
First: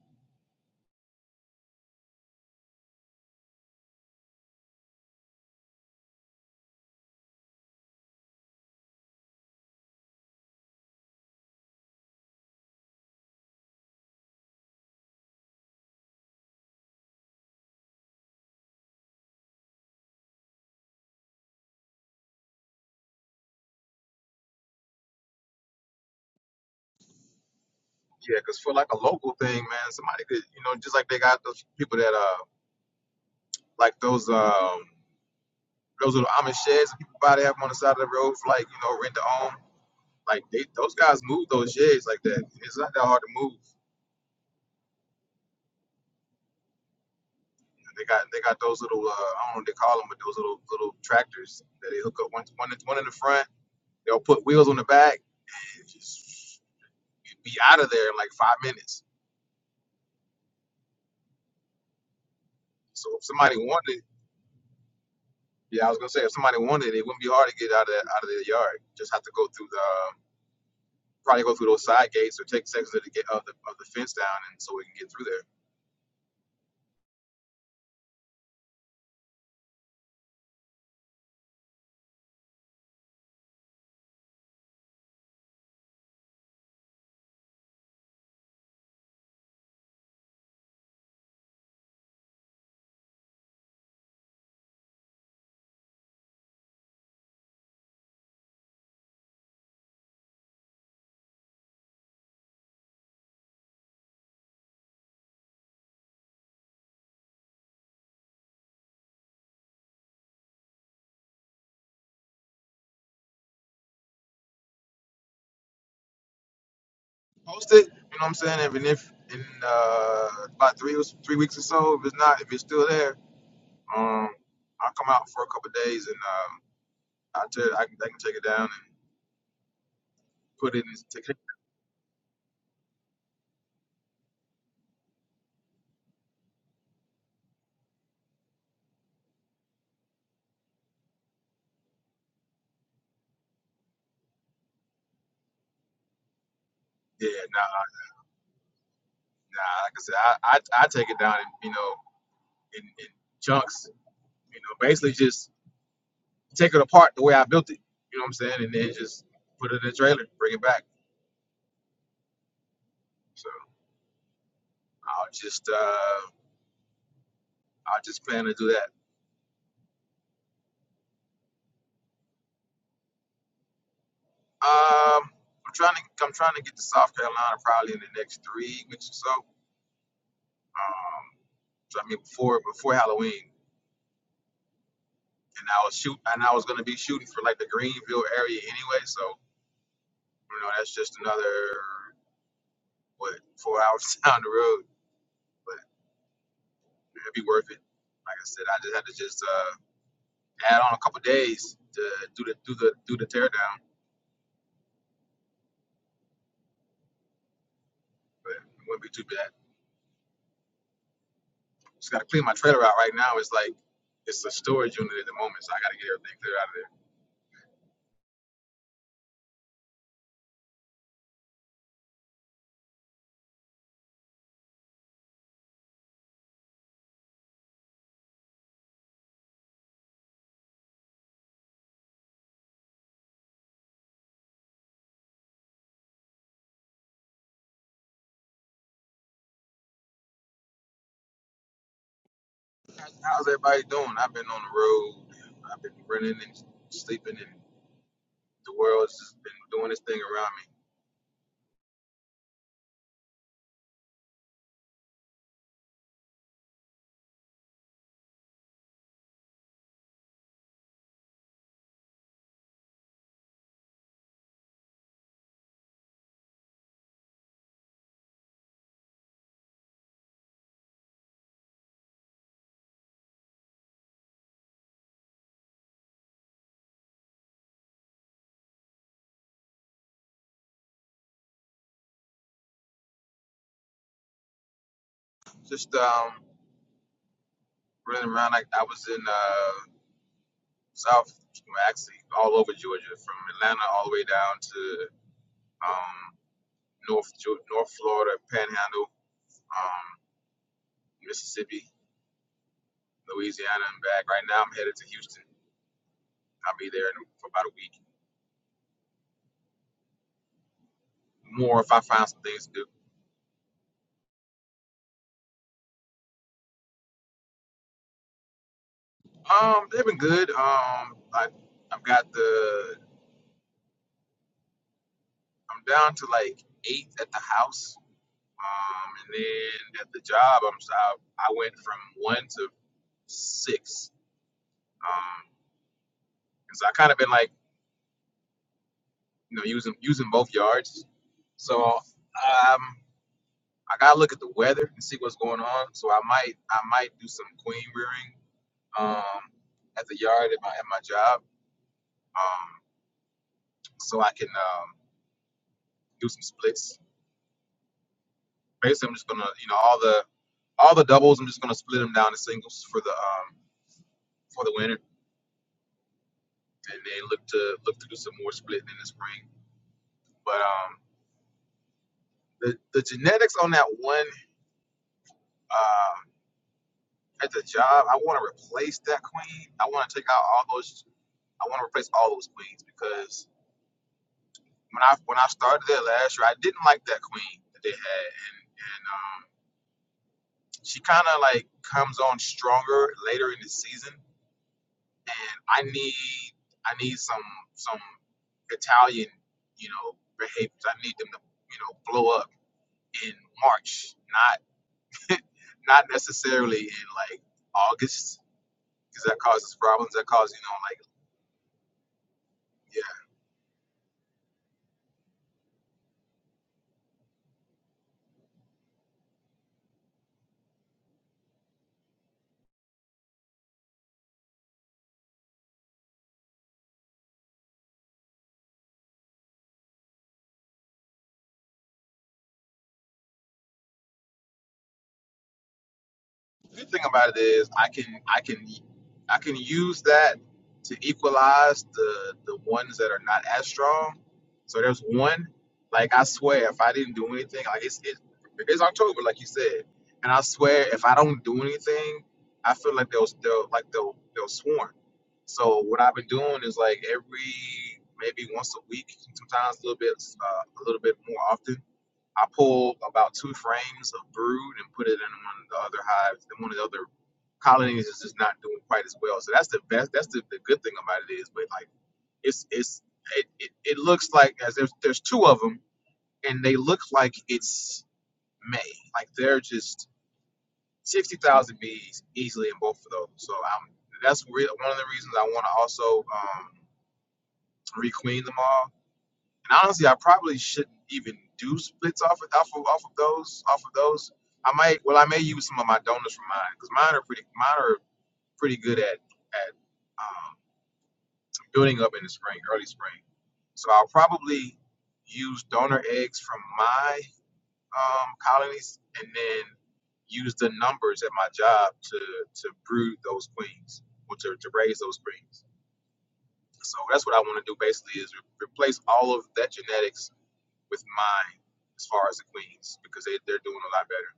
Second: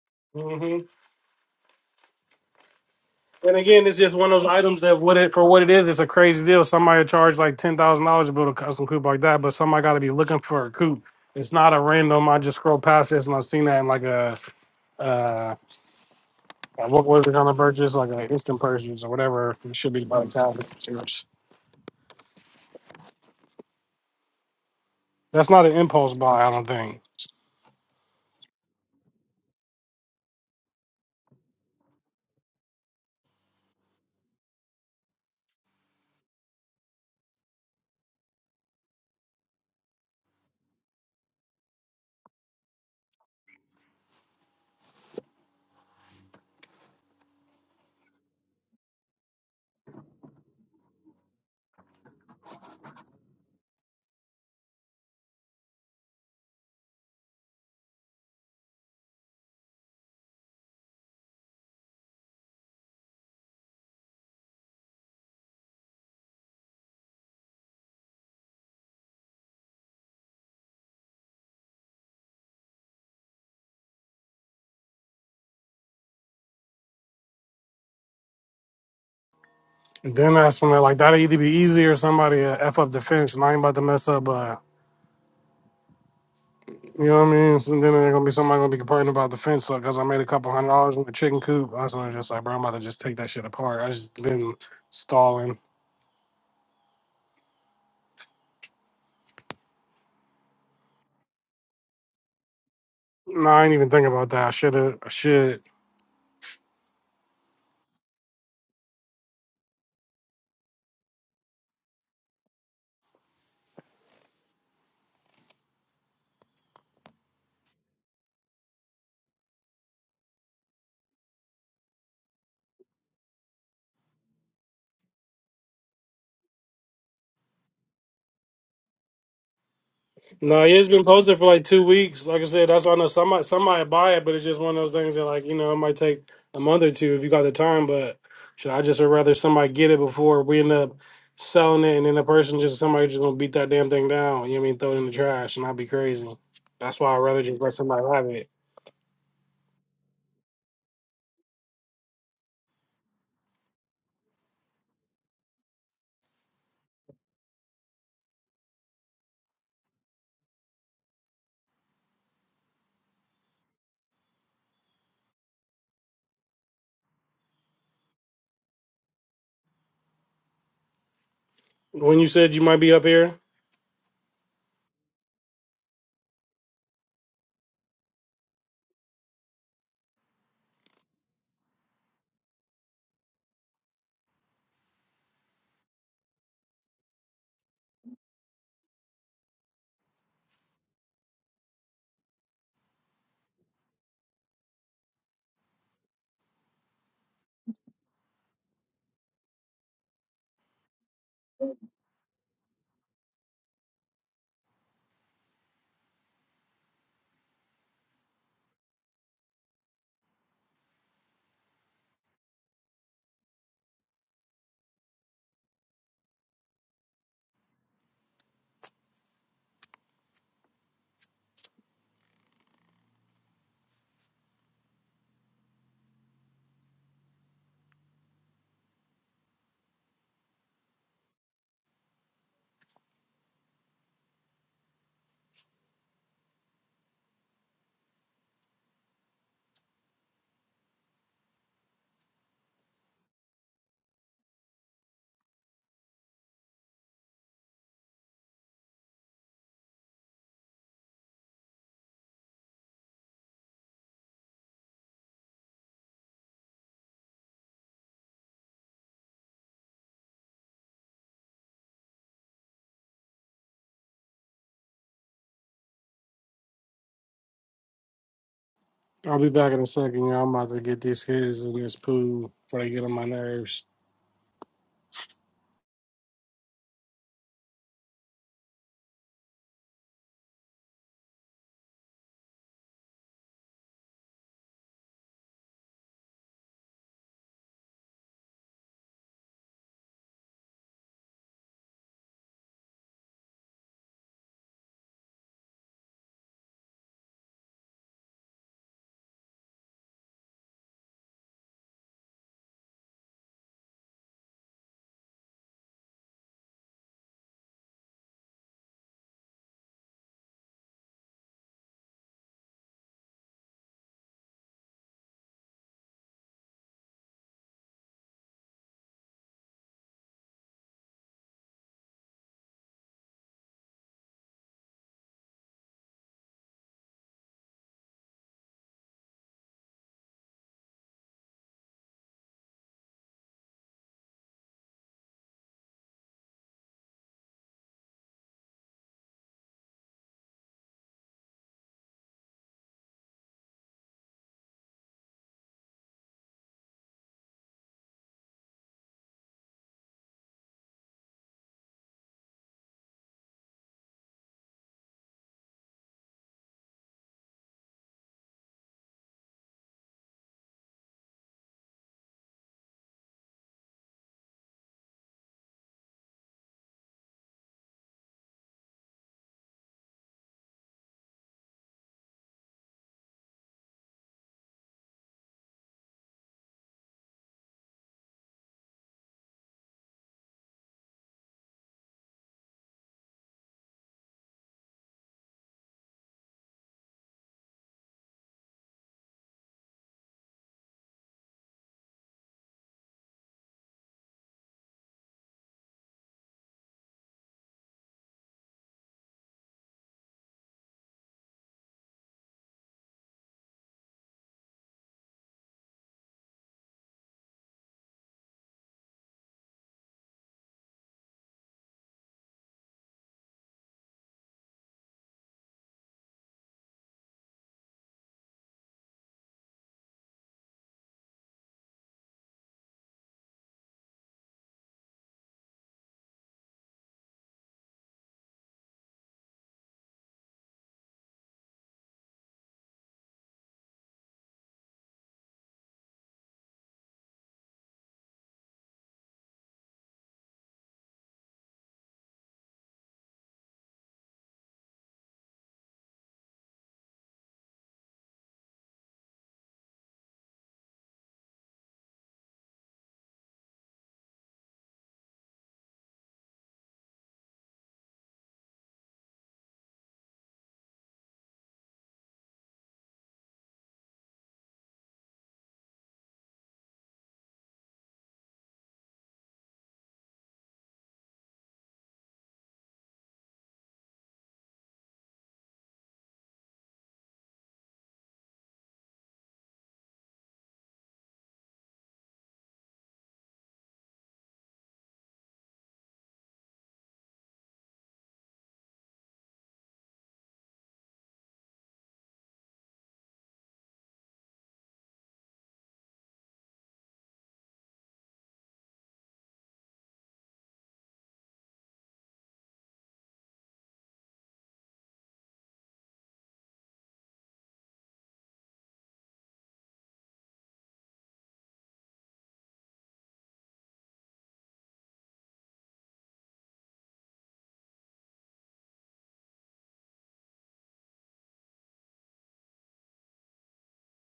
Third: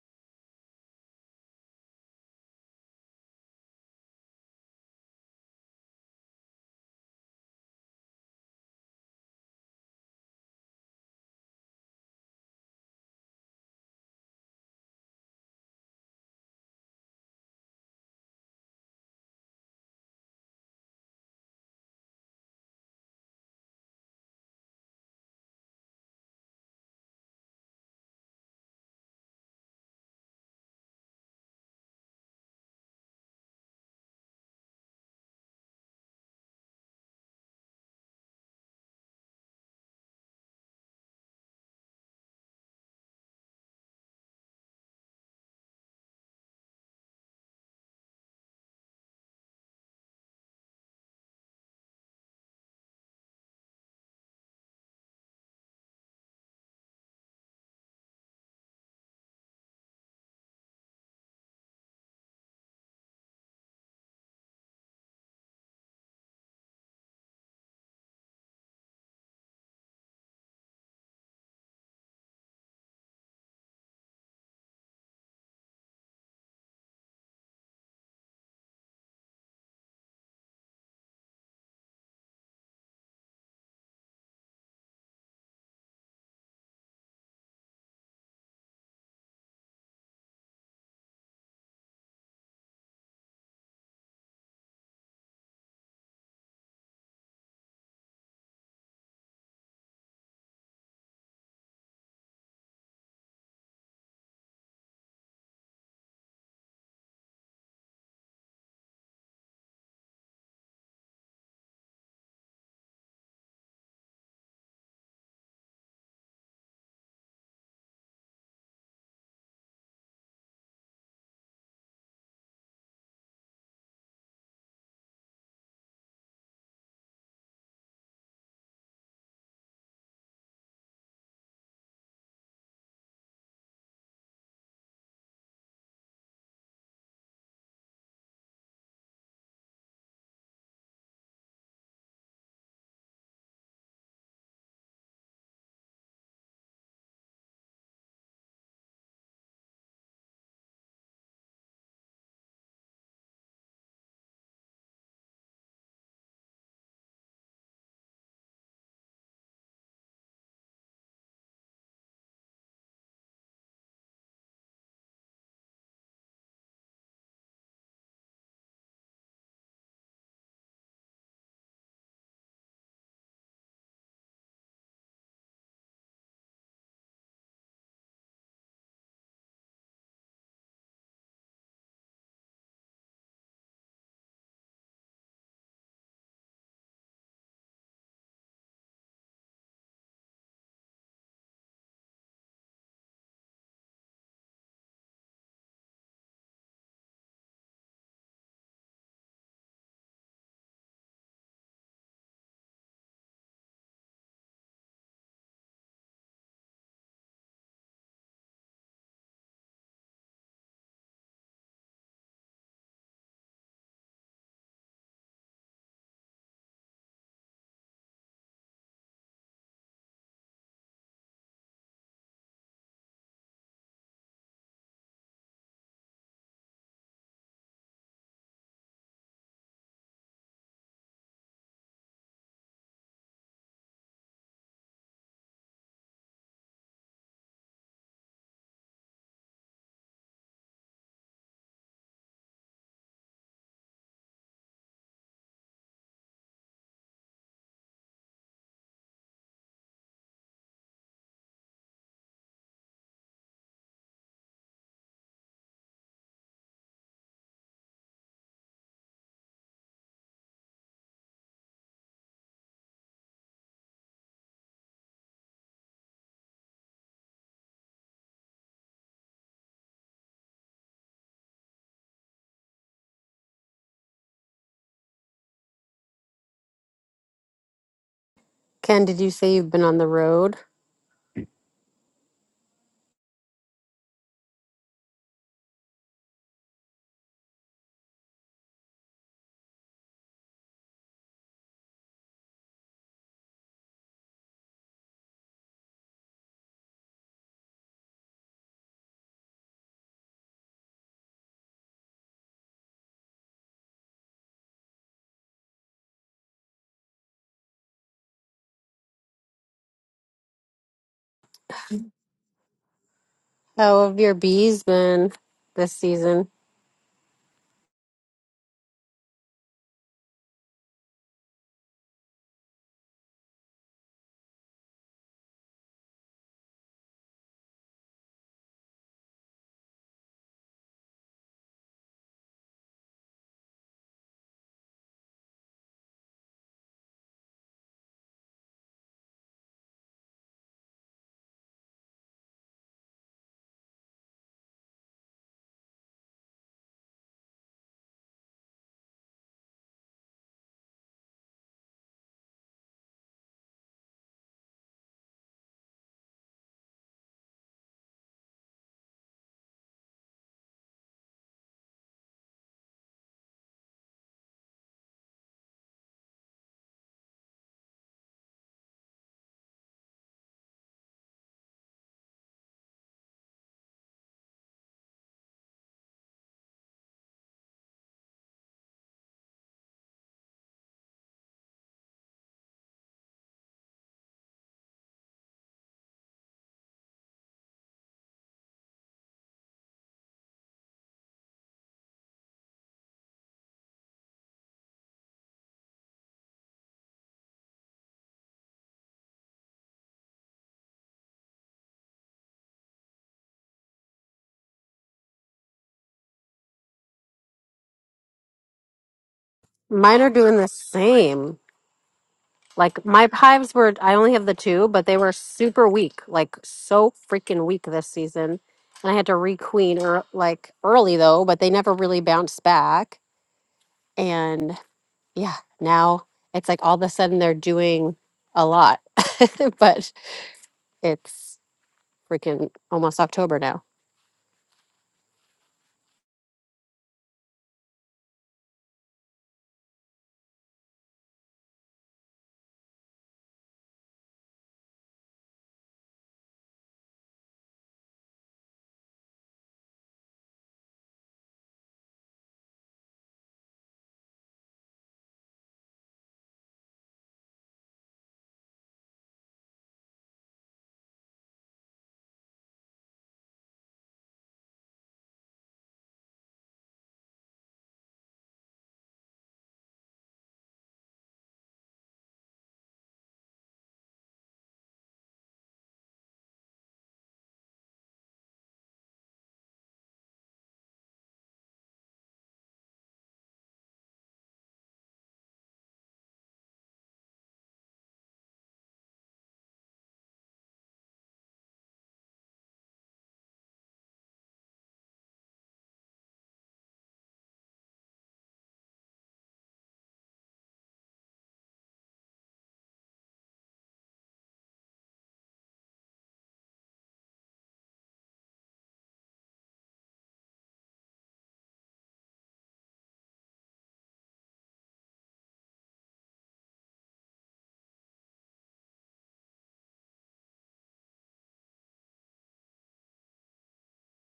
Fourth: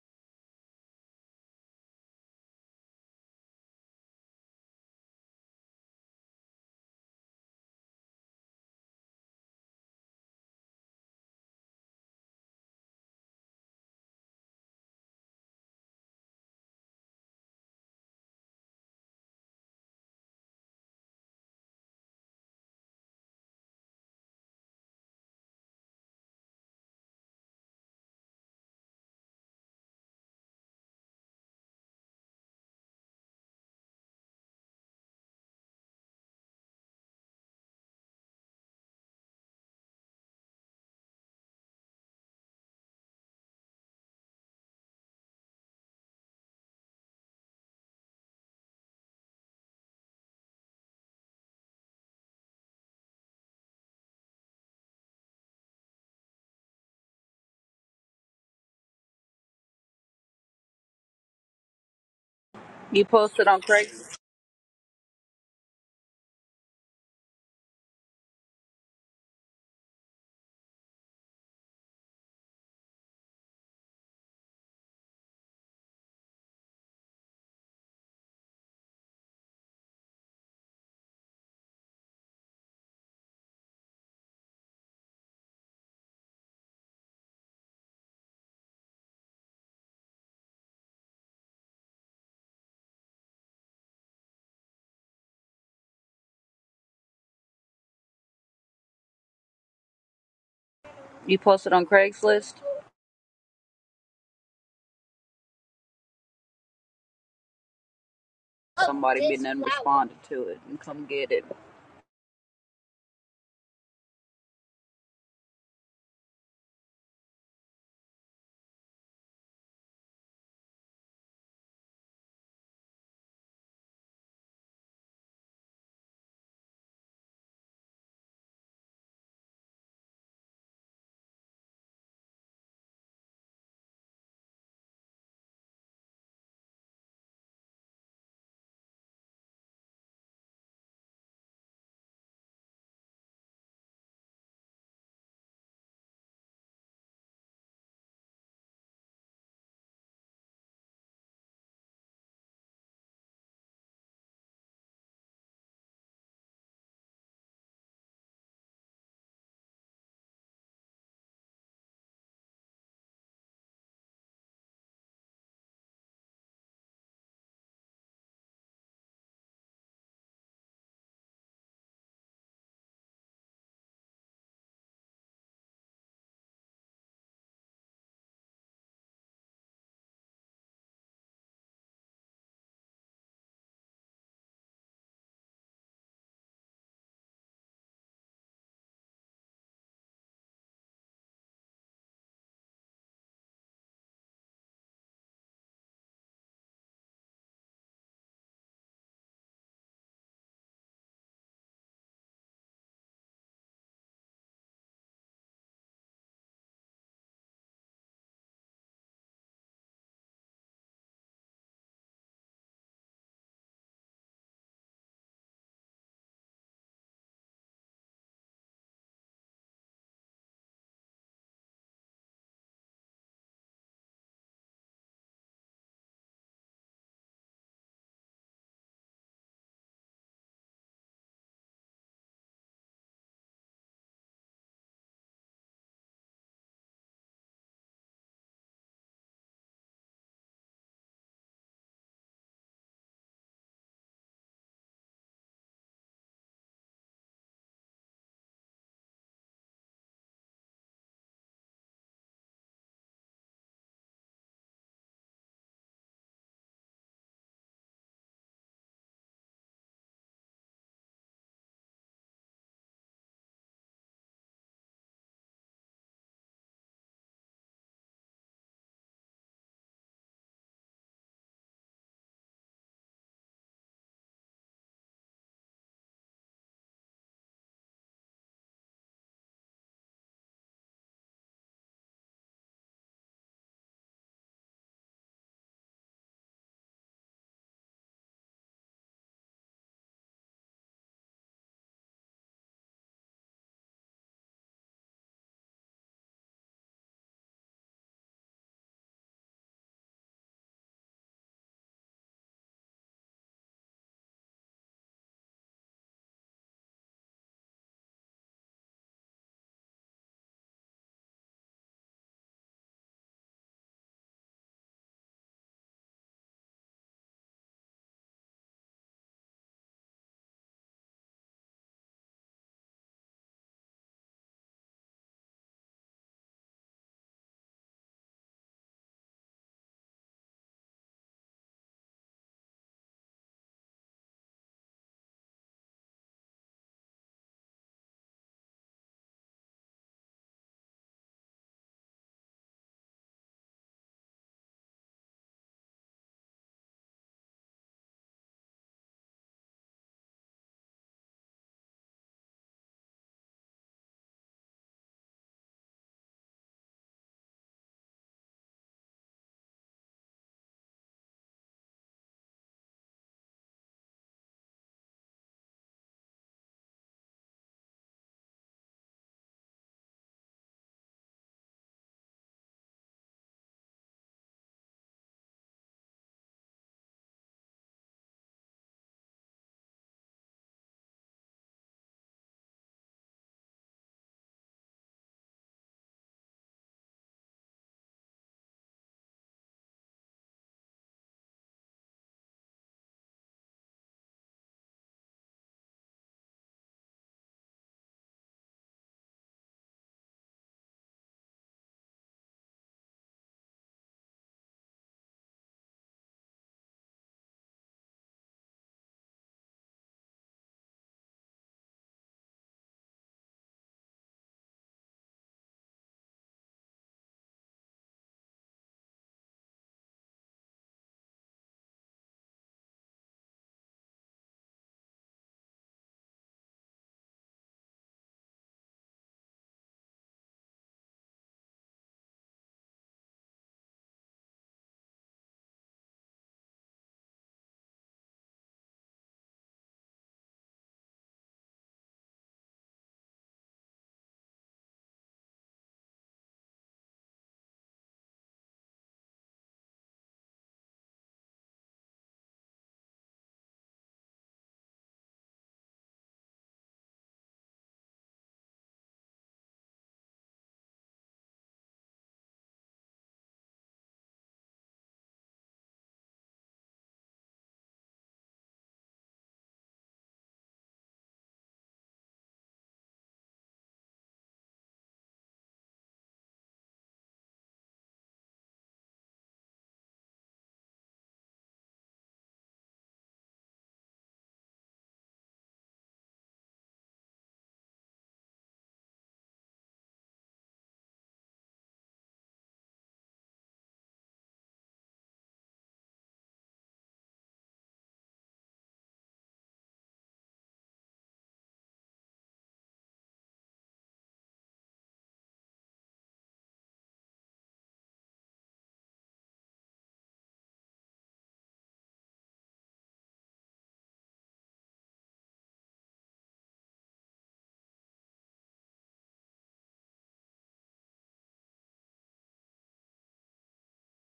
And again, it's just one of those items that what it for what it is. It's a crazy deal. Somebody charged like ten thousand dollars to build a custom coupe like that, but somebody got to be looking for a coupe. It's not a random. I just scroll past this and I've seen that in like a uh, uh, what was it on the purchase like an instant purchase or whatever. It should be by the time the consumers. That's not an impulse buy. I don't think.
Yeah, 'cause for like a local thing, man, somebody could you know just like they got those people that uh like those um those little Amish sheds that people buy they have 'em on the side of the road for like you know rent to own. Like they, those guys move those sheds like that. It's not that hard to move. They got they got those little uh, I don't know what they call them, but those little little tractors that they hook up one one in- one in the front. They'll put wheels on the back and it just you'd be out of there in like five minutes.
You
So if
posted
somebody
on
wanted,
Craigslist.
yeah, I was gonna say if somebody wanted, it wouldn't be hard to get out of that, out of the yard. Just have to go through the um, probably go through those side gates or take sections of the ga- of the, of the fence down, and so we can get through there.
And then that's when they're like that'll either be easy or somebody uh, f up the finish, and I ain't about to mess up. uh, You know what I mean? So then there's gonna be somebody gonna be complaining about the fence because I made a couple hundred dollars with a chicken coop. I was just like, bro, I'm about to just take that shit apart. I just been stalling.
You posted on Craigslist.
No, I ain't even think about that. I should have. I should.
Somebody been done responded to it and come get it.
Post it, you know what I'm saying? and if in uh, about three or s- three weeks or so, if it's not, if it's still there Um, I'll come out for a couple of days and um, I tell you, I can, I can take it down and
No,
put it
it's
in.
been
Take it,
posted for like two weeks. Like I said, that's why I know somebody somebody buy it, but it's just one of those things that like you know it might take a month or two if you got the time. But should I just would rather somebody get it before we end up selling it, and then the person just somebody just gonna beat that damn thing down. You know what I mean? Throw it in the trash, and I'd be crazy. That's why I'd
yeah,
rather
nah,
just let somebody have it.
nah. Like I said, I, I, I take it down and you know in, in chunks. You know, basically just take it apart the way I built it. You know what I'm saying? And then just put it in a trailer, bring it back. So I'll just uh, I'll just plan to do that.
When you said you might be up here,
Um, I'm trying to I'm trying to get to South Carolina probably in the next three weeks or so. Um, so I mean before before Halloween. and I was shoot and I was gonna be shooting for like the Greenville area anyway, so you know that's just another what four hours down the road, but it'd be worth it. Like I said, I just had to just uh, add on a couple days to do the do the do the teardown, but it wouldn't be too bad. Just gotta clean my trailer out right now. It's like it's a storage unit at the moment, so I gotta get everything cleared out of there. How's everybody doing? I've been on the road. I've been running and sleeping, and the world's just been doing its thing around me.
I'll be back in a second. You know, I'm about to get these kids in this pool before they get on my nerves.
Ken, did you say you've been on the road?
Just um, running around like I was in uh, South, well, actually all over Georgia, from Atlanta all the way down to um, North Geo- North Florida, Panhandle, um, Mississippi, Louisiana, and back. Right now, I'm headed to Houston. I'll be there in, for about a week. More if I find some things to do.
How have your bees been this season?
Um, they've been good. Um, I I've got the I'm down to like eight at the house. Um, and then at the job, I'm I, I went from one to six. Um. because I kind of been like you know using using both yards. So um, I gotta look at the weather and see what's going on. So I might I might do some queen rearing um, at the yard at my at my job, um, so I can um, do some splits. Basically, I'm just gonna you know all the all the doubles. I'm just gonna split them down to singles for the um, for the winter, and then look to look to do some more splitting in the spring. But um, the the genetics on that one. uh, at the job, I want to replace that queen. I want to take out all those. I want to replace all those queens because when I when I started there last year, I didn't like that queen that they had, and and um, she kind of like comes on stronger later in the season, and I need I need some some Italian, you know, behaviors. I need them to you know blow up in March, not not necessarily in like August because that causes problems.
Mine
That
are
causes
doing
you
the
know like
same. Like my hives were, I only have the two, but they were super weak, like so freaking weak this season. And I had to requeen or like early though, but they never really bounced back. And yeah, now it's like all of a sudden they're doing a lot, but it's freaking almost October now.
The good thing about it is, I can I can I can use that to equalize the the ones that are not as strong. So there's one, like I swear, if I didn't do anything, like it's it, it's October, like you said, and I swear if I don't do anything, I feel like they'll they'll like they'll they'll swarm. So what I've been doing is like every maybe once a week, sometimes a little bit uh, a little bit more often. I pulled about two frames of brood and put it in one of the other hives. And one of the other colonies is just not doing quite as well. So that's the best. That's the, the good thing about it is, but like it's it's it, it, it looks like as there's there's two of them and they look like it's May. Like they're just sixty thousand bees easily in both of those. So I'm that's re- one of the reasons I want to also um, requeen them all And honestly, I probably shouldn't even do splits off of off of, off of those off of those. I might well I may use some of my donors from mine because mine are pretty mine are pretty good at at um, building up in the spring, early spring. So I'll probably use donor eggs from my um, colonies and then use the numbers at my job to to brood those queens or to, to raise those queens. So that's what I want to do basically is re- replace all of that genetics with mine as far as the Queens because they, they're doing a lot better.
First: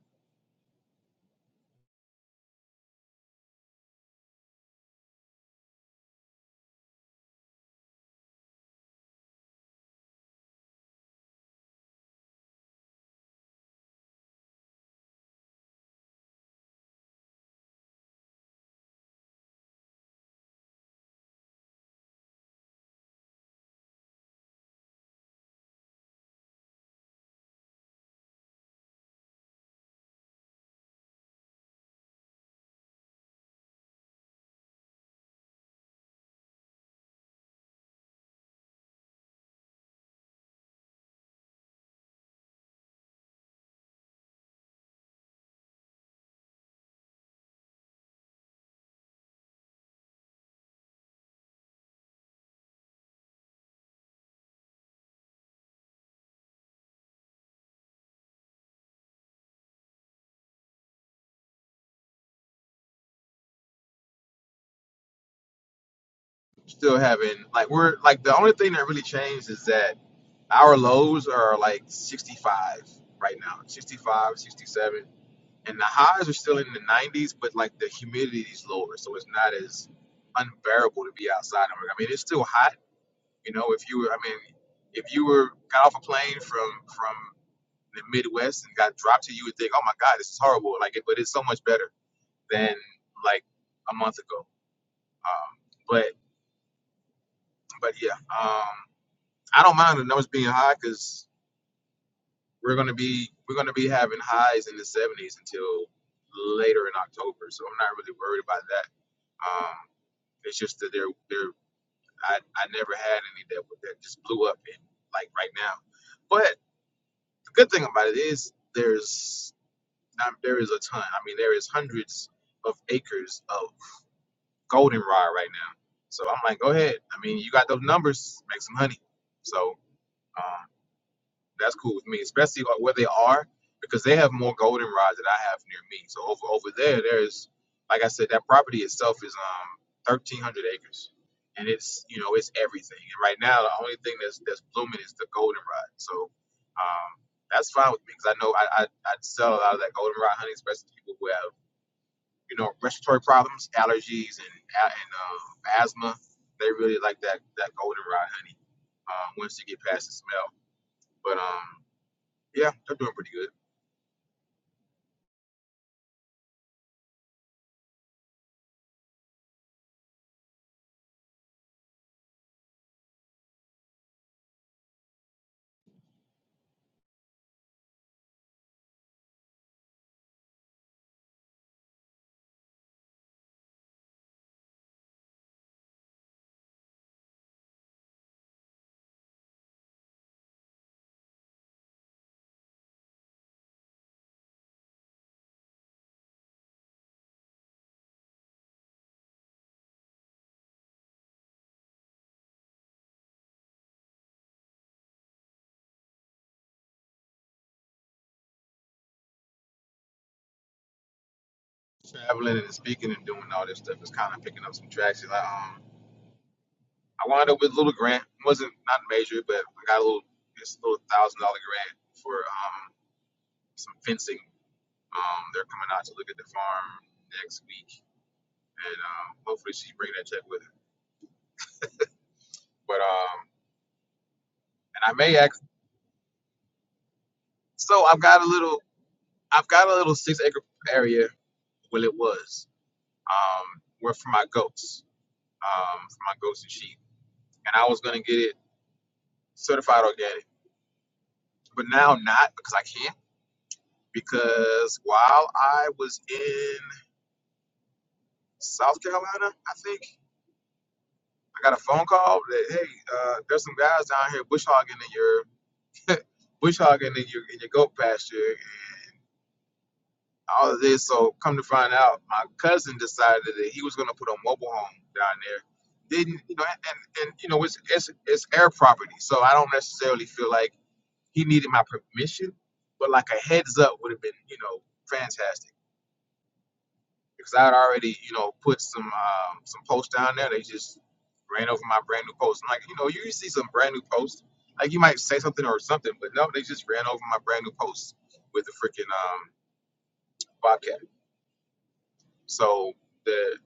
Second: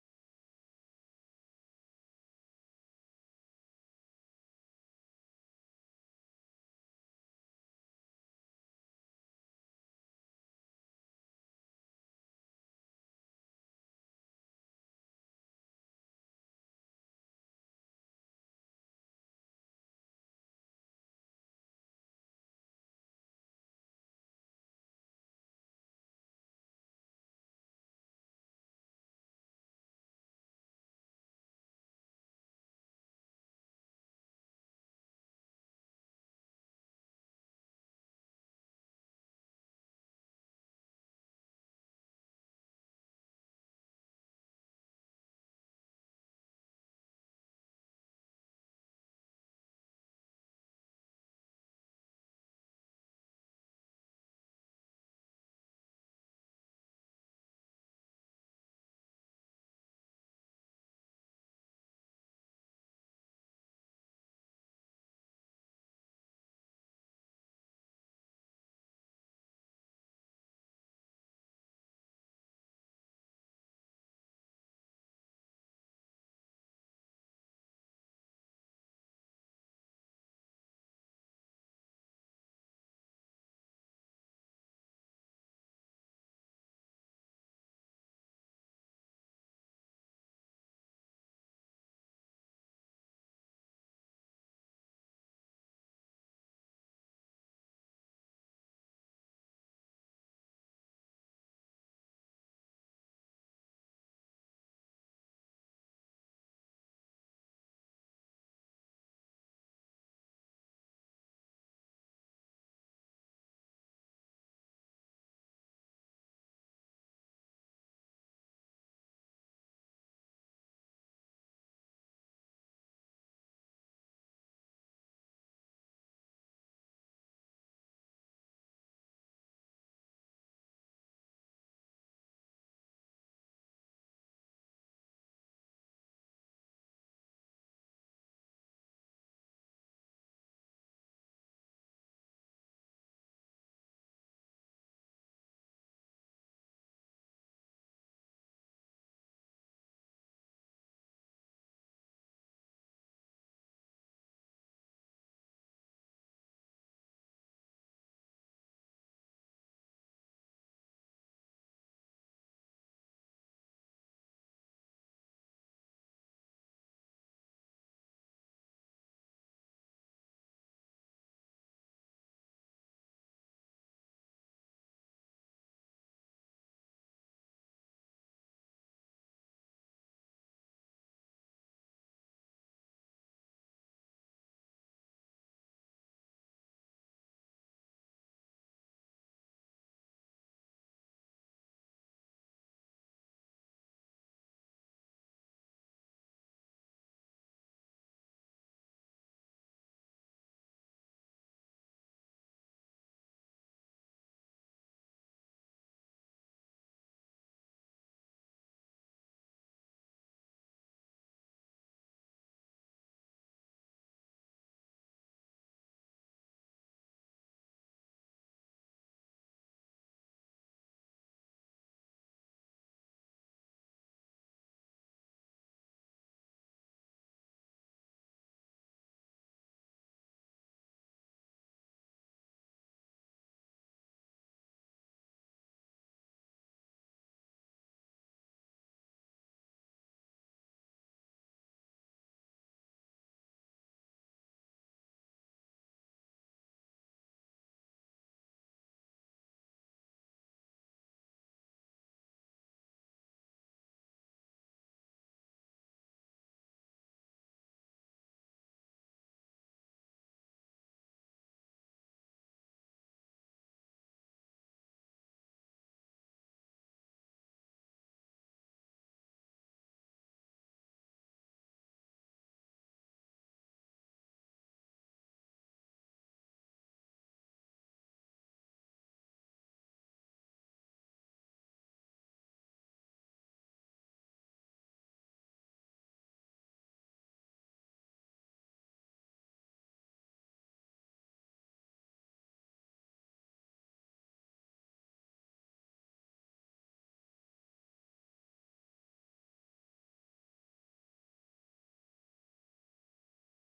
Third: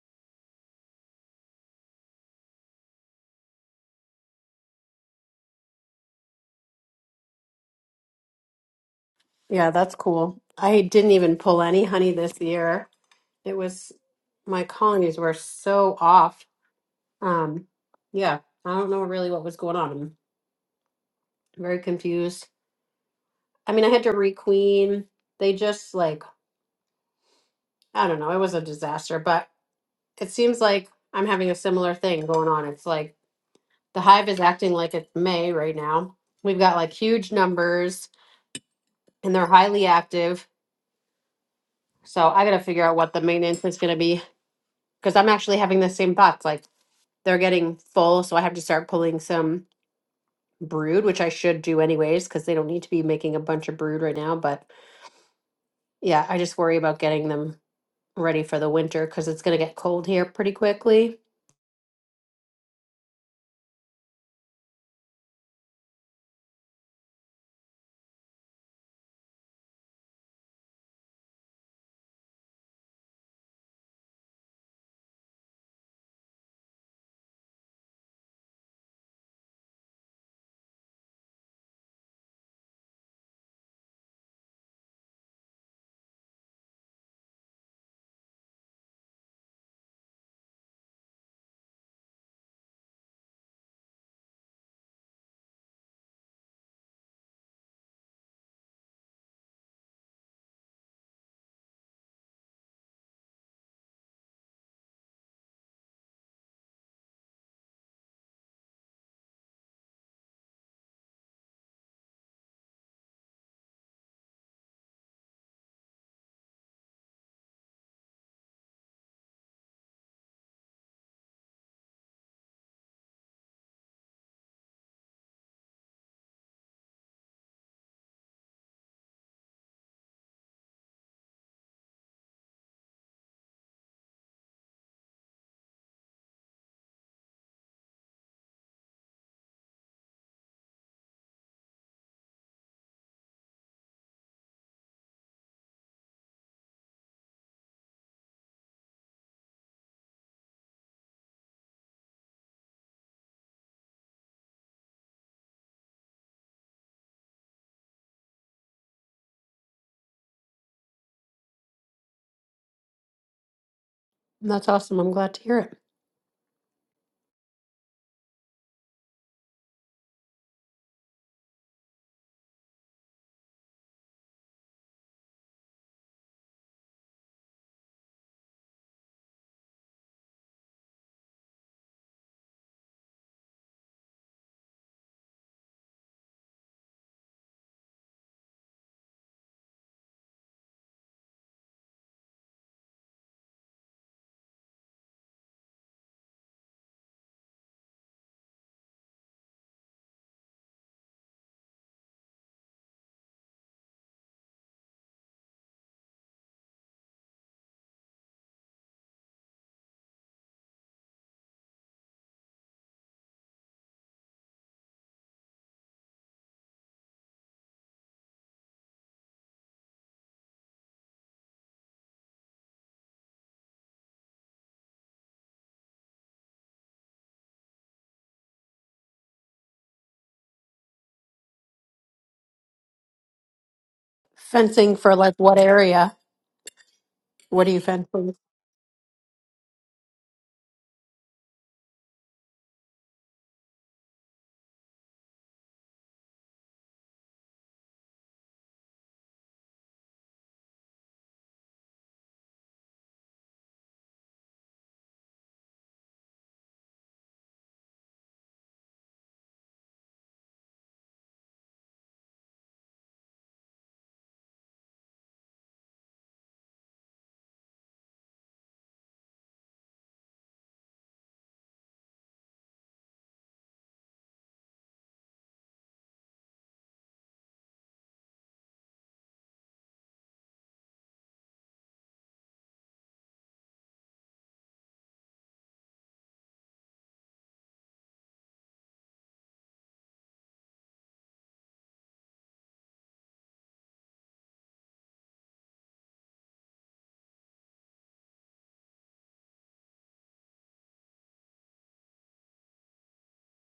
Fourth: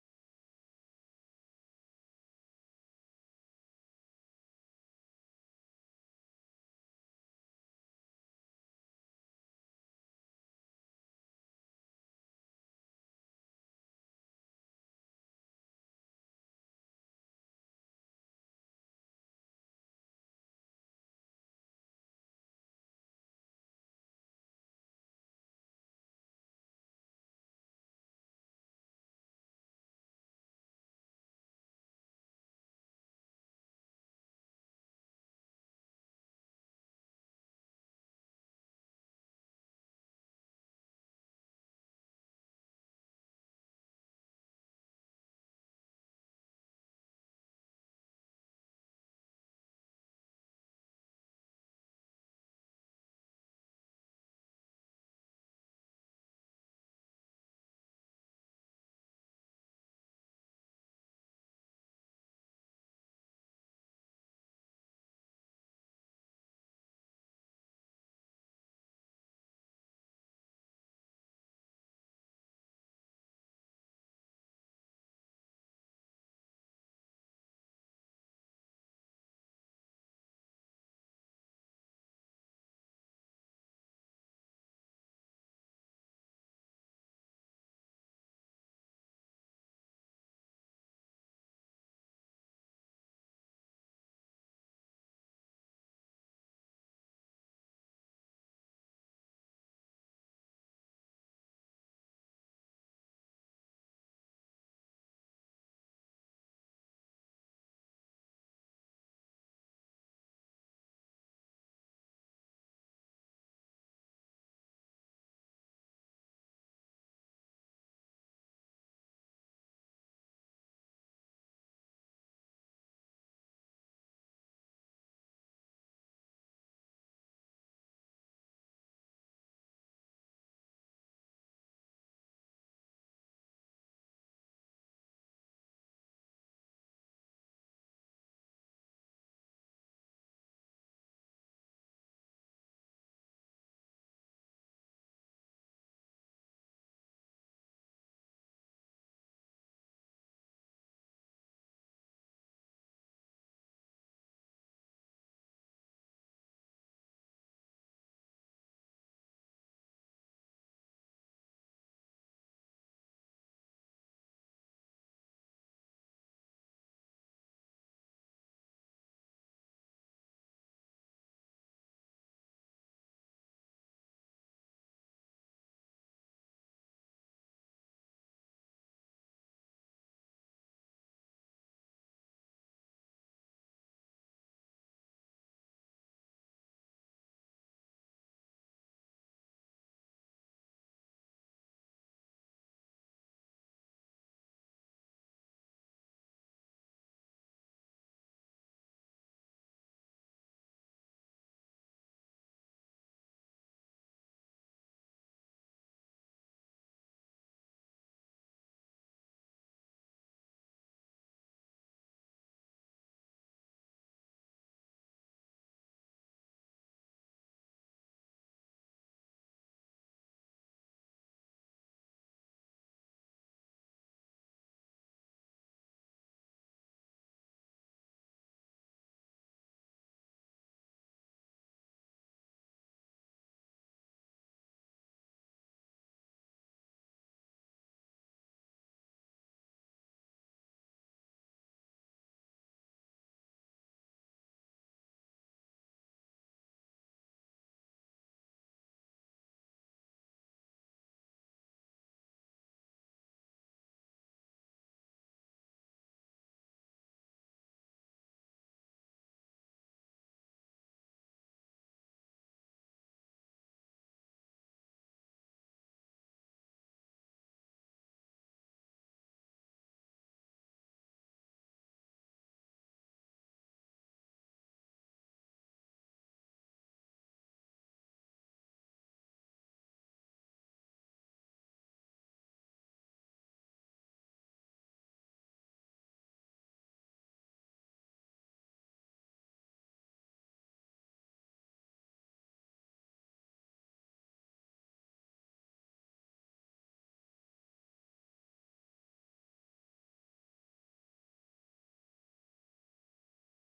Yeah, that's cool. I didn't even pull any honey this year. It was my colonies were so off. Um, yeah, I don't know really what was going on. very confused. I mean, I had to requeen. They just like, I don't know, it was a disaster, but it seems like I'm having a similar thing going on. It's like the hive is acting like it's May right now. We've got like huge numbers and they're highly active. So I got to figure out what the maintenance is going to be because I'm actually having the same thoughts. Like they're getting full. So I have to start pulling some brood, which I should do anyways because they don't need to be making a bunch of brood right now. But yeah, I just worry about getting them ready for the winter because it's going to get cold here pretty quickly.
Still having like we're like the only thing that really changed is that our lows are like 65 right now, 65, 67, and the highs are still in the 90s, but like the humidity is lower, so it's not as unbearable to be outside. I mean, it's still hot, you know. If you were, I mean, if you were got off a plane from from the Midwest and got dropped to you, you would think, oh my God, this is horrible. Like, it, but it's so much better than like a month ago. Um, but but yeah, um, I don't mind the numbers being high because we're gonna be we're gonna be having highs in the 70s until later in October. So I'm not really worried about that. Um, it's just that they're they're I, I never had any that that just blew up in like right now. But the good thing about it is there's um, there is a ton. I mean, there is hundreds of acres of goldenrod right now. So I'm like, go ahead. I mean, you got those numbers, make some honey. So um, that's cool with me, especially like where they are because they have more goldenrods that I have near me. So over over there, there's like I said, that property itself is um 1,300 acres, and it's you know it's everything. And right now, the only thing that's that's blooming is the goldenrod. So um, that's fine with me because I know I, I I'd sell a lot of that goldenrod honey, especially to people who have you know, respiratory problems, allergies, and a- and uh, asthma. They really like that that goldenrod honey. Um, once you get past the smell, but um, yeah, they're doing pretty good.
And That's awesome. I'm glad to hear it.
Traveling and speaking and doing all this stuff is kind of picking up some traction. I, um, I wound up with a little grant. wasn't not major, but I got a little this little thousand dollar grant for um some fencing. Um, they're coming out to look at the farm next week, and um, hopefully she bring that check with her. But um,
Fencing
and I
for like
may
what
act.
area? What are you
So I've
fencing?
got a little. I've got a little six acre area. Well, it was um, were for my goats, um, for my goats and sheep, and I was gonna get it certified organic, but now not because I can't. Because while I was in South Carolina, I think I got a phone call that hey, uh, there's some guys down here bush hogging in your bush hogging in your in your goat pasture, all of this. So come to find out, my cousin decided that he was going to put a mobile home down there. Didn't you know? And, and you know, it's, it's it's air property, so I don't necessarily feel like he needed my permission, but like a heads up would have been you know fantastic because I had already you know put some um, some posts down there. They just ran over my brand new post. I'm like, you know, you see some brand new posts. Like you might say something or something, but no, they just ran over my brand new post with the freaking um, bobcat. So the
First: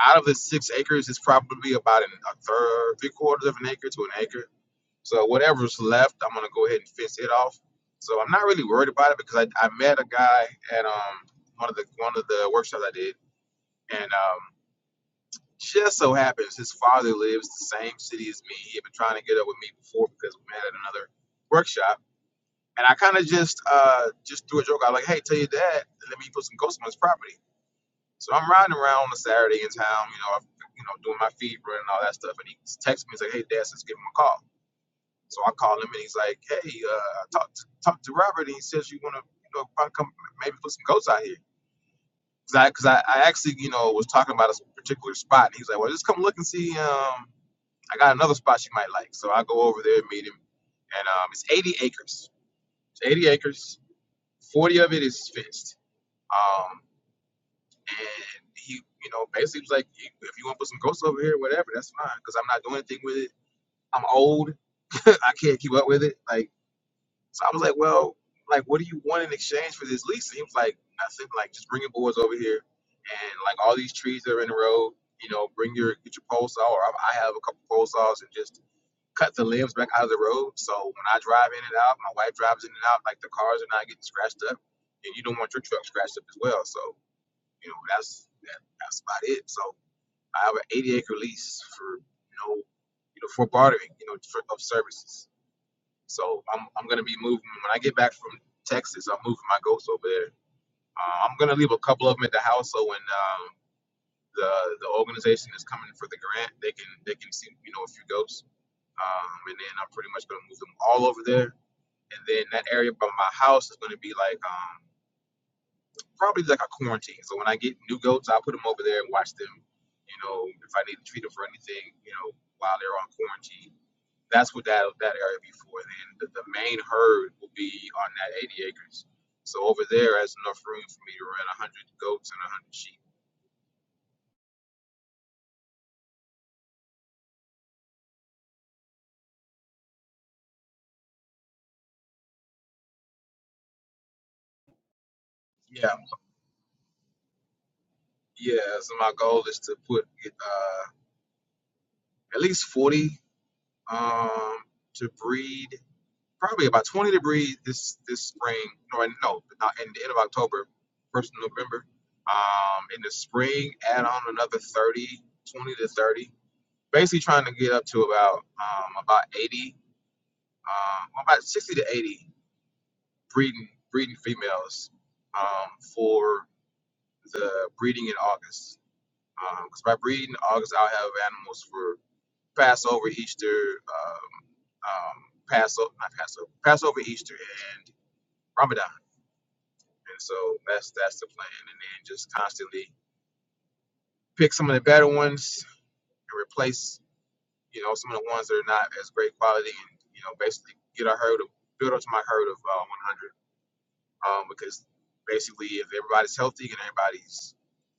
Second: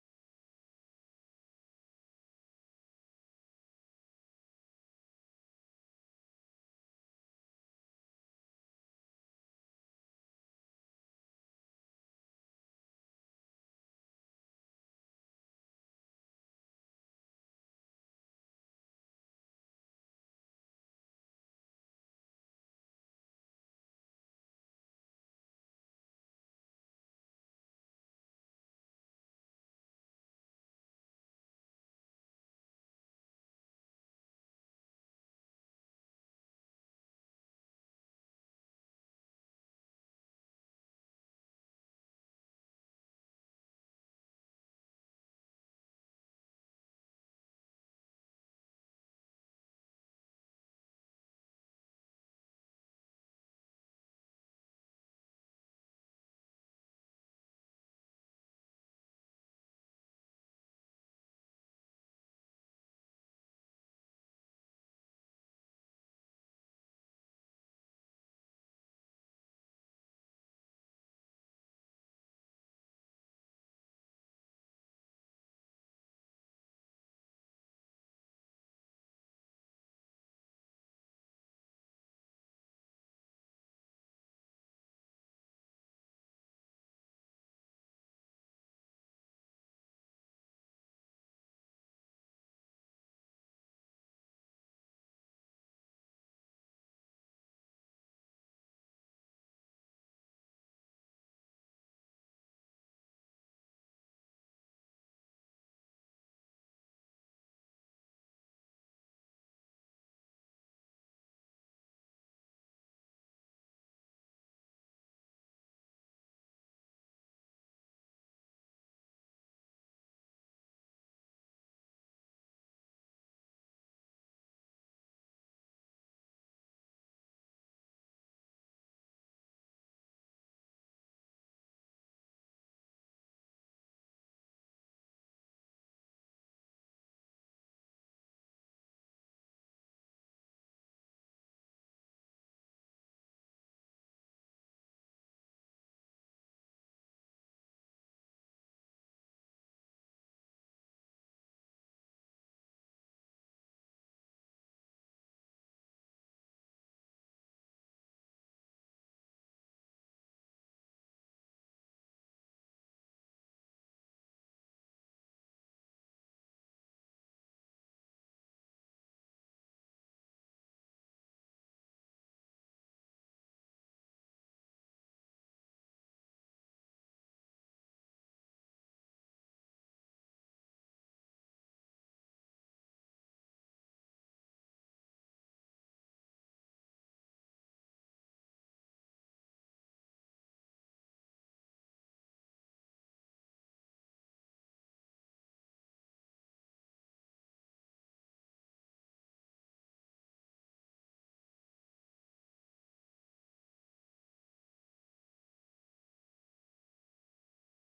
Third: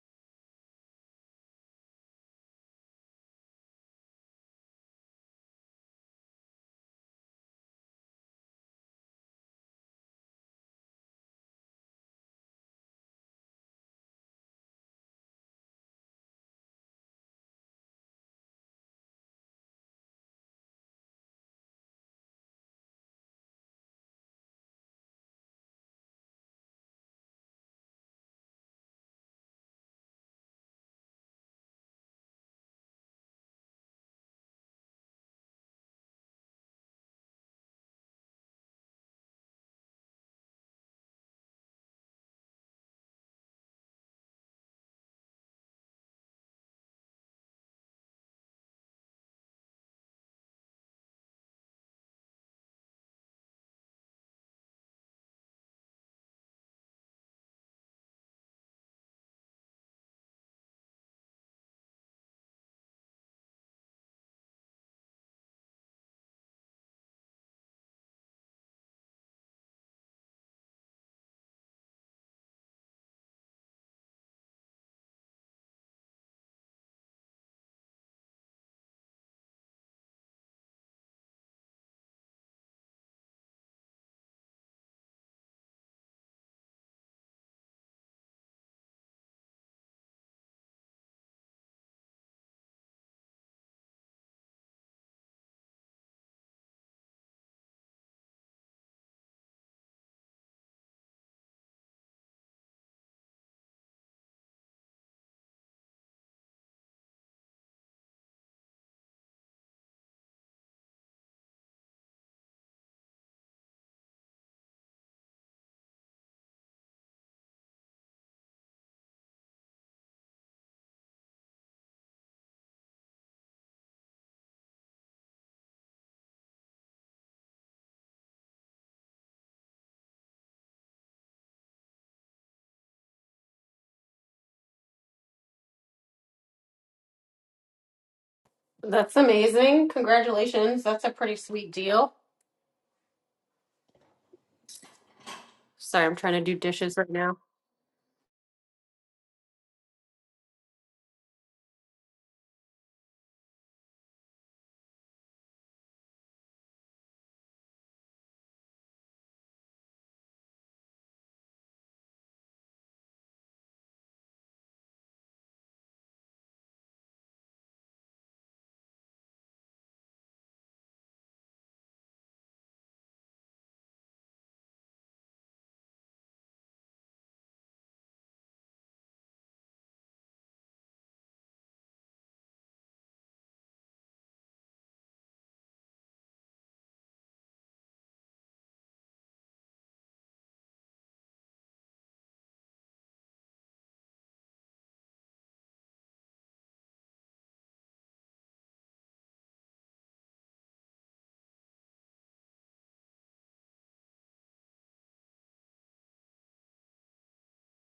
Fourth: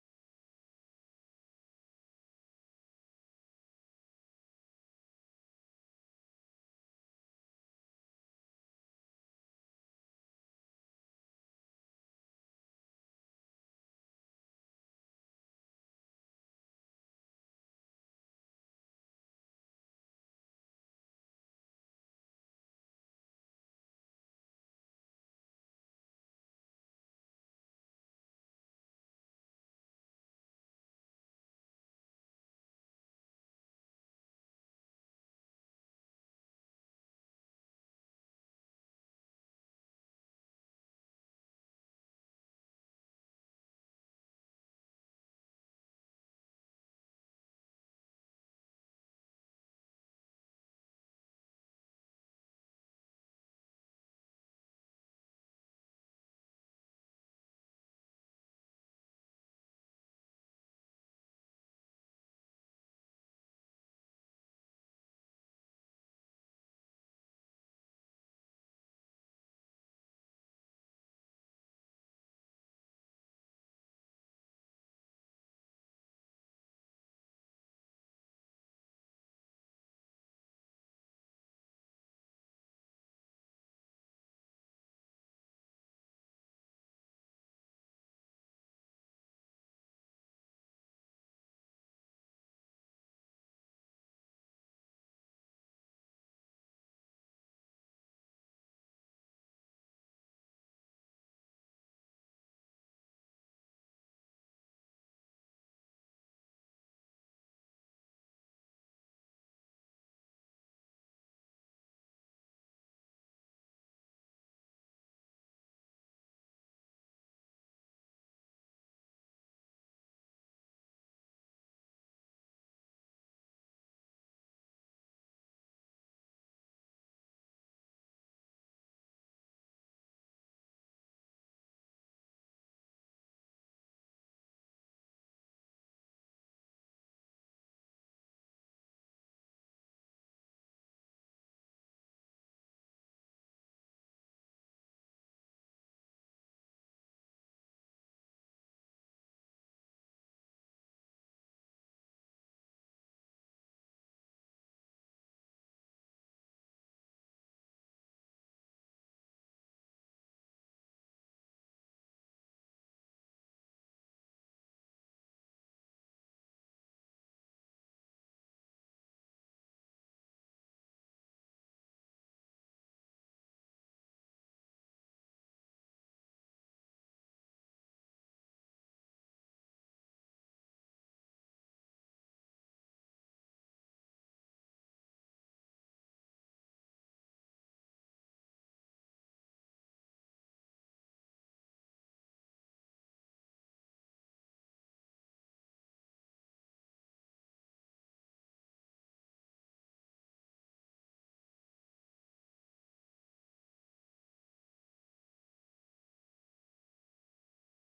out of the six acres, it's probably about an, a third, three quarters of an acre to an acre. So whatever's left, I'm gonna go ahead and fence it off. So I'm not really worried about it because I, I met a guy at um one of the one of the workshops I did, and um just so happens his father lives the same city as me. He had been trying to get up with me before because we met at another workshop, and I kind of just uh just threw a joke out like, "Hey, tell your dad, let me put some ghosts on his property." So I'm riding around on a Saturday in town, you know, I, you know, doing my fever and all that stuff. And he texts me, he's like, "Hey, Dad, let's give him a call." So I call him, and he's like, "Hey, uh, I talked to, talked to Robert, and he says you want to, you know, probably come maybe put some goats out here." Cause I, cause I, I actually, you know, was talking about a particular spot, and he's like, "Well, just come look and see. Um, I got another spot you might like." So I go over there and meet him, and um, it's 80 acres. It's 80 acres. 40 of it is fenced. Um. And he, you know, basically was like, if you want to put some ghosts over here, whatever, that's fine, because I'm not doing anything with it. I'm old. I can't keep up with it. Like, so I was like, well, like, what do you want in exchange for this lease? And he was like, nothing. Like, just bring your boards over here, and like all these trees that are in the road. You know, bring your get your pole saw, or I I have a couple pole saws, and just cut the limbs back out of the road. So when I drive in and out, my wife drives in and out. Like the cars are not getting scratched up, and you don't want your truck scratched up as well. So you know, that's that, that's about it. So I have an 80 acre lease for you know, you know, for bartering, you know, for, of services. So I'm I'm gonna be moving when I get back from Texas. I'm moving my goats over there. Uh, I'm gonna leave a couple of them at the house so when um, the the organization is coming for the grant, they can they can see you know a few goats. Um, and then I'm pretty much gonna move them all over there. And then that area by my house is gonna be like um probably like a quarantine. So when I get new goats, I'll put them over there and watch them. You know, if I need to treat them for anything, you know, while they're on quarantine, that's what that that area be for. Then the, the main herd will be on that 80 acres. So over there, has enough room for me to run 100 goats and 100 sheep.
That's amazing. Congratulations. That's a pretty sweet deal.
Yeah,
Sorry, I'm trying to do dishes right now.
yeah. So my goal is to put uh, at least 40 um, to breed probably about 20 degrees this this spring. No, no, not in the end of October, first of November. Um, in the spring, add on another 30, 20 to 30. Basically, trying to get up to about um, about 80, um, well, about 60 to 80 breeding breeding females um, for the breeding in August. Because by breeding in August, I'll have animals for Passover, Easter, um, um, Passover, not Passover, Passover, Easter, and Ramadan. And so that's that's the plan. And then just constantly pick some of the better ones and replace, you know, some of the ones that are not as great quality and, you know, basically get a herd of build up to my herd of uh, 100. Um, because basically if everybody's healthy and everybody's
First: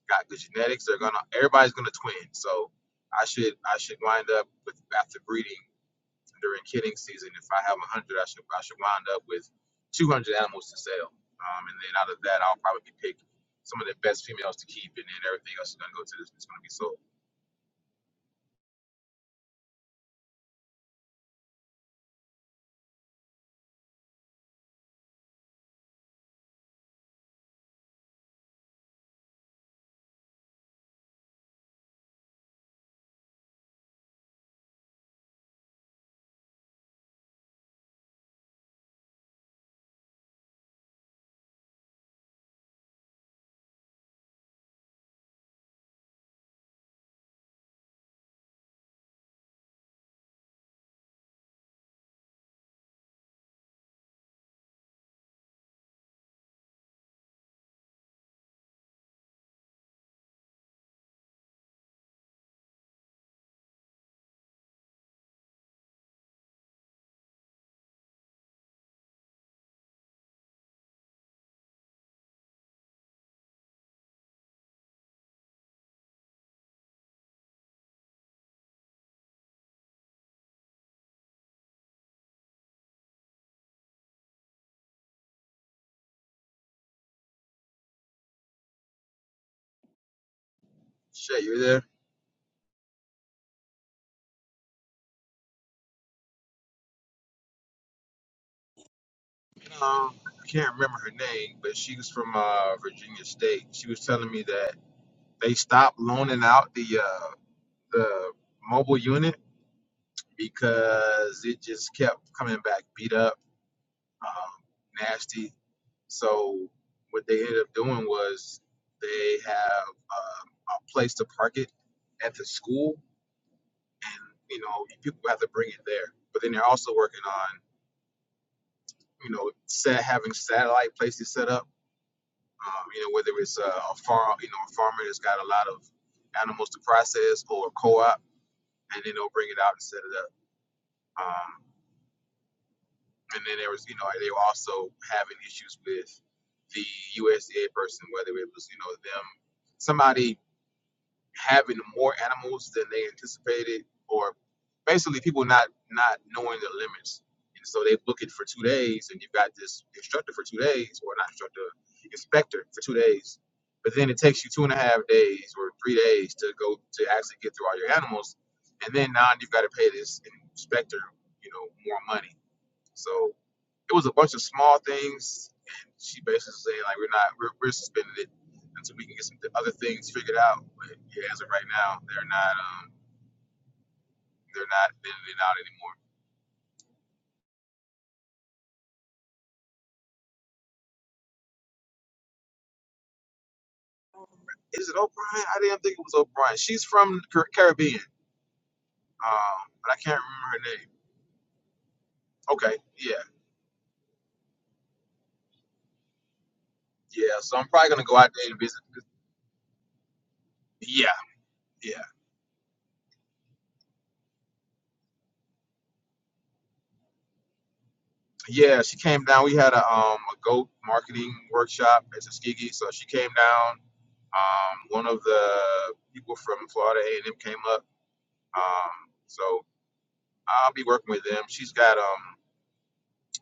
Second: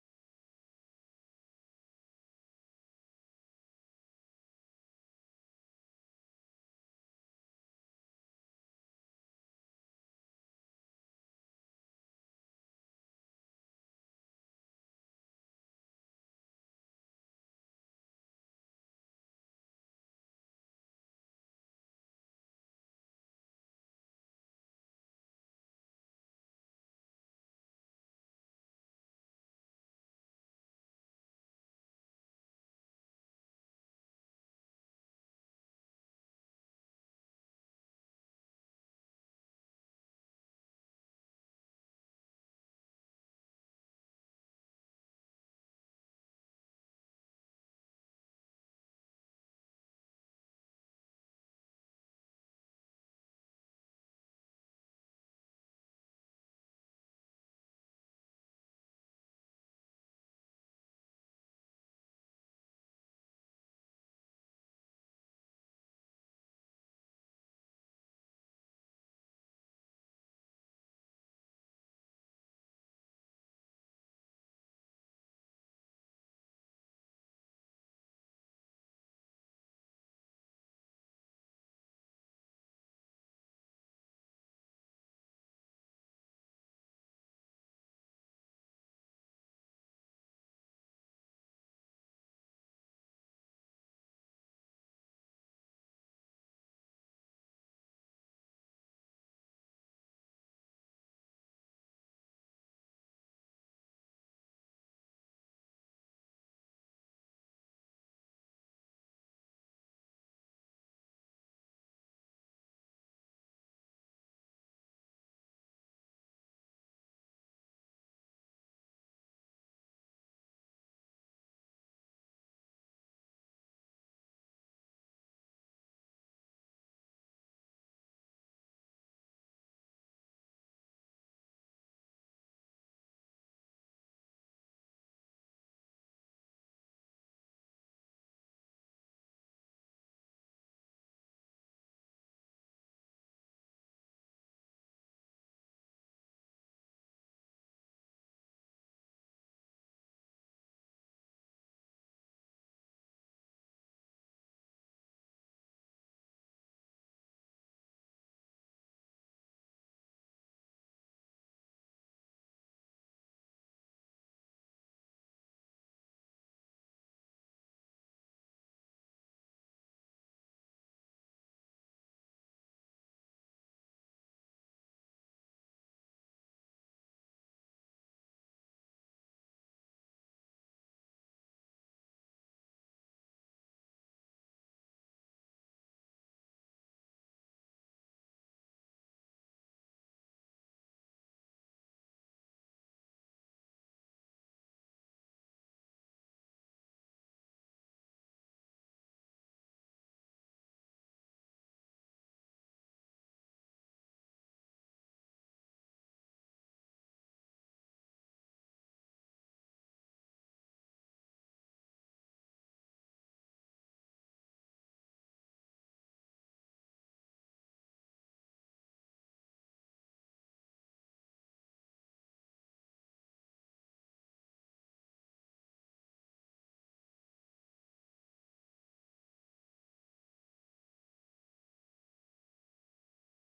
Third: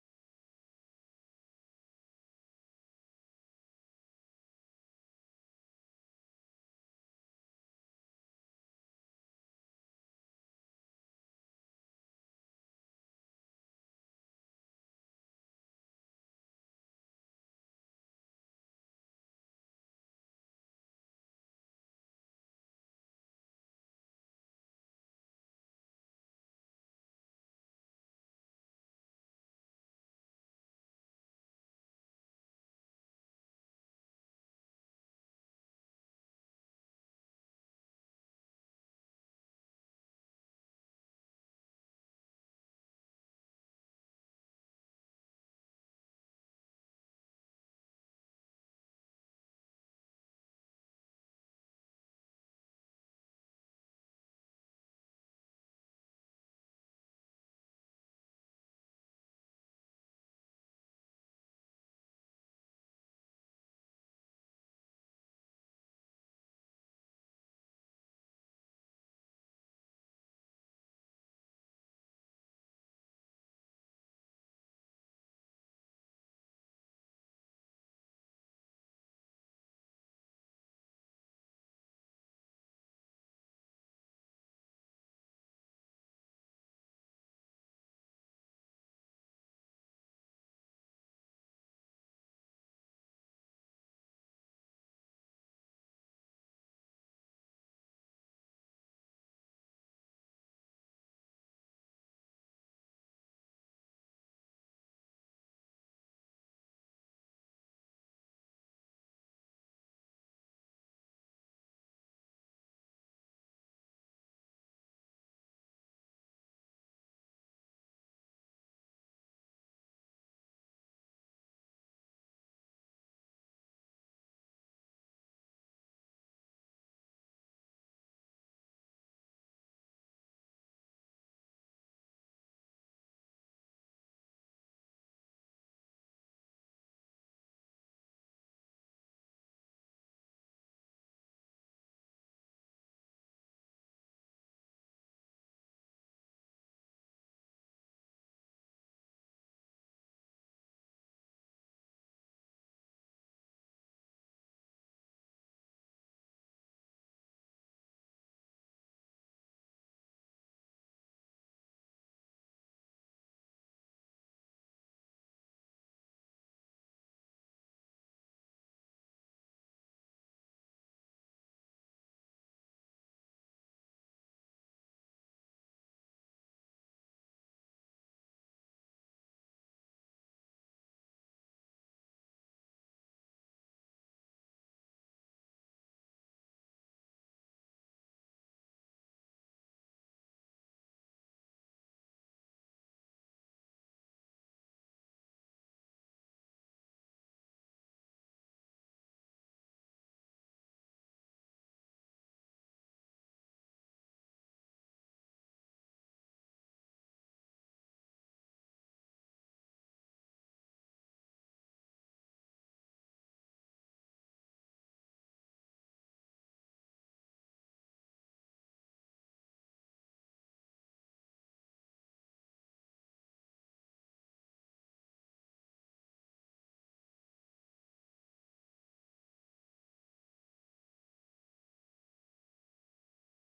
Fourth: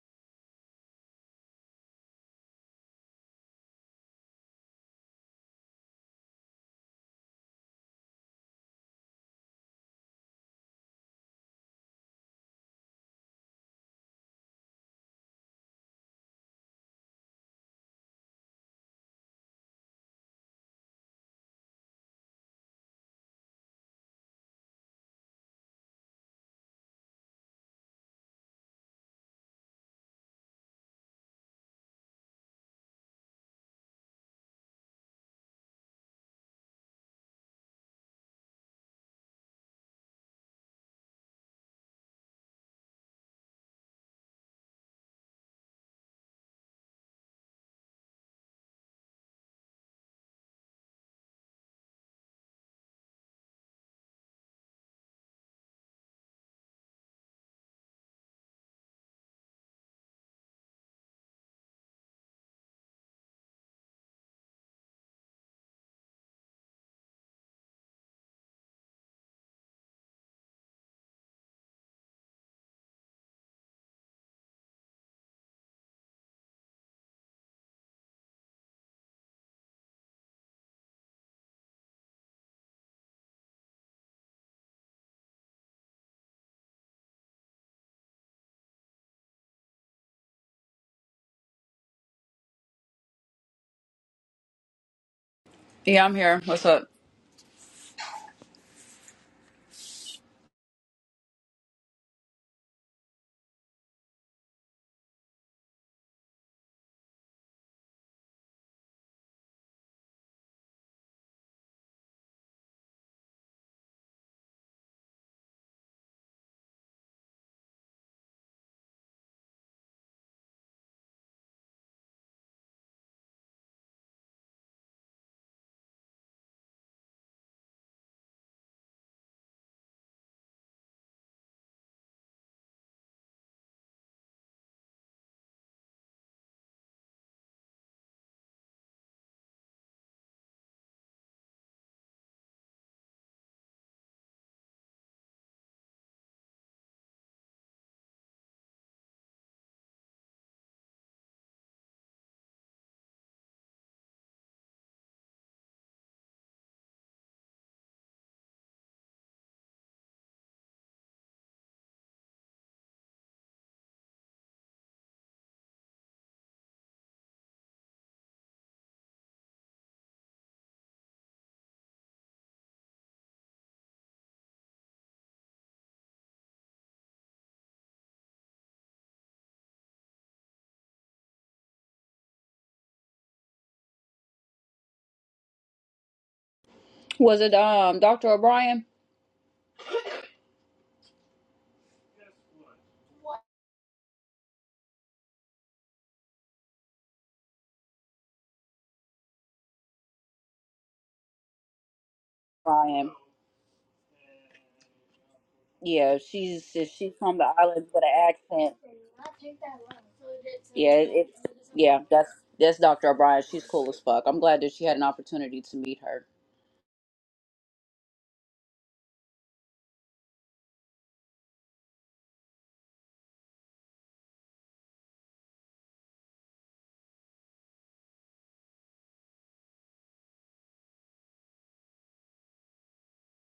got good genetics, they're gonna everybody's gonna twin. So I should I should wind up with after breeding. during kidding season, if I have 100, I should I should wind up with 200 animals to sell. Um, and then out of that, I'll probably pick some of the best females to keep, and then everything else is gonna go to this. It's gonna be sold. Shay, you are there?
Yeah, I'm here. What's up?
Um, I can't remember her name, but she was from uh, Virginia State. She was telling me that they stopped loaning out the uh, the mobile unit because it just kept coming back beat up um, nasty. So what they ended up doing was they have um, a place to park it at the school, and you know people have to bring it there. But then they're also working on you know set, having satellite places set up. Um, you know whether it's a, a farm, you know a farmer that's got a lot of animals to process, or a co-op, and then they'll bring it out and set it up. Um, and then there was you know they were also having issues with the USDA person, whether it was you know them somebody having more animals than they anticipated, or basically people not not knowing their limits, and so they book it for two days, and you've got this instructor for two days, or not instructor, inspector for two days, but then it takes you two and a half days or three days to go to actually get through all your animals, and then now you've got to pay this inspector you know more money, so. It was a bunch of small things, and she basically said like we're not we're, we're suspending it until we can get some th- other things figured out. But yeah, as of right now, they're not um they're not bending it out anymore.
Was it um Dr. O'Brien?
Is it O'Brien? I didn't think it was O'Brien. She's from Car- Caribbean, um, but I can't remember her name. Okay,
O'Brien.
yeah,
Yeah, she's if she's
yeah.
from the
So I'm
island
probably gonna
with an
go out there and
accent.
visit.
Yeah, it,
Yeah,
it
yeah.
yeah, that's that's Dr. O'Brien. She's cool as fuck. I'm glad that she had an opportunity to meet her.
yeah, she came down. We had a um a goat marketing workshop at Tuskegee, so she came down. Um, one of the people from Florida A and M came up. Um, so I'll be working with them. She's got um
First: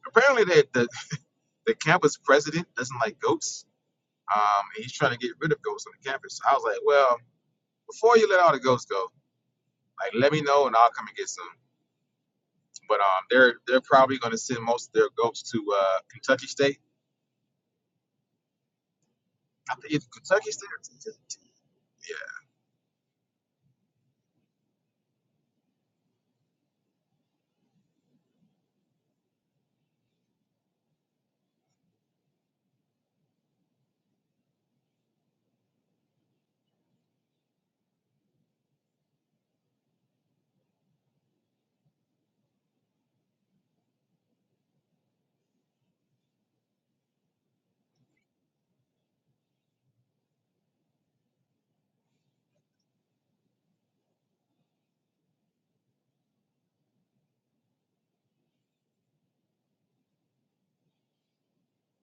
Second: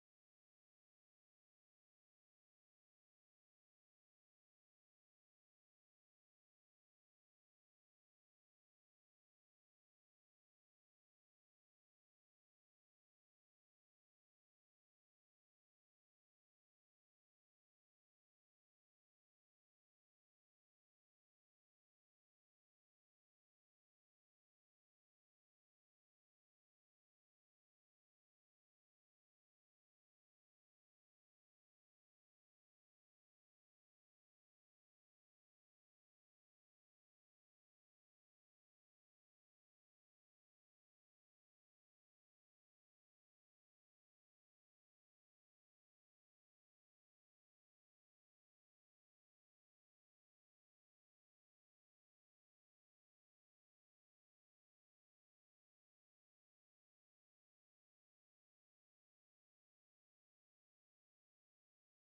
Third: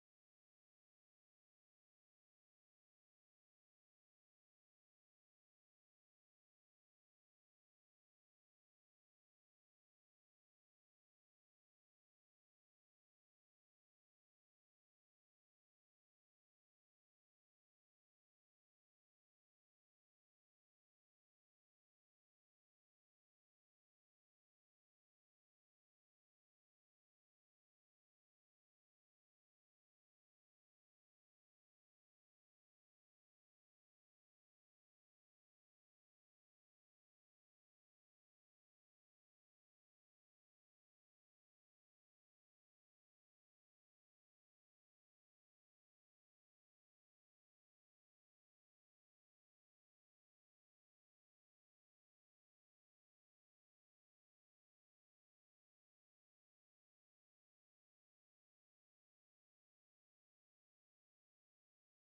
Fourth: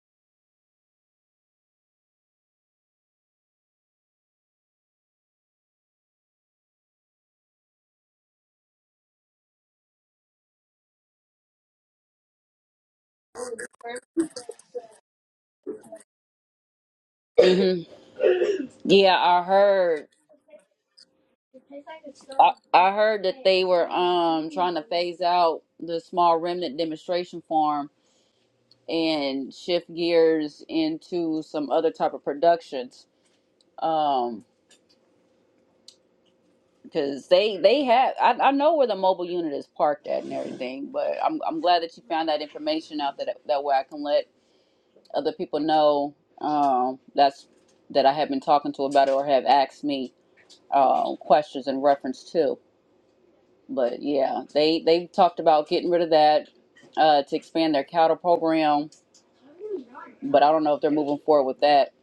apparently the the, the campus president doesn't like goats. Um, and he's trying to get rid of goats on the campus. I was like, well, before you let all the goats go, like let me know and I'll come and get some. But um, they're they're probably going to send most of their goats to uh, Kentucky State.
hmm Yeah, I
I think it's
heard
Kentucky State or Tennessee
I, I heard that they were um trying to phase out the small remnant demonstration farm and shift gears into some other type of productions. Um. because they they have I, I know where the mobile unit is parked at and everything but i'm, I'm glad that you found that information out that that way i can let other people know um, that's that i have been talking to about it or have asked me um, questions in reference to but yeah they they've talked about getting rid of that uh, to expand their cattle program but i don't know if they're moving forward with that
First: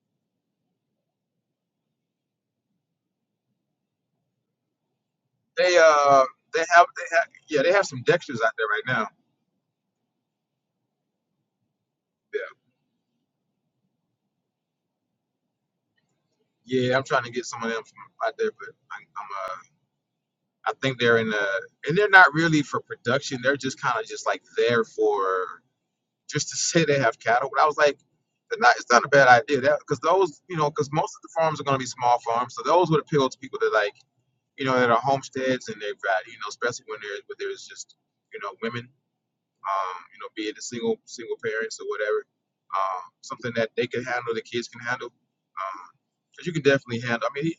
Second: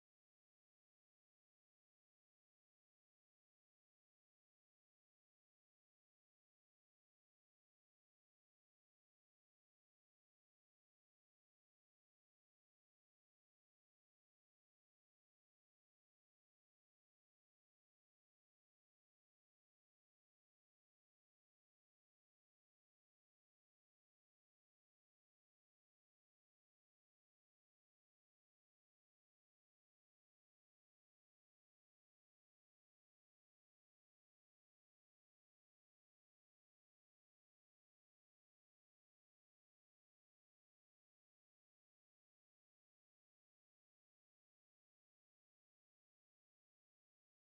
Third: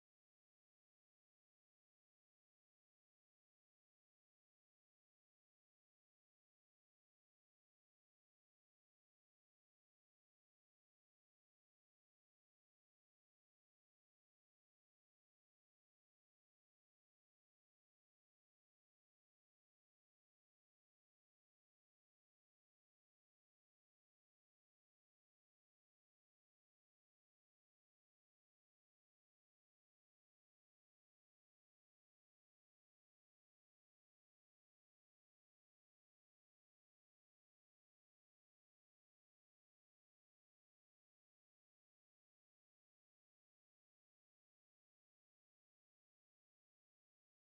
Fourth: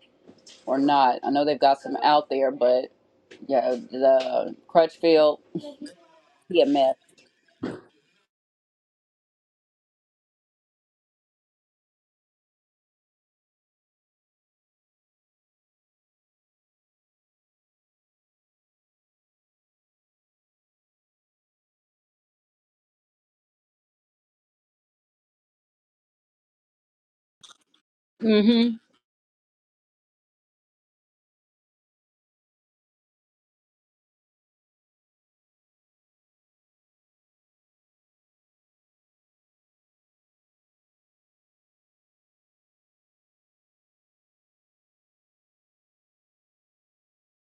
or not i know they've got some out there but yeah the crutchfield
They uh
he
they
a
have
mess
they have yeah they have some Dexters out there right now. Yeah, yeah. I'm trying to get some of them from out there, but I, I'm uh I think they're in uh and they're not really for production. They're just kind of just like there for just to say they have cattle. But I was like, they're not, it's not a bad idea that because those you know because most of the farms are going to be small farms, so those would appeal to people that like you know that are homesteads and they've got you know especially when there where there's just you know women. um, you know, be it the single single parents or whatever, um, something that they can handle, the kids can handle, because um, you can definitely handle. I mean, he,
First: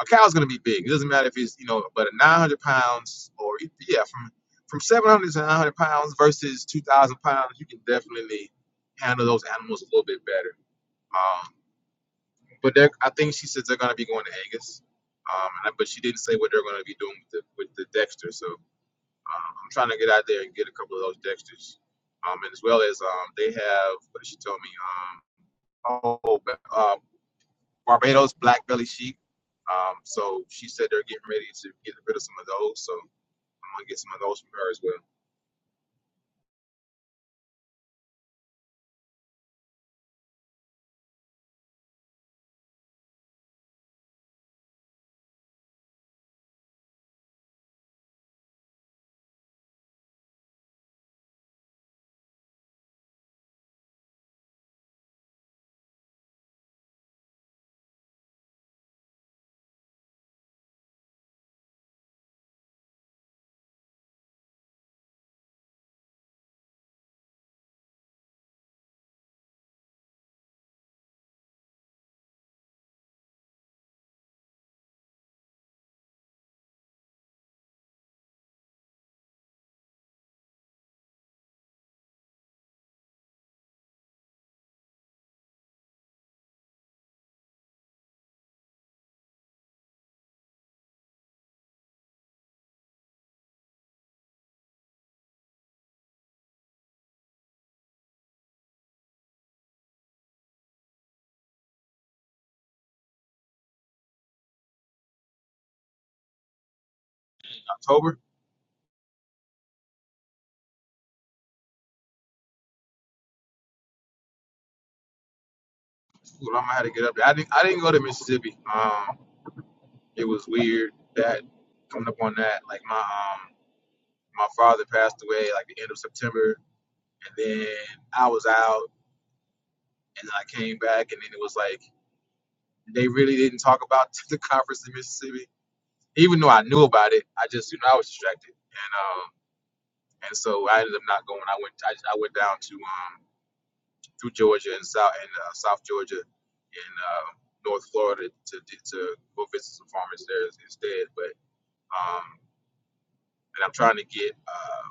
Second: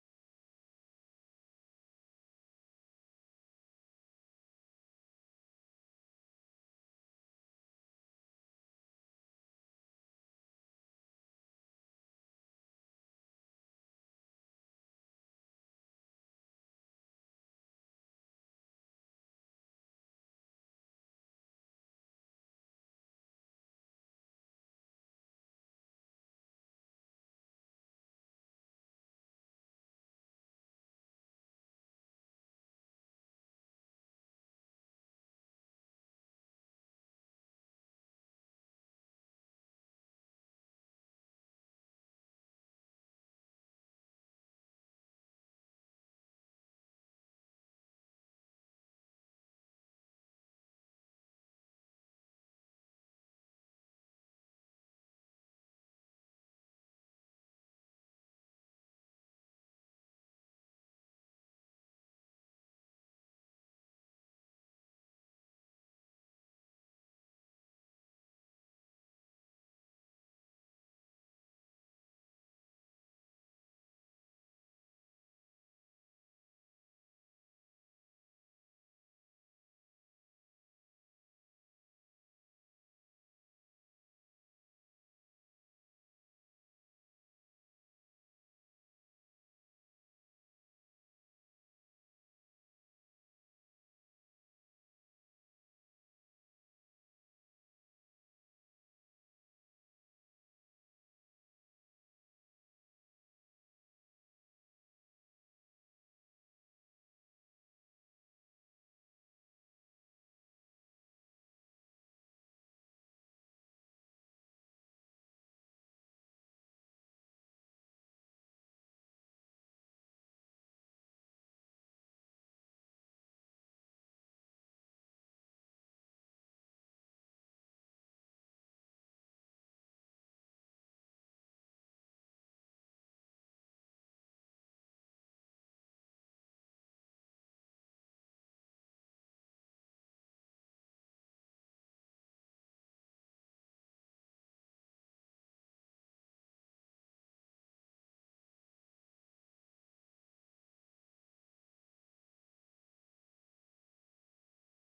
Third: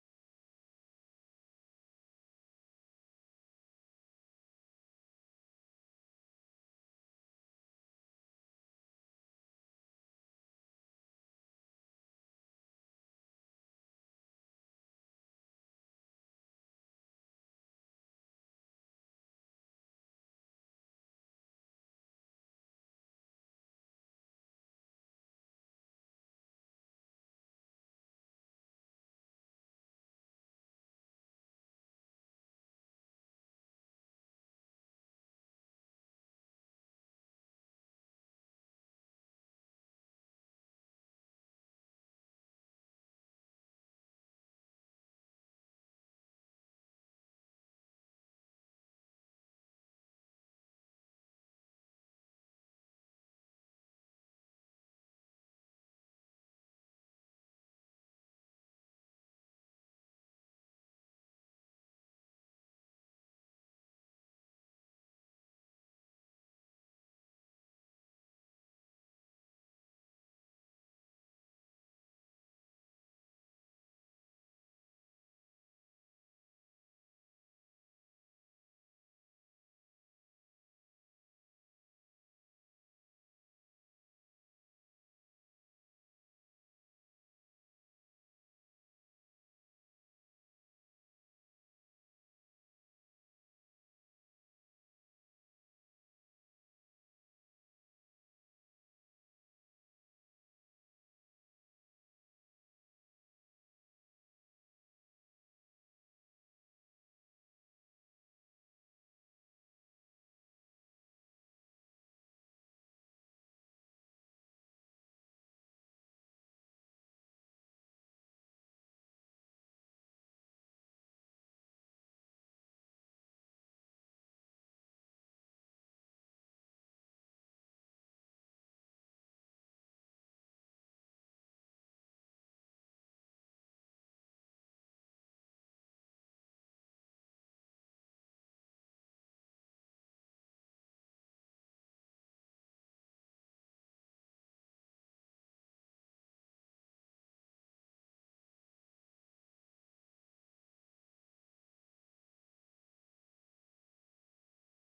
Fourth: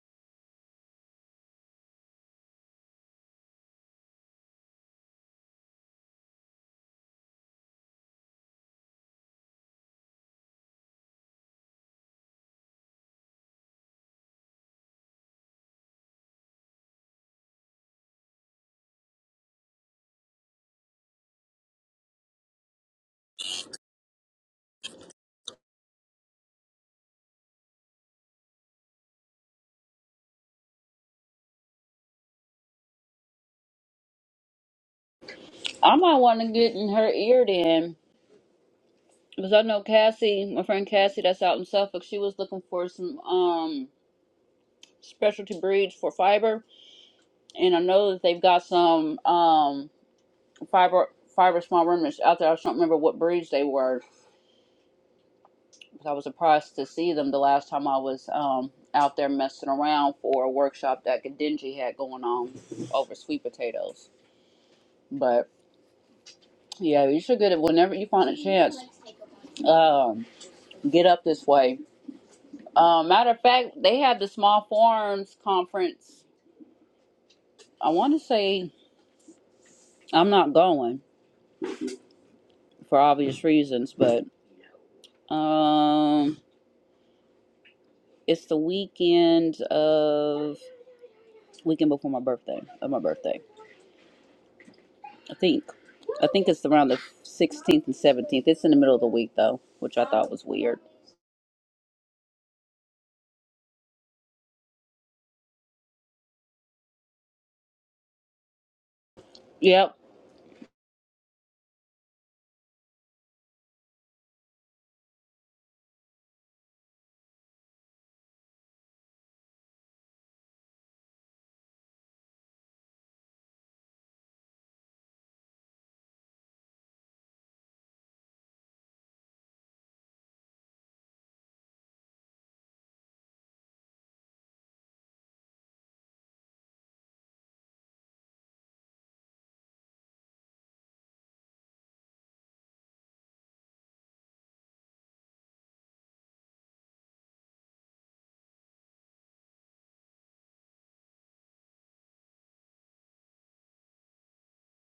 a cow's gonna be big. It doesn't matter if he's you know, but a 900 pounds or yeah, from from 700 to 900 pounds versus 2,000 pounds, you can definitely handle those animals a little bit better. Um, but they're, I think she says they're gonna be going to Angus, um, and I- but she didn't say what they're gonna be doing with the with the Dexter, so. Um, I'm trying to get out there and get a couple of those Dexters, um, and as well as um, they have what did she told me. Um, oh, uh, Barbados black belly sheep. Um, so she said they're getting ready to get rid of some of those. So I'm gonna get some of those from her as well.
I might want to get in her ear then, because I know Cassie, my friend Cassie, that's out in Suffolk. She was looking for some um specialty breeds for fiber, and I know that they've got some um fiber fiber small ruminants out there. I just don't remember what breeds they were, because I was surprised to see them the last time I was um out there messing around for a workshop that Gadinji had going on over sweet potatoes. But yeah, you should get it whenever you find a chance. Um, get up this way Uh, matter of fact, they have the small forums conference. I want to say I'm not going for obvious reasons, but um, it's the weekend of weekend before my birthday of my birthday. I think I think it's around the 16th and 17th. It's in the middle of the week though, which I thought was weird.
October.
Yep.
Ooh, I'm gonna have to get up there. I didn't. I didn't go to Mississippi. Um, it was weird that coming up on that. Like my um, my father passed away like the end of September, and then I was out, and then I came back, and then it was like They really didn't talk about the conference in Mississippi, even though I knew about it. I just, you know, I was distracted, and um, and so I ended up not going. I went, I, I went down to um through Georgia and South and uh, South Georgia and uh, North Florida to to go visit some farmers there instead. But um, and I'm trying to get um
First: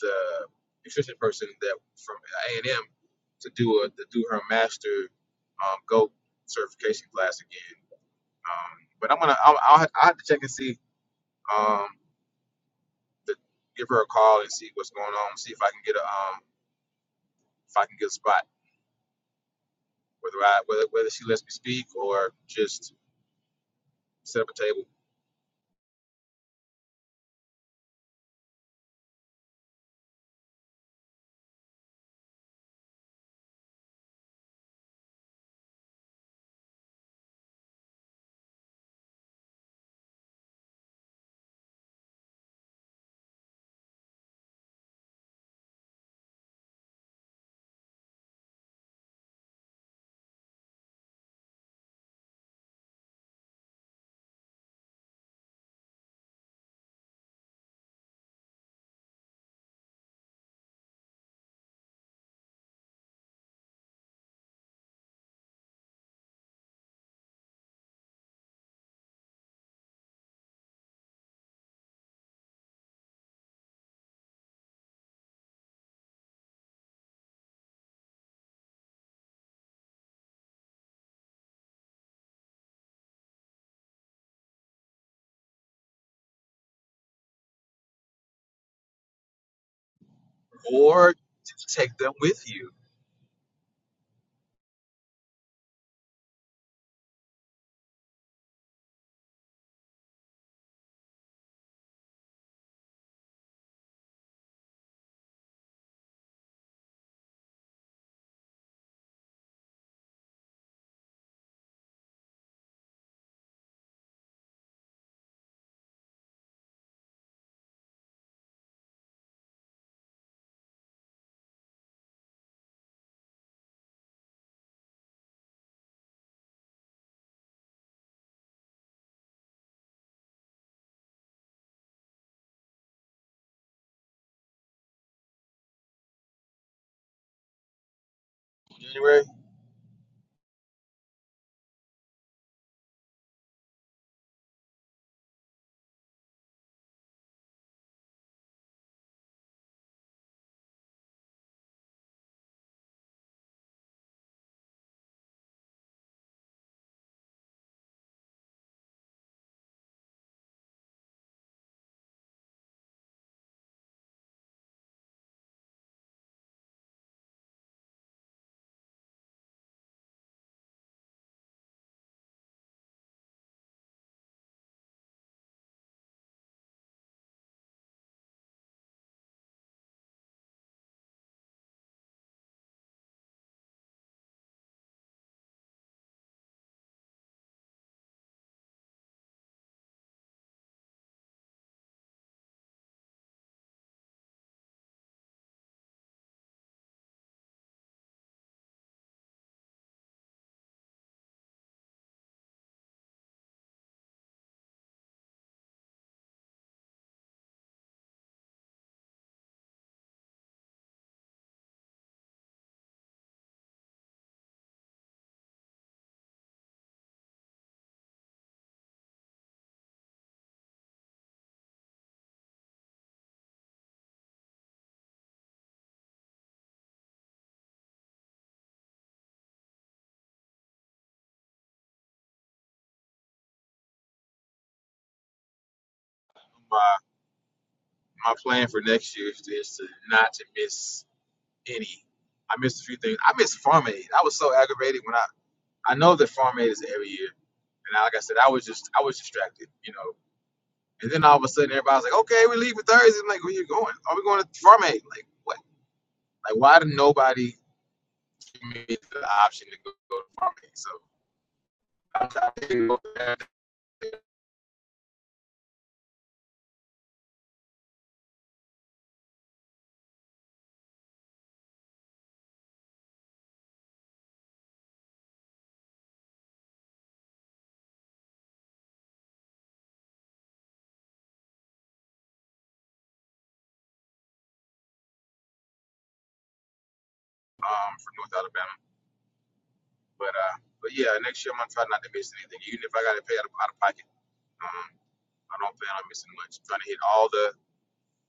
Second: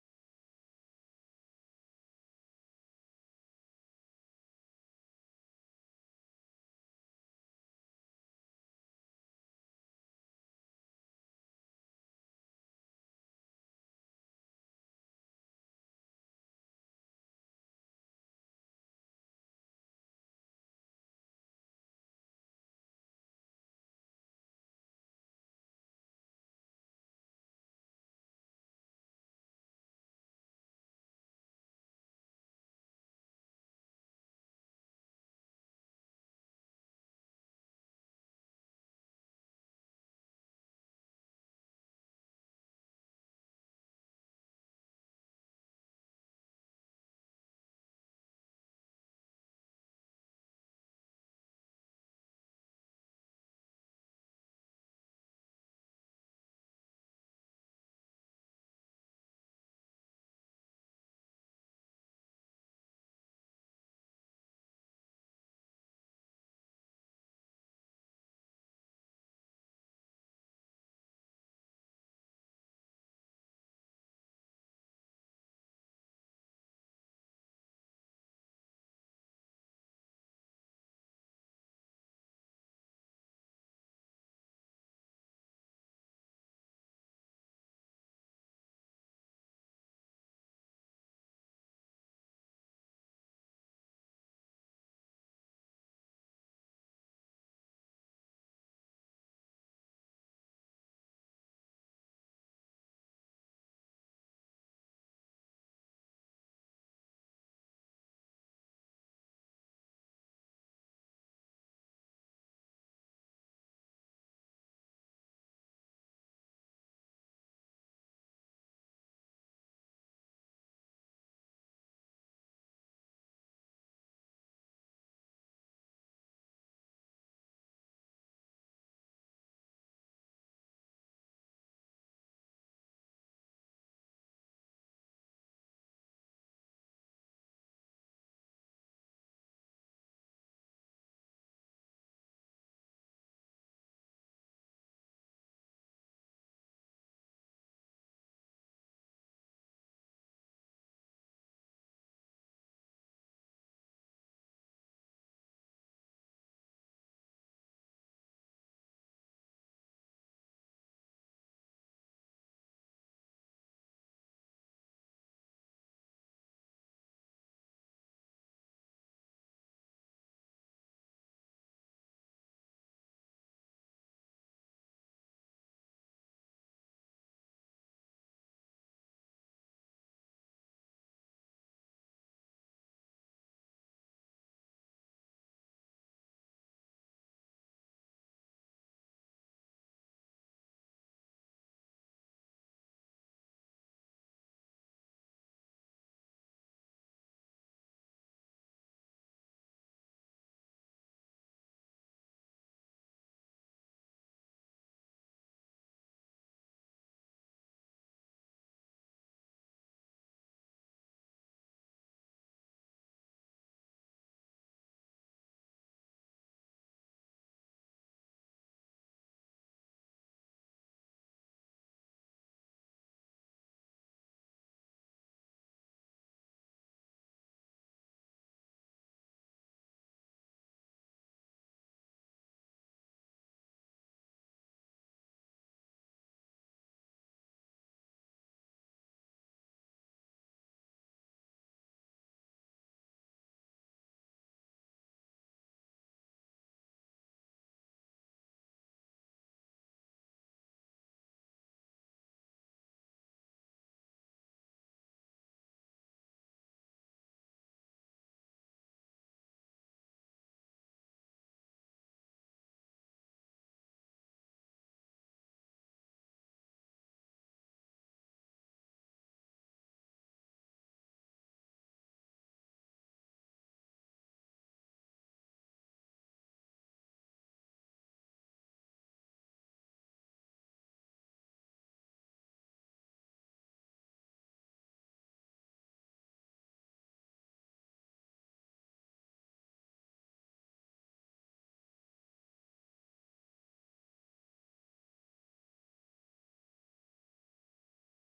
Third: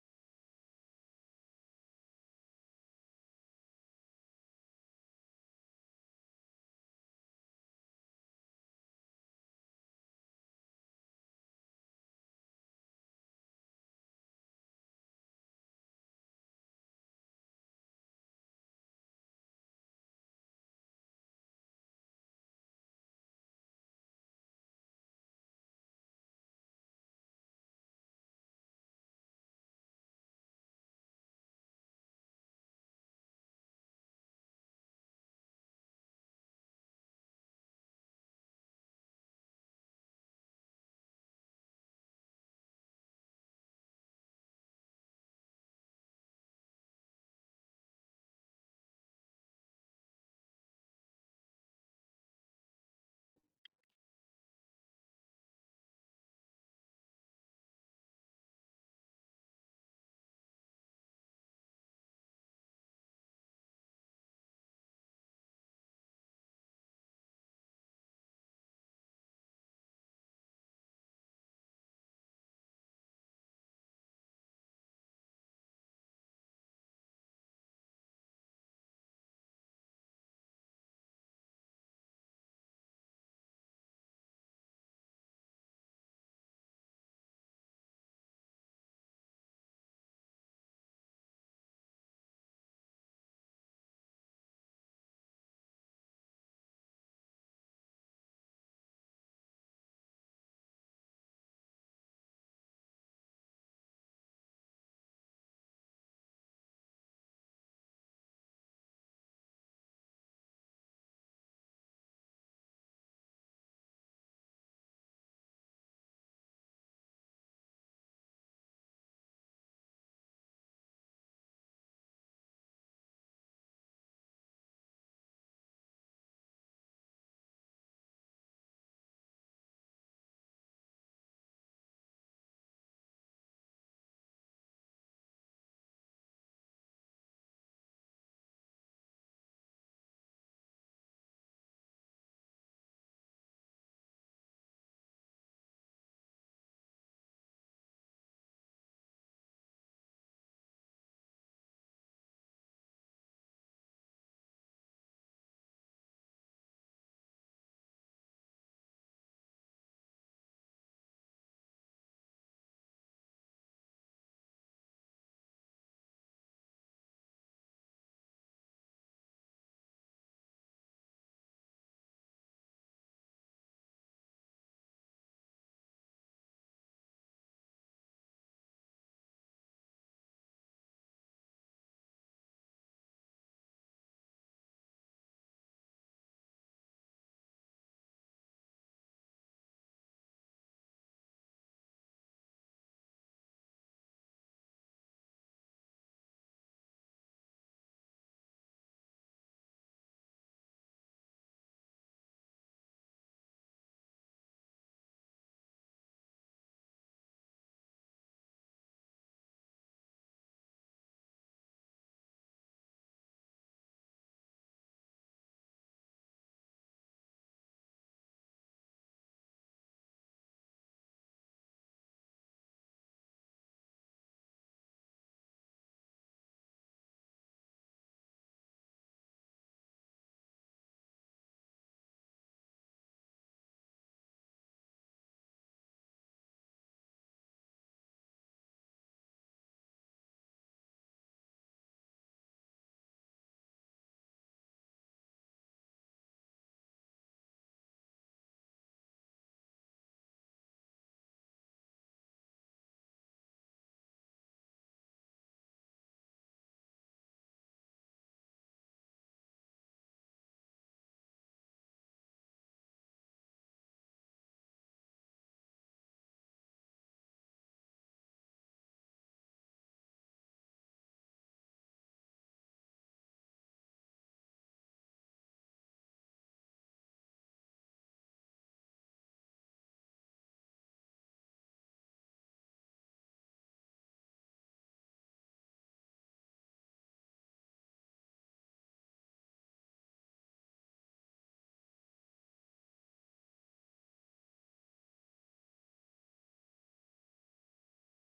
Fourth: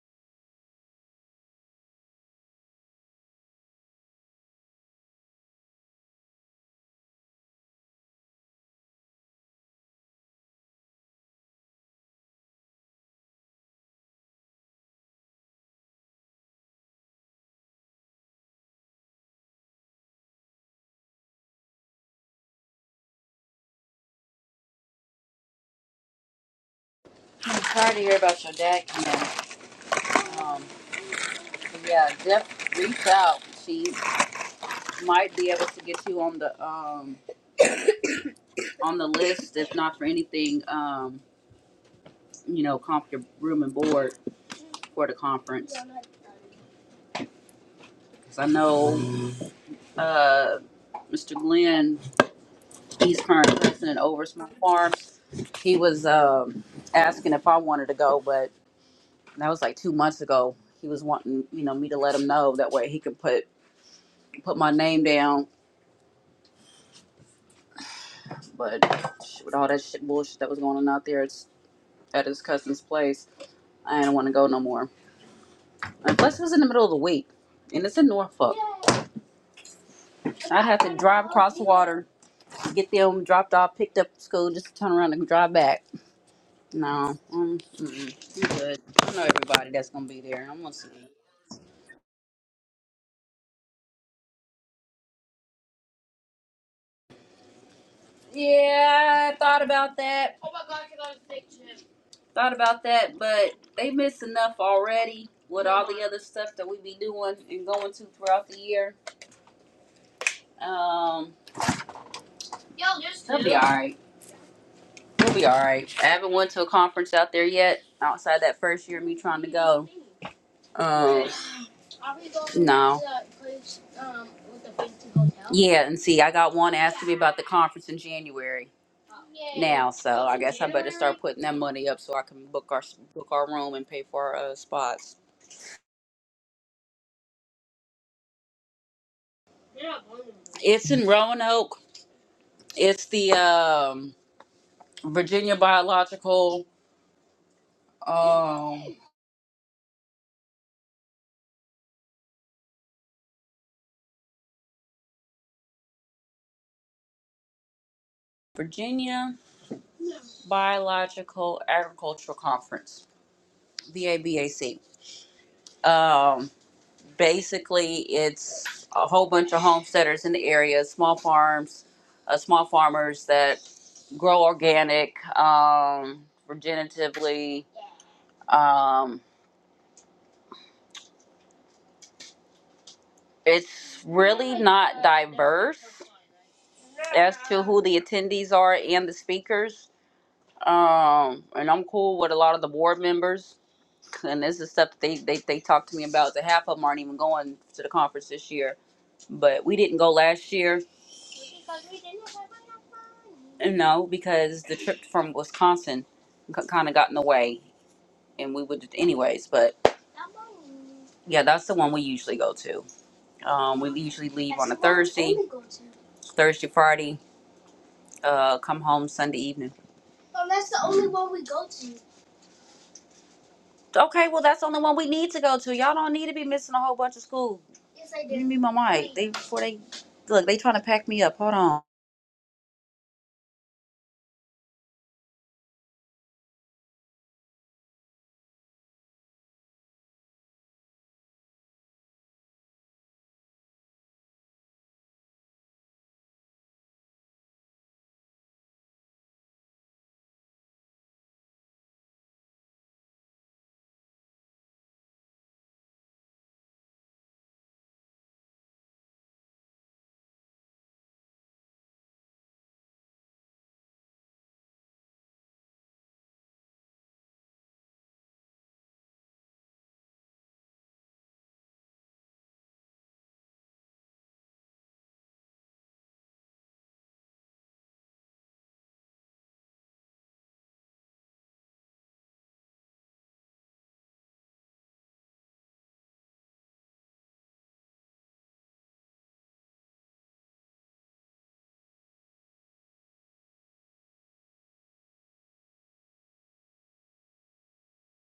the nutrition person that from A and M to do a to do her master um, goat certification class again Um, but I'm gonna I'll, I'll, I'll have to check and see. Um, the, give her a call and see what's going on. See if I can get a um if I can get a spot. Whether I whether whether she lets me speak or just set up a table
I'm sorry to hear about your dad, Kim. Um, but yeah, Jeff, reach out. She might be able to get you on the um on the list, if not for anything, um, you know, comp your room and board for the conference. Because I know uh, Mr. Glenn, he's current president over Smart Farms. He was um, asking if I wanted to go, but that was like two months ago. He was wanting, you know, me to let him know that way he could put put my name down. But with all that shit bullshit that was going on out there, it's at his cousin's place. I didn't want to go no more. Unless it was in the middle of the week, and it's in Norfolk. So I'd have to drive across the water, get them dropped off, picked up at school, just to turn around and drive back. No, um, mm-mm, I'm good. I know everybody that's gonna be there. I'm gonna see.
or to take them with you.
Yeah, I thought about that. Thought about that, but they miss enough already with all the other stuff that we be doing and going to throughout the year. Um, they'll be all right. They'll be all right. I haven't went to a conference out there yet. Outside that first year, of me trying to go. Um, no. Yeah, and see, I got one asking me about the conference in January now, so I guess I better start putting that money up so I can book our book our room and pay for our uh, spots.
January.
It's in Roanoke. It's the um, Virginia Biological um, Virginia Biological Agricultural Conference, VABAC. basically it's a whole bunch of homesteaders in the area small farms uh, small farmers that grow organic um, regeneratively um, it's really not diverse as to who the attendees are and the speakers um, and i'm cool with a lot of the board members and this is stuff that they, they, they talk to me about the half of them aren't even going to the conference this year but we didn't go last year No, because the trip from Wisconsin kind of got in the way, and we would anyways. But yeah, that's the one we usually go to. Um, we usually leave on a Thursday, Thursday, Friday, uh, come home Sunday evening. Okay, well that's the only one we need to go to. Y'all don't need to be missing a whole bunch of school. Yes, I do. Give me my mic. They before they look, they trying to pack me up. Hold on.
My my plan for next year is to is to not to miss any. I missed a few things. I missed Farm Aid. I was so aggravated when I I know that Farm Aid is every year and I, like I said, I was just I was distracted, you know. And then all of a sudden, everybody's like, "Okay, we leave for Thursday." I'm like, "Where you going? Are we going to Farm Aid? Like, what? Like, why did nobody give me the option to go, go to Farm Aid?" So I'm go back, um, from North Alabama, but uh, but yeah, next year I'm gonna try not to miss anything, even if I gotta pay out of, out of pocket. Um, I don't plan on missing much. I'm trying to hit all the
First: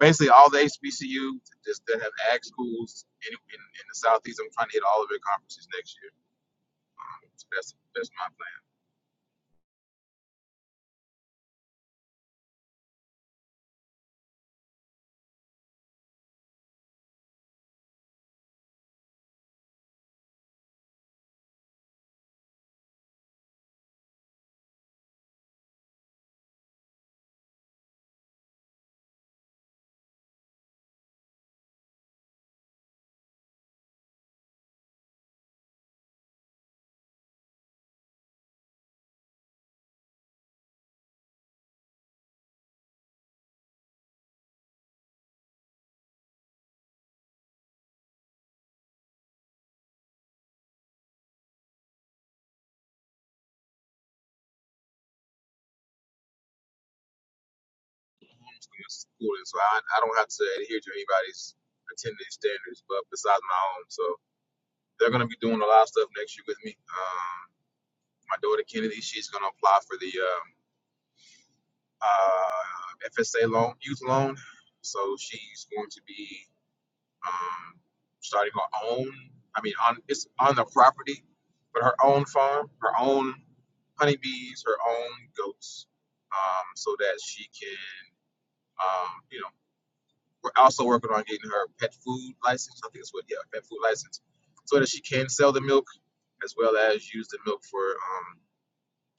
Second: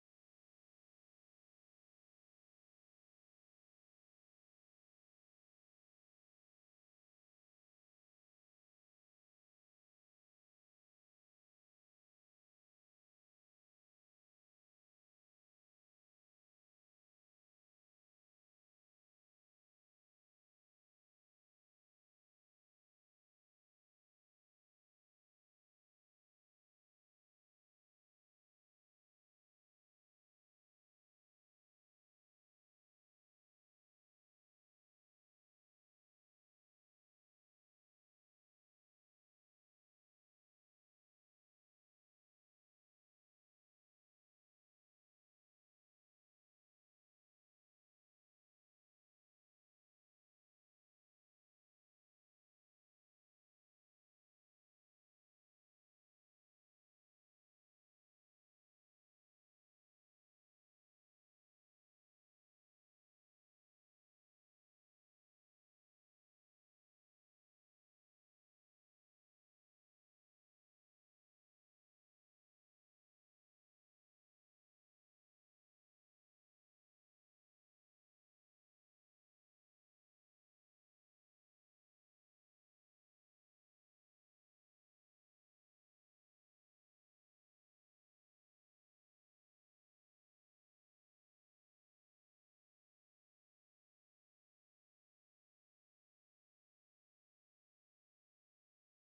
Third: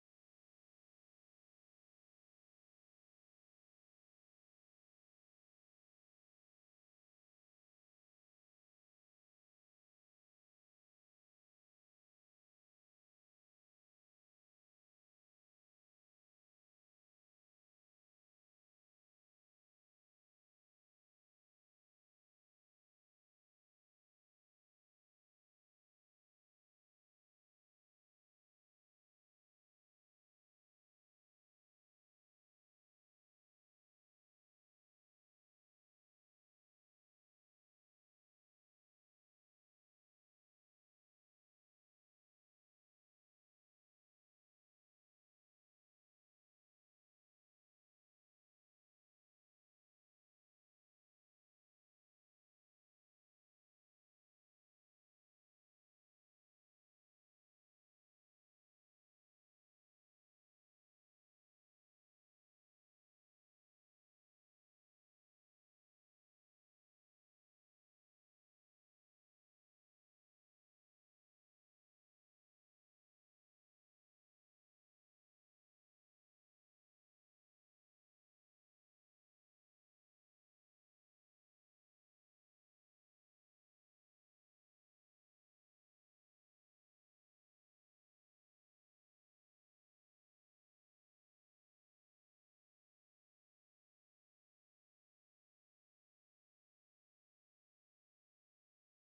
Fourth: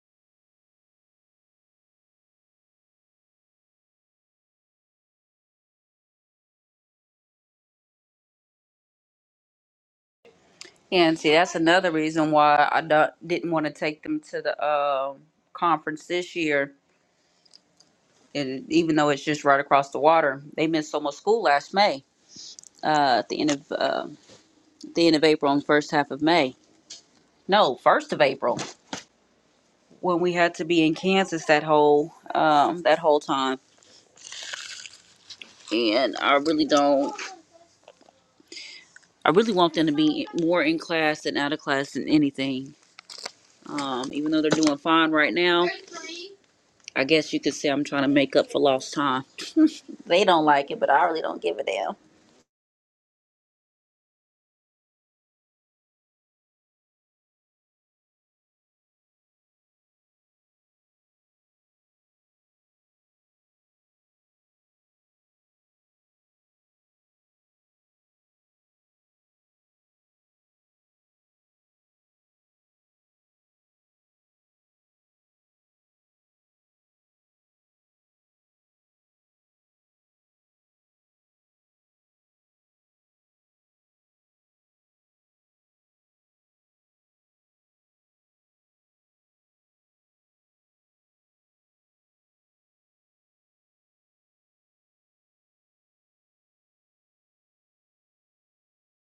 basically all the HBCU just that have ag schools in, in in the southeast. I'm trying to hit all of their conferences next year. Um, so that's that's my plan.
And see, that's another reason why I don't, didn't want to take them to the um conference this year and even though it's just right across the water, they missed so much school last May. Uh, at the end of uh, the end of April and first half of May. No, first of April when we had to be in Kansas that whole um, that whole time. And I really don't. I really want them to be more in class than out of class than anything. Um, even though they're doing fine right now, I guess you could say I'm trying to make up for lost time. They don't like it, but I really don't give a damn.
homeschooling schooling, so I, I don't have to adhere to anybody's attendance standards, but besides my own. So they're going to be doing a lot of stuff next year with me. Um, my daughter Kennedy, she's going to apply for the um, uh, FSA loan, youth loan. So she's going to be um, starting her own. I mean, on it's on the property, but her own farm, her own honeybees, her own goats, um, so that she can, um, you know We're also working on getting her pet food license. I think it's what, yeah, pet food license, so that she can sell the milk as well as use the milk for um,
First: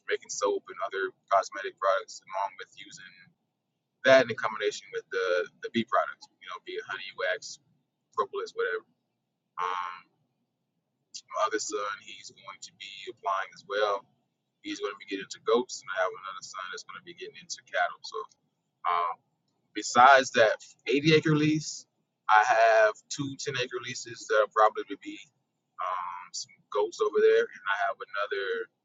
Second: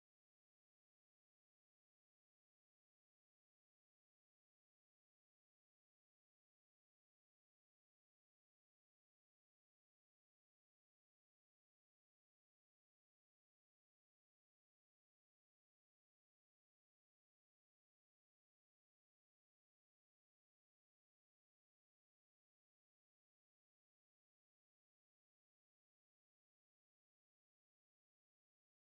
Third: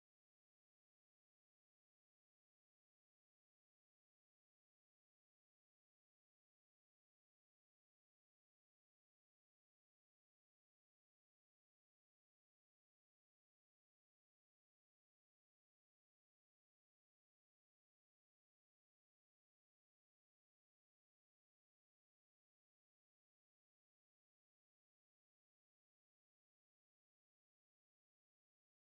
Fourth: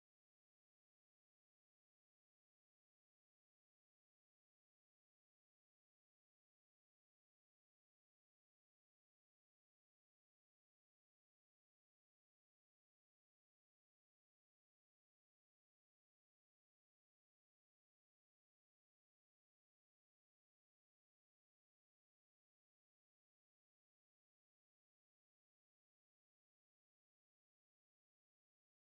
making soap and other cosmetic products, along with using that in combination with the the bee products. You know, be it honey, wax, propolis, whatever. Um, my other son, he's going to be applying as well. He's going to be getting into goats, and I have another son that's going to be getting into cattle. So. Um, Besides that 80 acre lease, I have two ten acre leases that will probably be um, some goats over there, and I have another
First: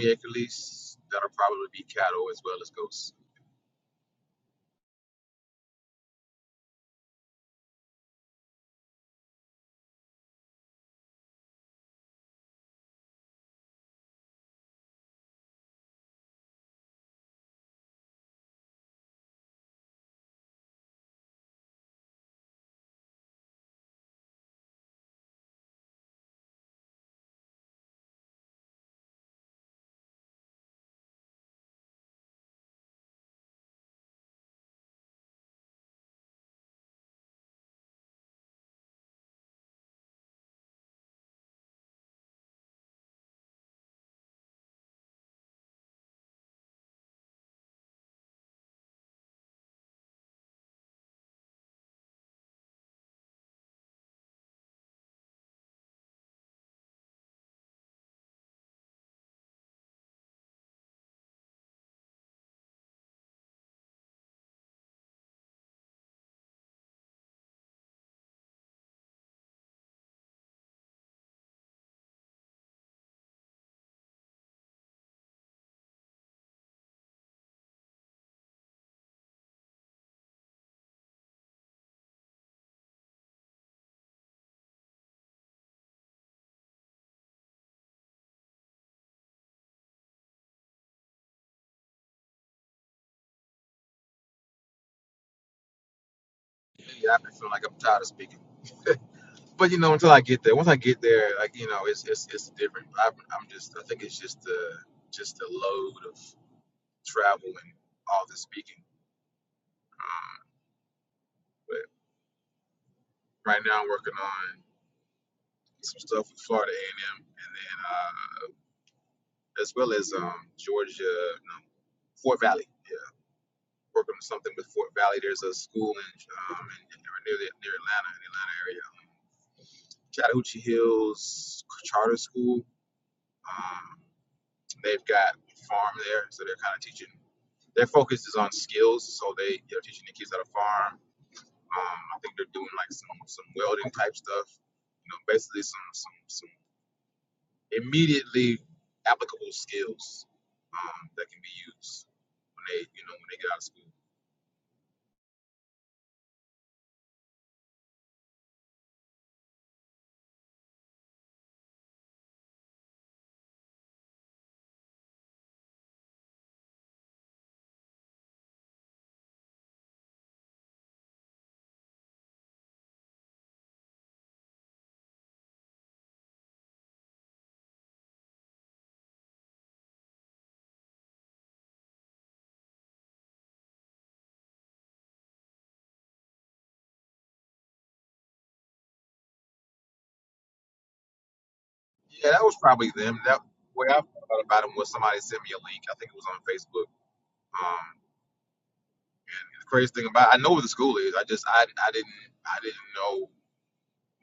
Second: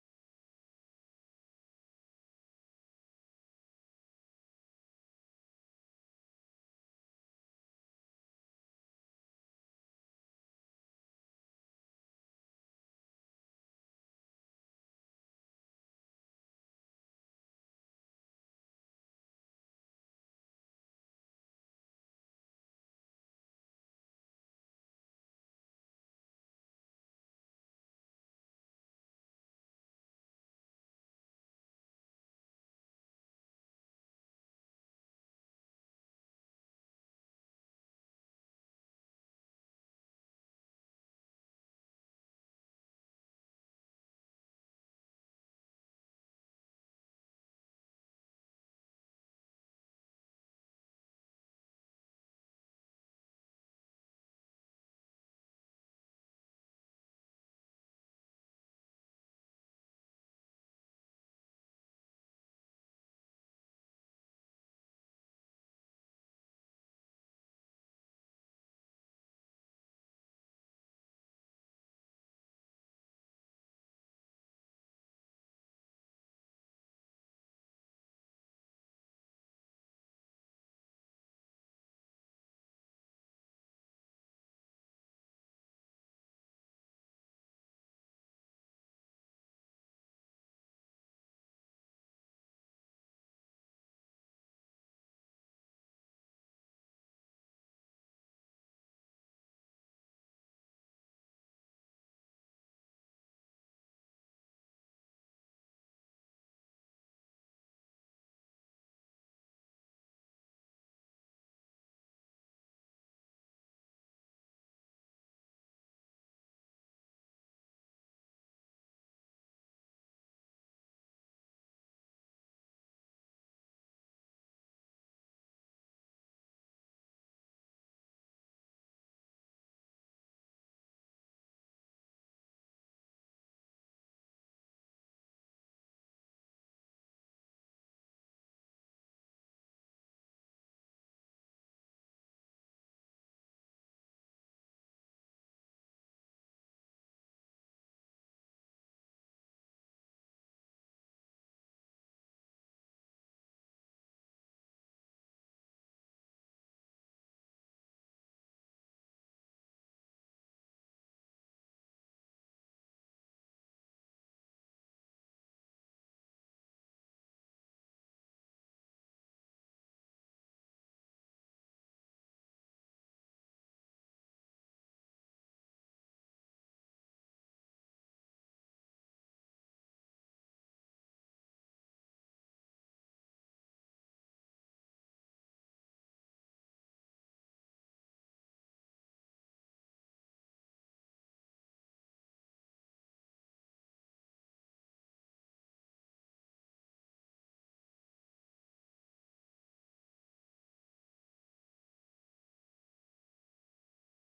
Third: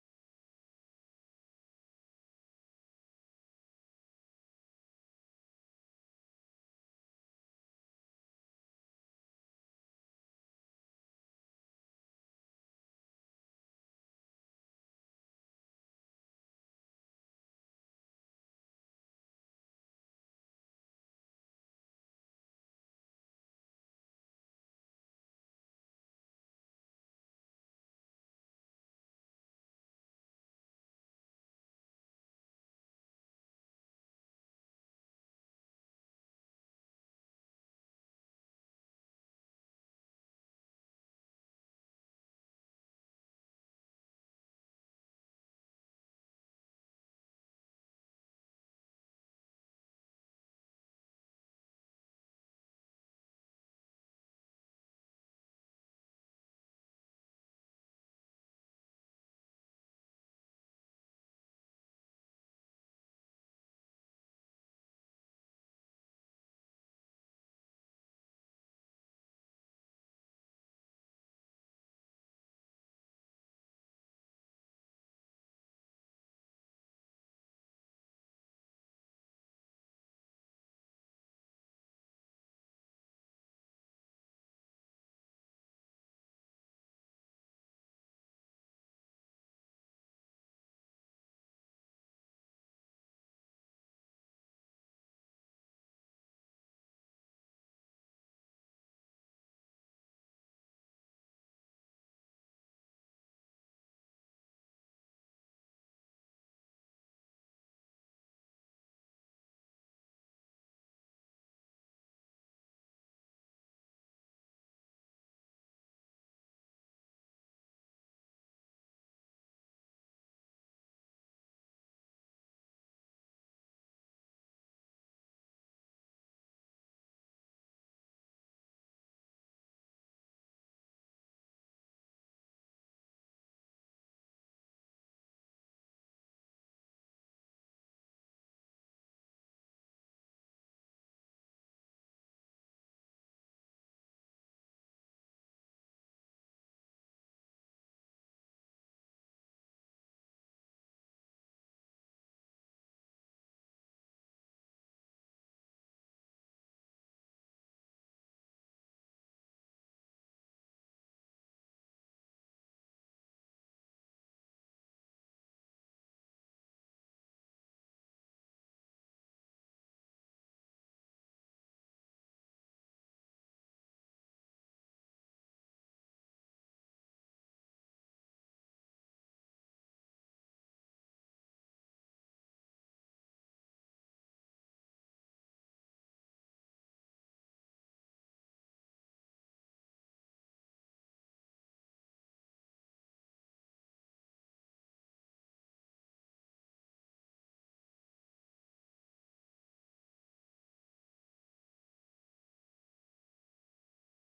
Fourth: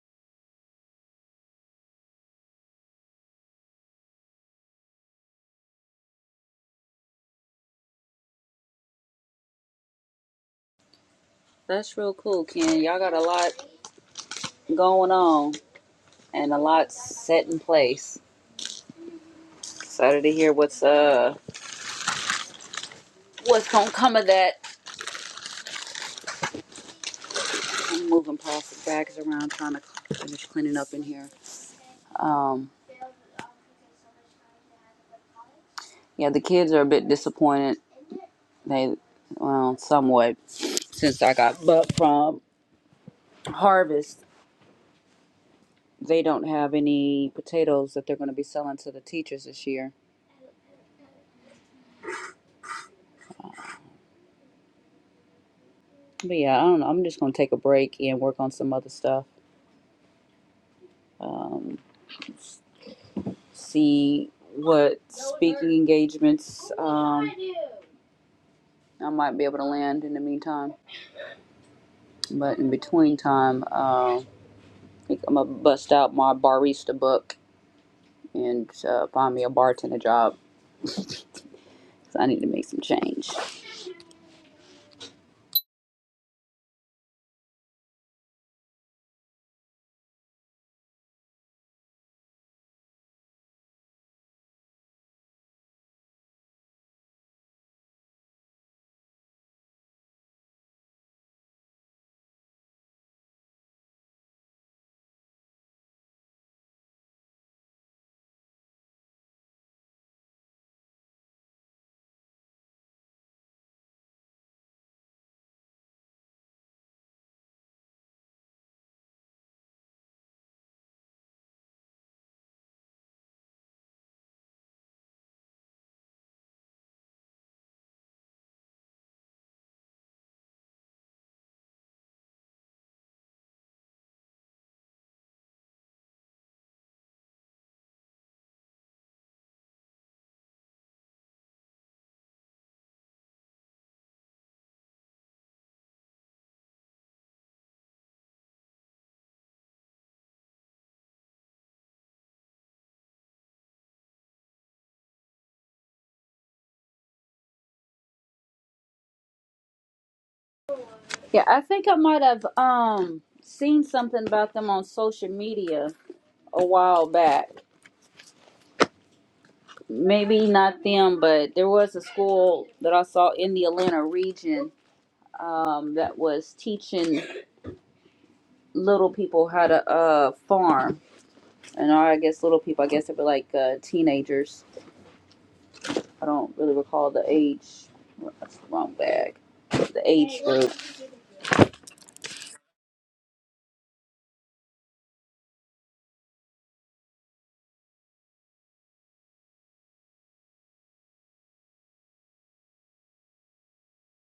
20 acre lease that'll probably be cattle as well as goats.
That's real cool, Ken. Y'all got a lot going on. and a lot set in place. Excited to hear what's uh what's gonna come of that. I'm moving plastic bags around, trying to finish cleaning up in here. Um, yeah, the kids are a bit disappointed. They, well, somewhat since I got buck from Harvest. They don't have any potatoes that they're going to be selling to the teachers this year. But yeah, I don't know. I'm just going to take a break and work on some other stuff. Um, see what speaking engagements um, I might be able to land in the meantime. But in between time, uh, I think I'm gonna bust out my barista book and uh, find me a bartender job. So I need to make some change.
Yeah, I've been feeling like I'm tired of speaking, but you know, until I get there, once I get there, like you know, it's it's it's different. I'm, I'm just, I think it's just the just the load of travel and all the speaking. Um, but right now, I'm working on some stuff with Florida A&M, and M, and then. uh, as well as um, Georgia, no, Fort Valley. Yeah, working on something with Fort Valley. There's a school in, um, in, in near the, near Atlanta, in the Atlanta area, Chattahoochee Hills Charter School. Um, they've got farm there, so they're kind of teaching. Their focus is on skills, so they they're teaching the kids how to farm. Um, I think they're doing like some some welding type stuff. You know, basically some some some immediately applicable skills um, that can be used when they you know when they get out of school.
Yeah, I think I might have um seen something about them on social media a while back. Maybe not them, but there was a school that I saw in the Atlanta region um, that was teaching little people how to uh, farm. And I guess little people, I guess they were like uh, teenagers I don't really recall the age. That's the wrong bag. The age group.
Yeah, that was probably them. That way I found out about them was somebody sent me a link. I think it was on Facebook. Um, and the crazy thing about I know where the school is. I just I, I didn't I didn't know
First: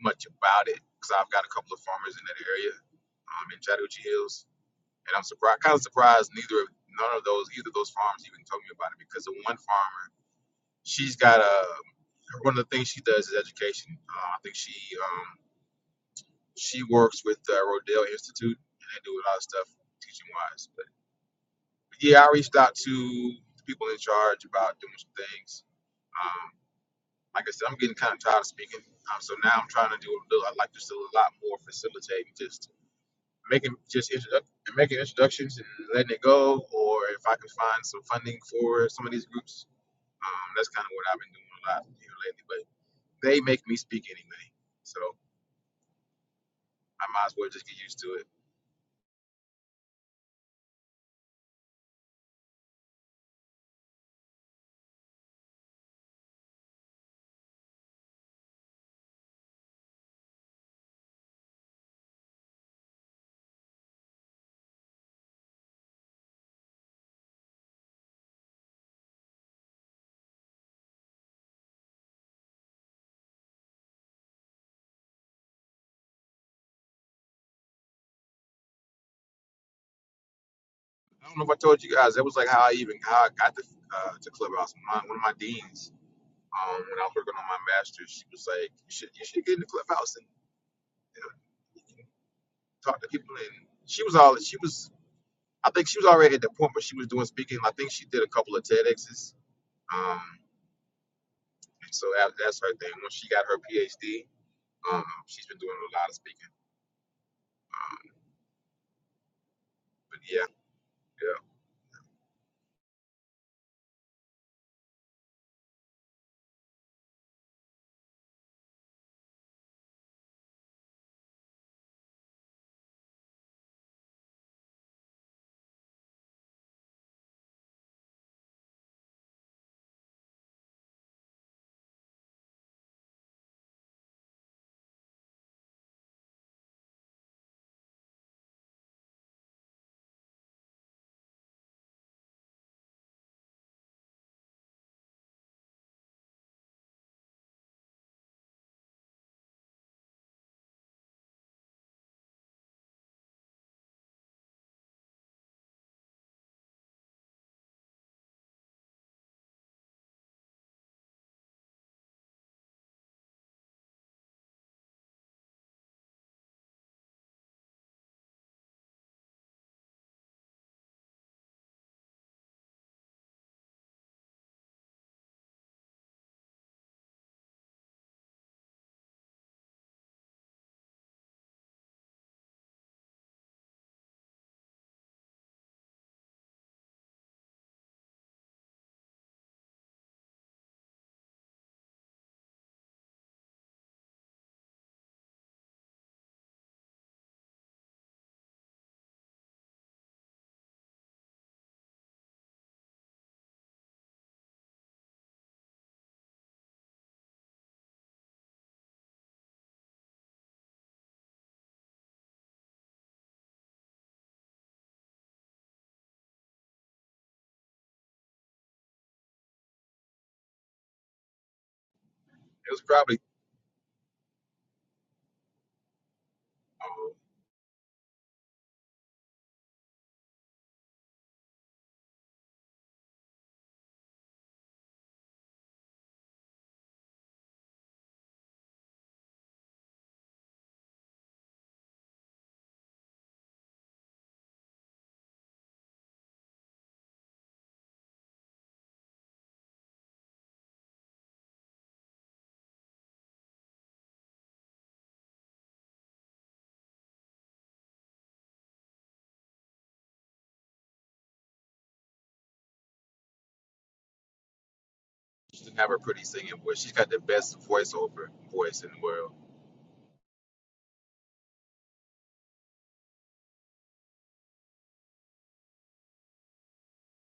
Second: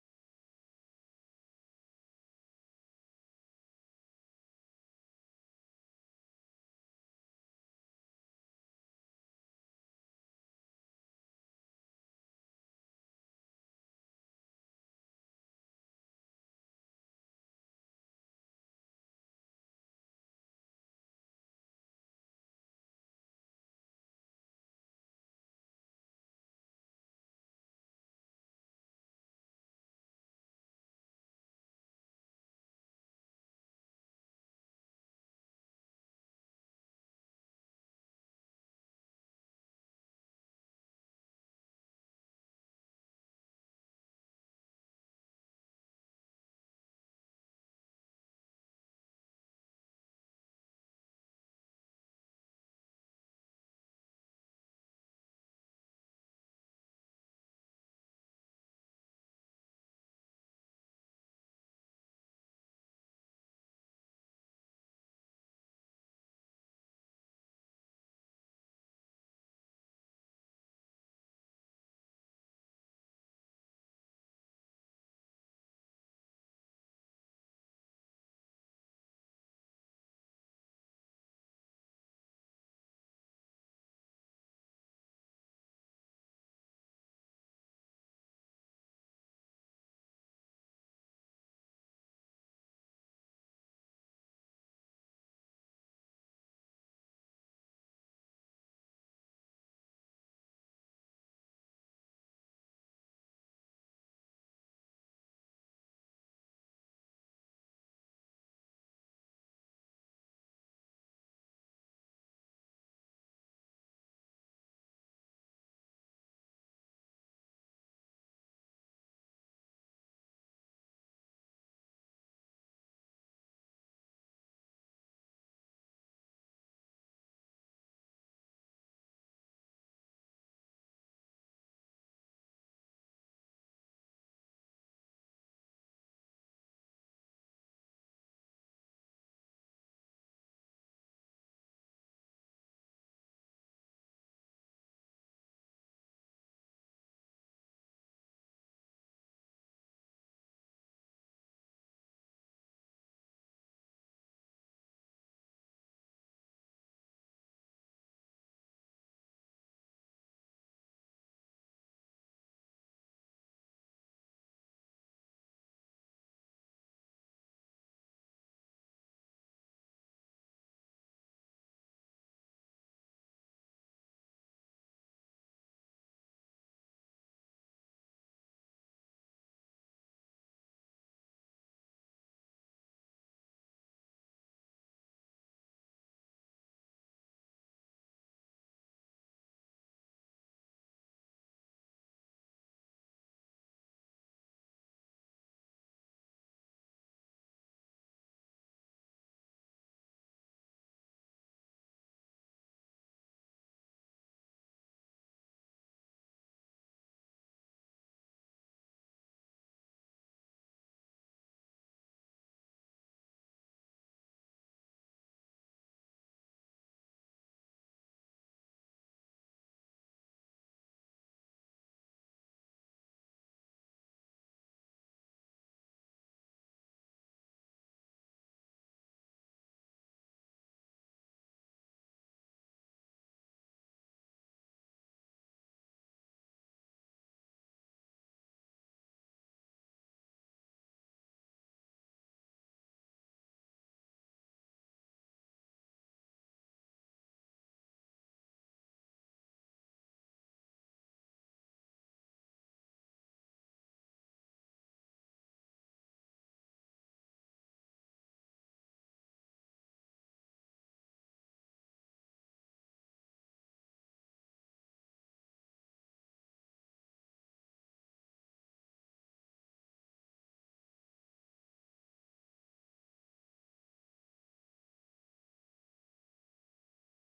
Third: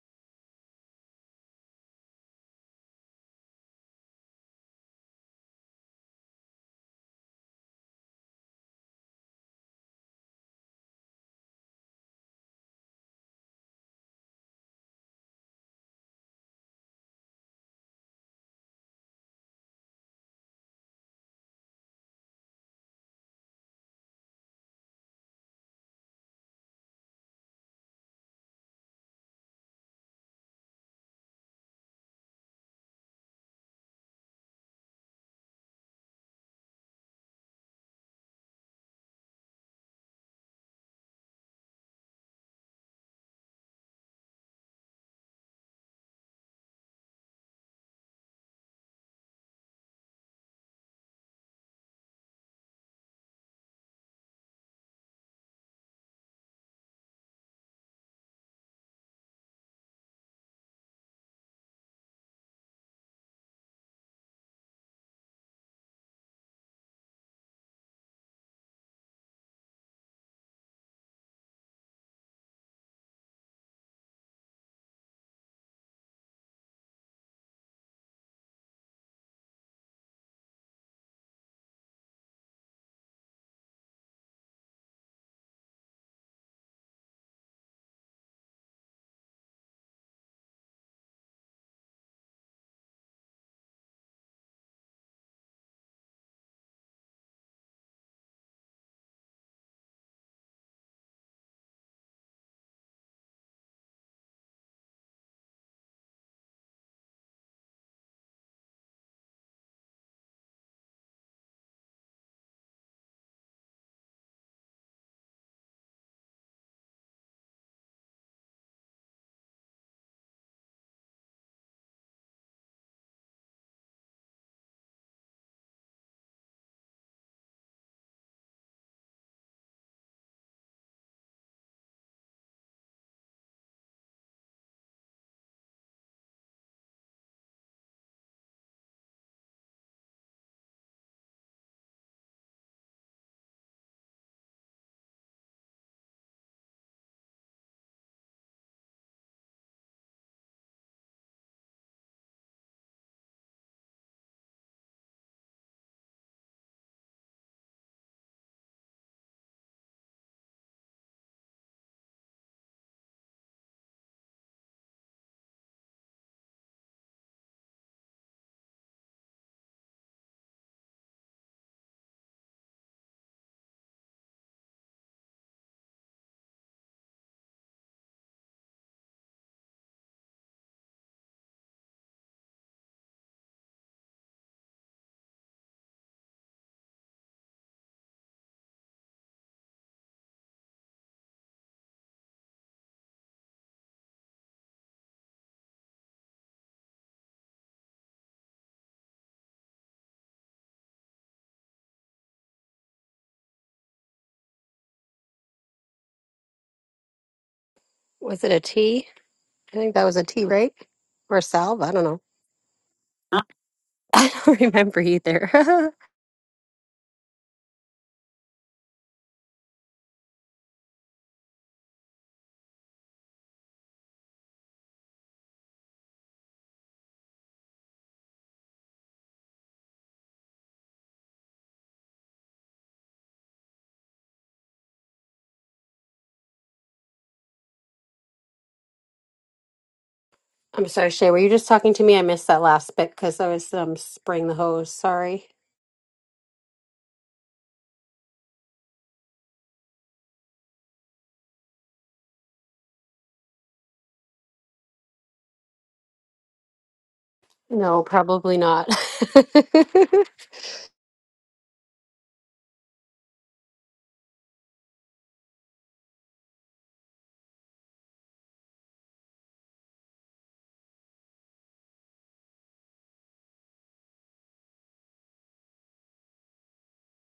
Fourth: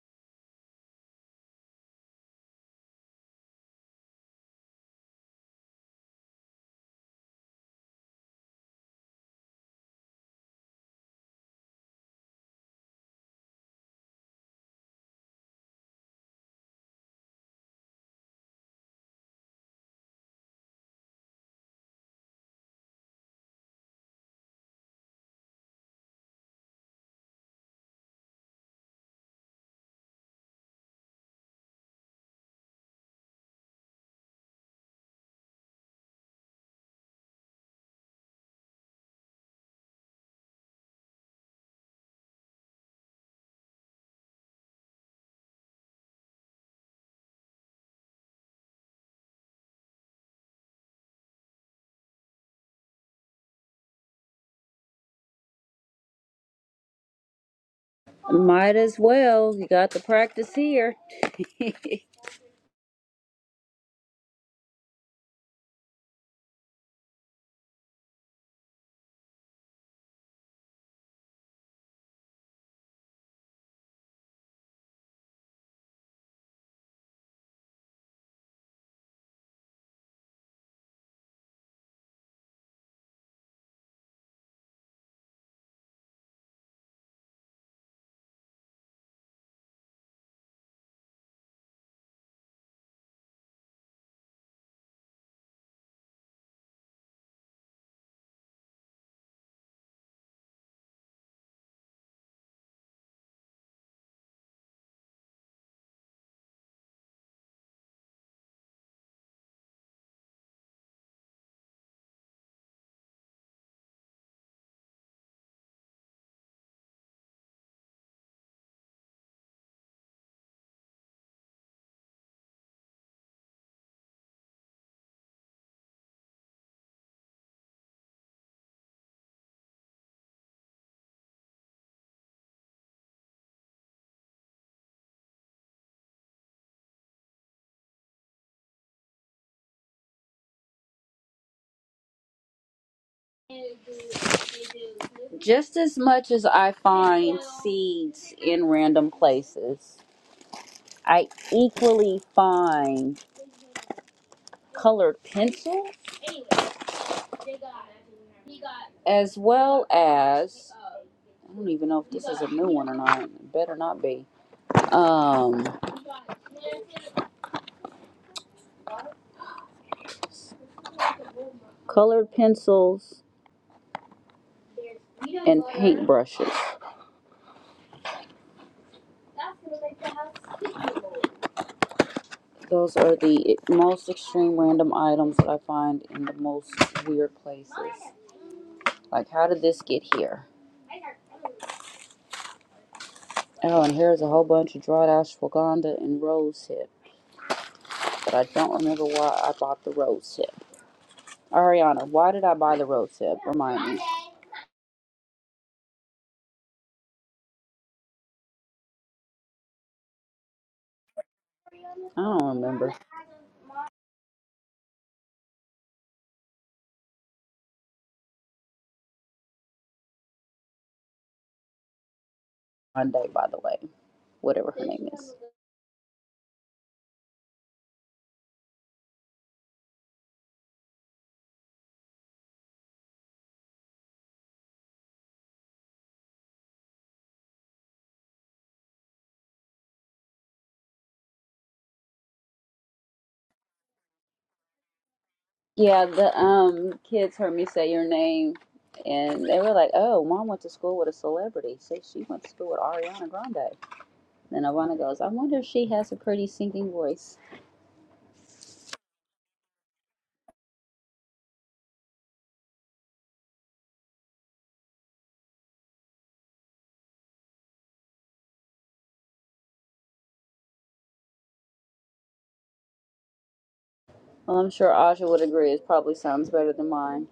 much about it because I've got a couple of farmers in that area, um, in Chattahoochee Hills, and I'm surprised kind of surprised neither of none of those either of those farms even told me about it because the one farmer she's got a one of the things she does is education. Uh, I think she um she works with uh, Rodale Institute and they do a lot of stuff teaching wise. yeah, I reached out to the people in charge about doing some things. Um, like I said, I'm getting kind of tired of speaking, um, so now I'm trying to do a little, I like just do a lot more facilitating, just making just introdu- making introductions and letting it go, or if I can find some funding for some of these groups, um, that's kind of what I've been doing a lot here lately. But they make me speak anyway, so I might as well just get used to it.
Might as well. You got the practice here.
I don't know if I told you guys that was like how I even how I got to uh, to Clubhouse. My, one of my deans Um, when I was working on my master's, she was like, "You should, you should get in the clubhouse and you know, you can talk to people." And she was all, she was, I think she was already at the point where she was doing speaking. I think she did a couple of TEDx's. Um, and so that, that's her thing. When she got her PhD, um, she's been doing a lot of speaking. Um, but yeah, yeah,
Just as much as I find seeds in random places, I equally find colored pencils as well as I don't even know if this is a new one or not. It better not be. Um, colored pencils and paintbrushes. Those are the most extreme random items that I find in the most weird places. Like, how did this get here? Oh, and here's a whole bunch of dried ashwagandha and rose hip, but I don't remember why I bought the rose hip. Ariana, why did I buy the rose hip? Remind me.
Was it a tea? I think that was a tea, right? Or a salve? I don't know.
I don't remember.
I don't remember either.
it was probably.
Monday, by the way, whatever her name is.
Um,
I'm sorry, Shay. Were you just talking to me? I missed that last bit because I was um spraying the hose. Sorry.
Yeah, the um kids heard me say your name, and they were like, "Oh, mom went to school with a celebrity." So she went to school with Ariana Grande. Then Ivana goes, I wonder if she has a pretty singing voice.
No, probably not.
she didn't have her pretty singing voice. She's got the best voiceover voice in the world.
Well, I'm sure Aja would agree. It probably sounds better than mine.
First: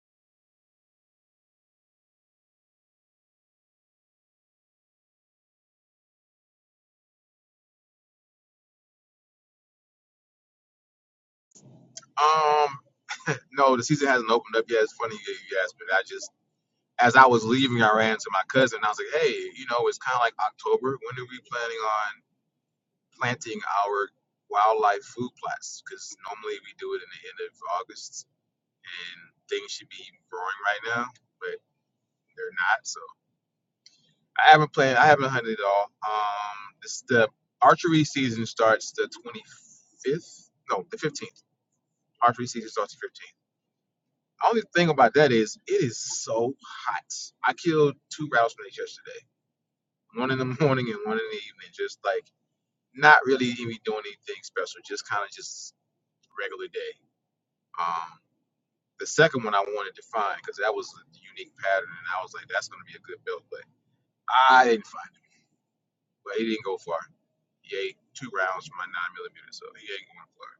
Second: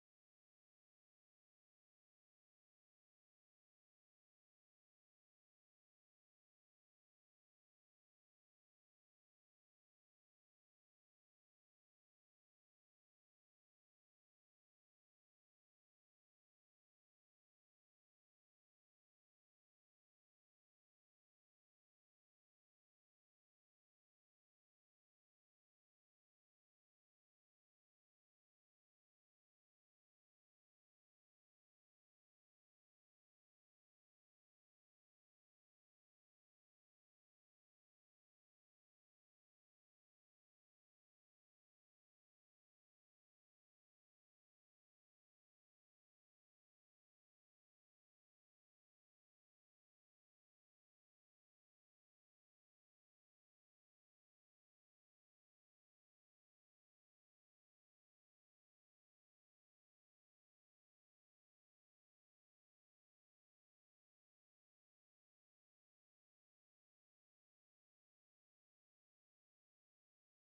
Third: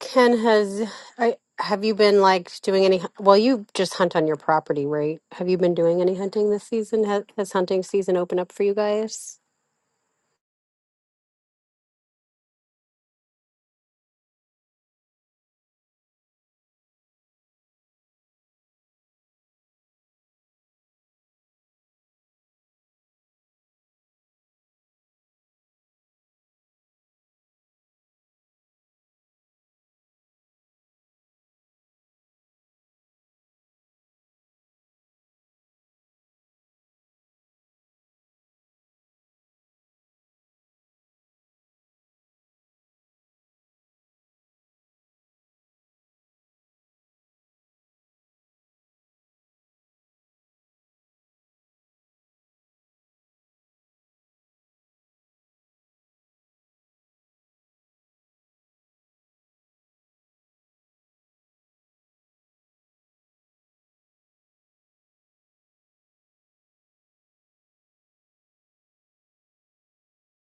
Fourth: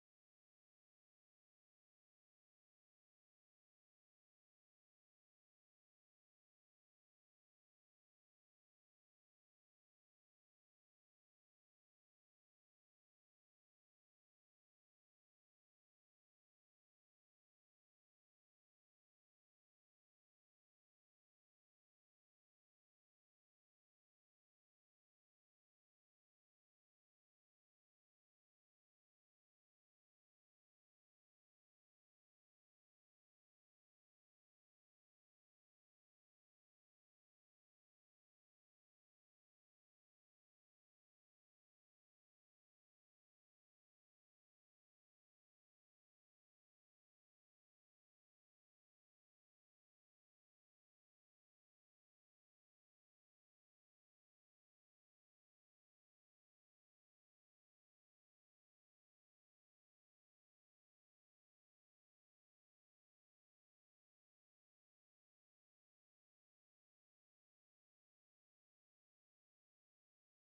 Ken, has I have you been like doing any? Well, you just hunt on your property, right? Have you been doing any hunting this season? Has, has hunting season opened up for you guys?
Um, no, the season hasn't opened up yet. It's funny you, you asked me. I just. as I was leaving, I ran to my cousin. I was like, "Hey, you know, it's kind of like October. When are we planning on planting our wildlife food plots? Because normally we do it in the end of August, and things should be growing right now, but they're not. So I haven't planned. I haven't hunted at all. Um, this the archery season starts the 25th. No, the 15th. Archery season starts the 15th. Only thing about that is it is so hot. I killed two rattlesnakes yesterday one in the morning and one in the evening, just like not really even doing anything special, just kind of just regular day. Um, the second one I wanted to find because that was a unique pattern, and I was like, that's going to be a good build, but I didn't find it. But he didn't go far. He ate two rounds from my nine millimeter, so he ain't going far.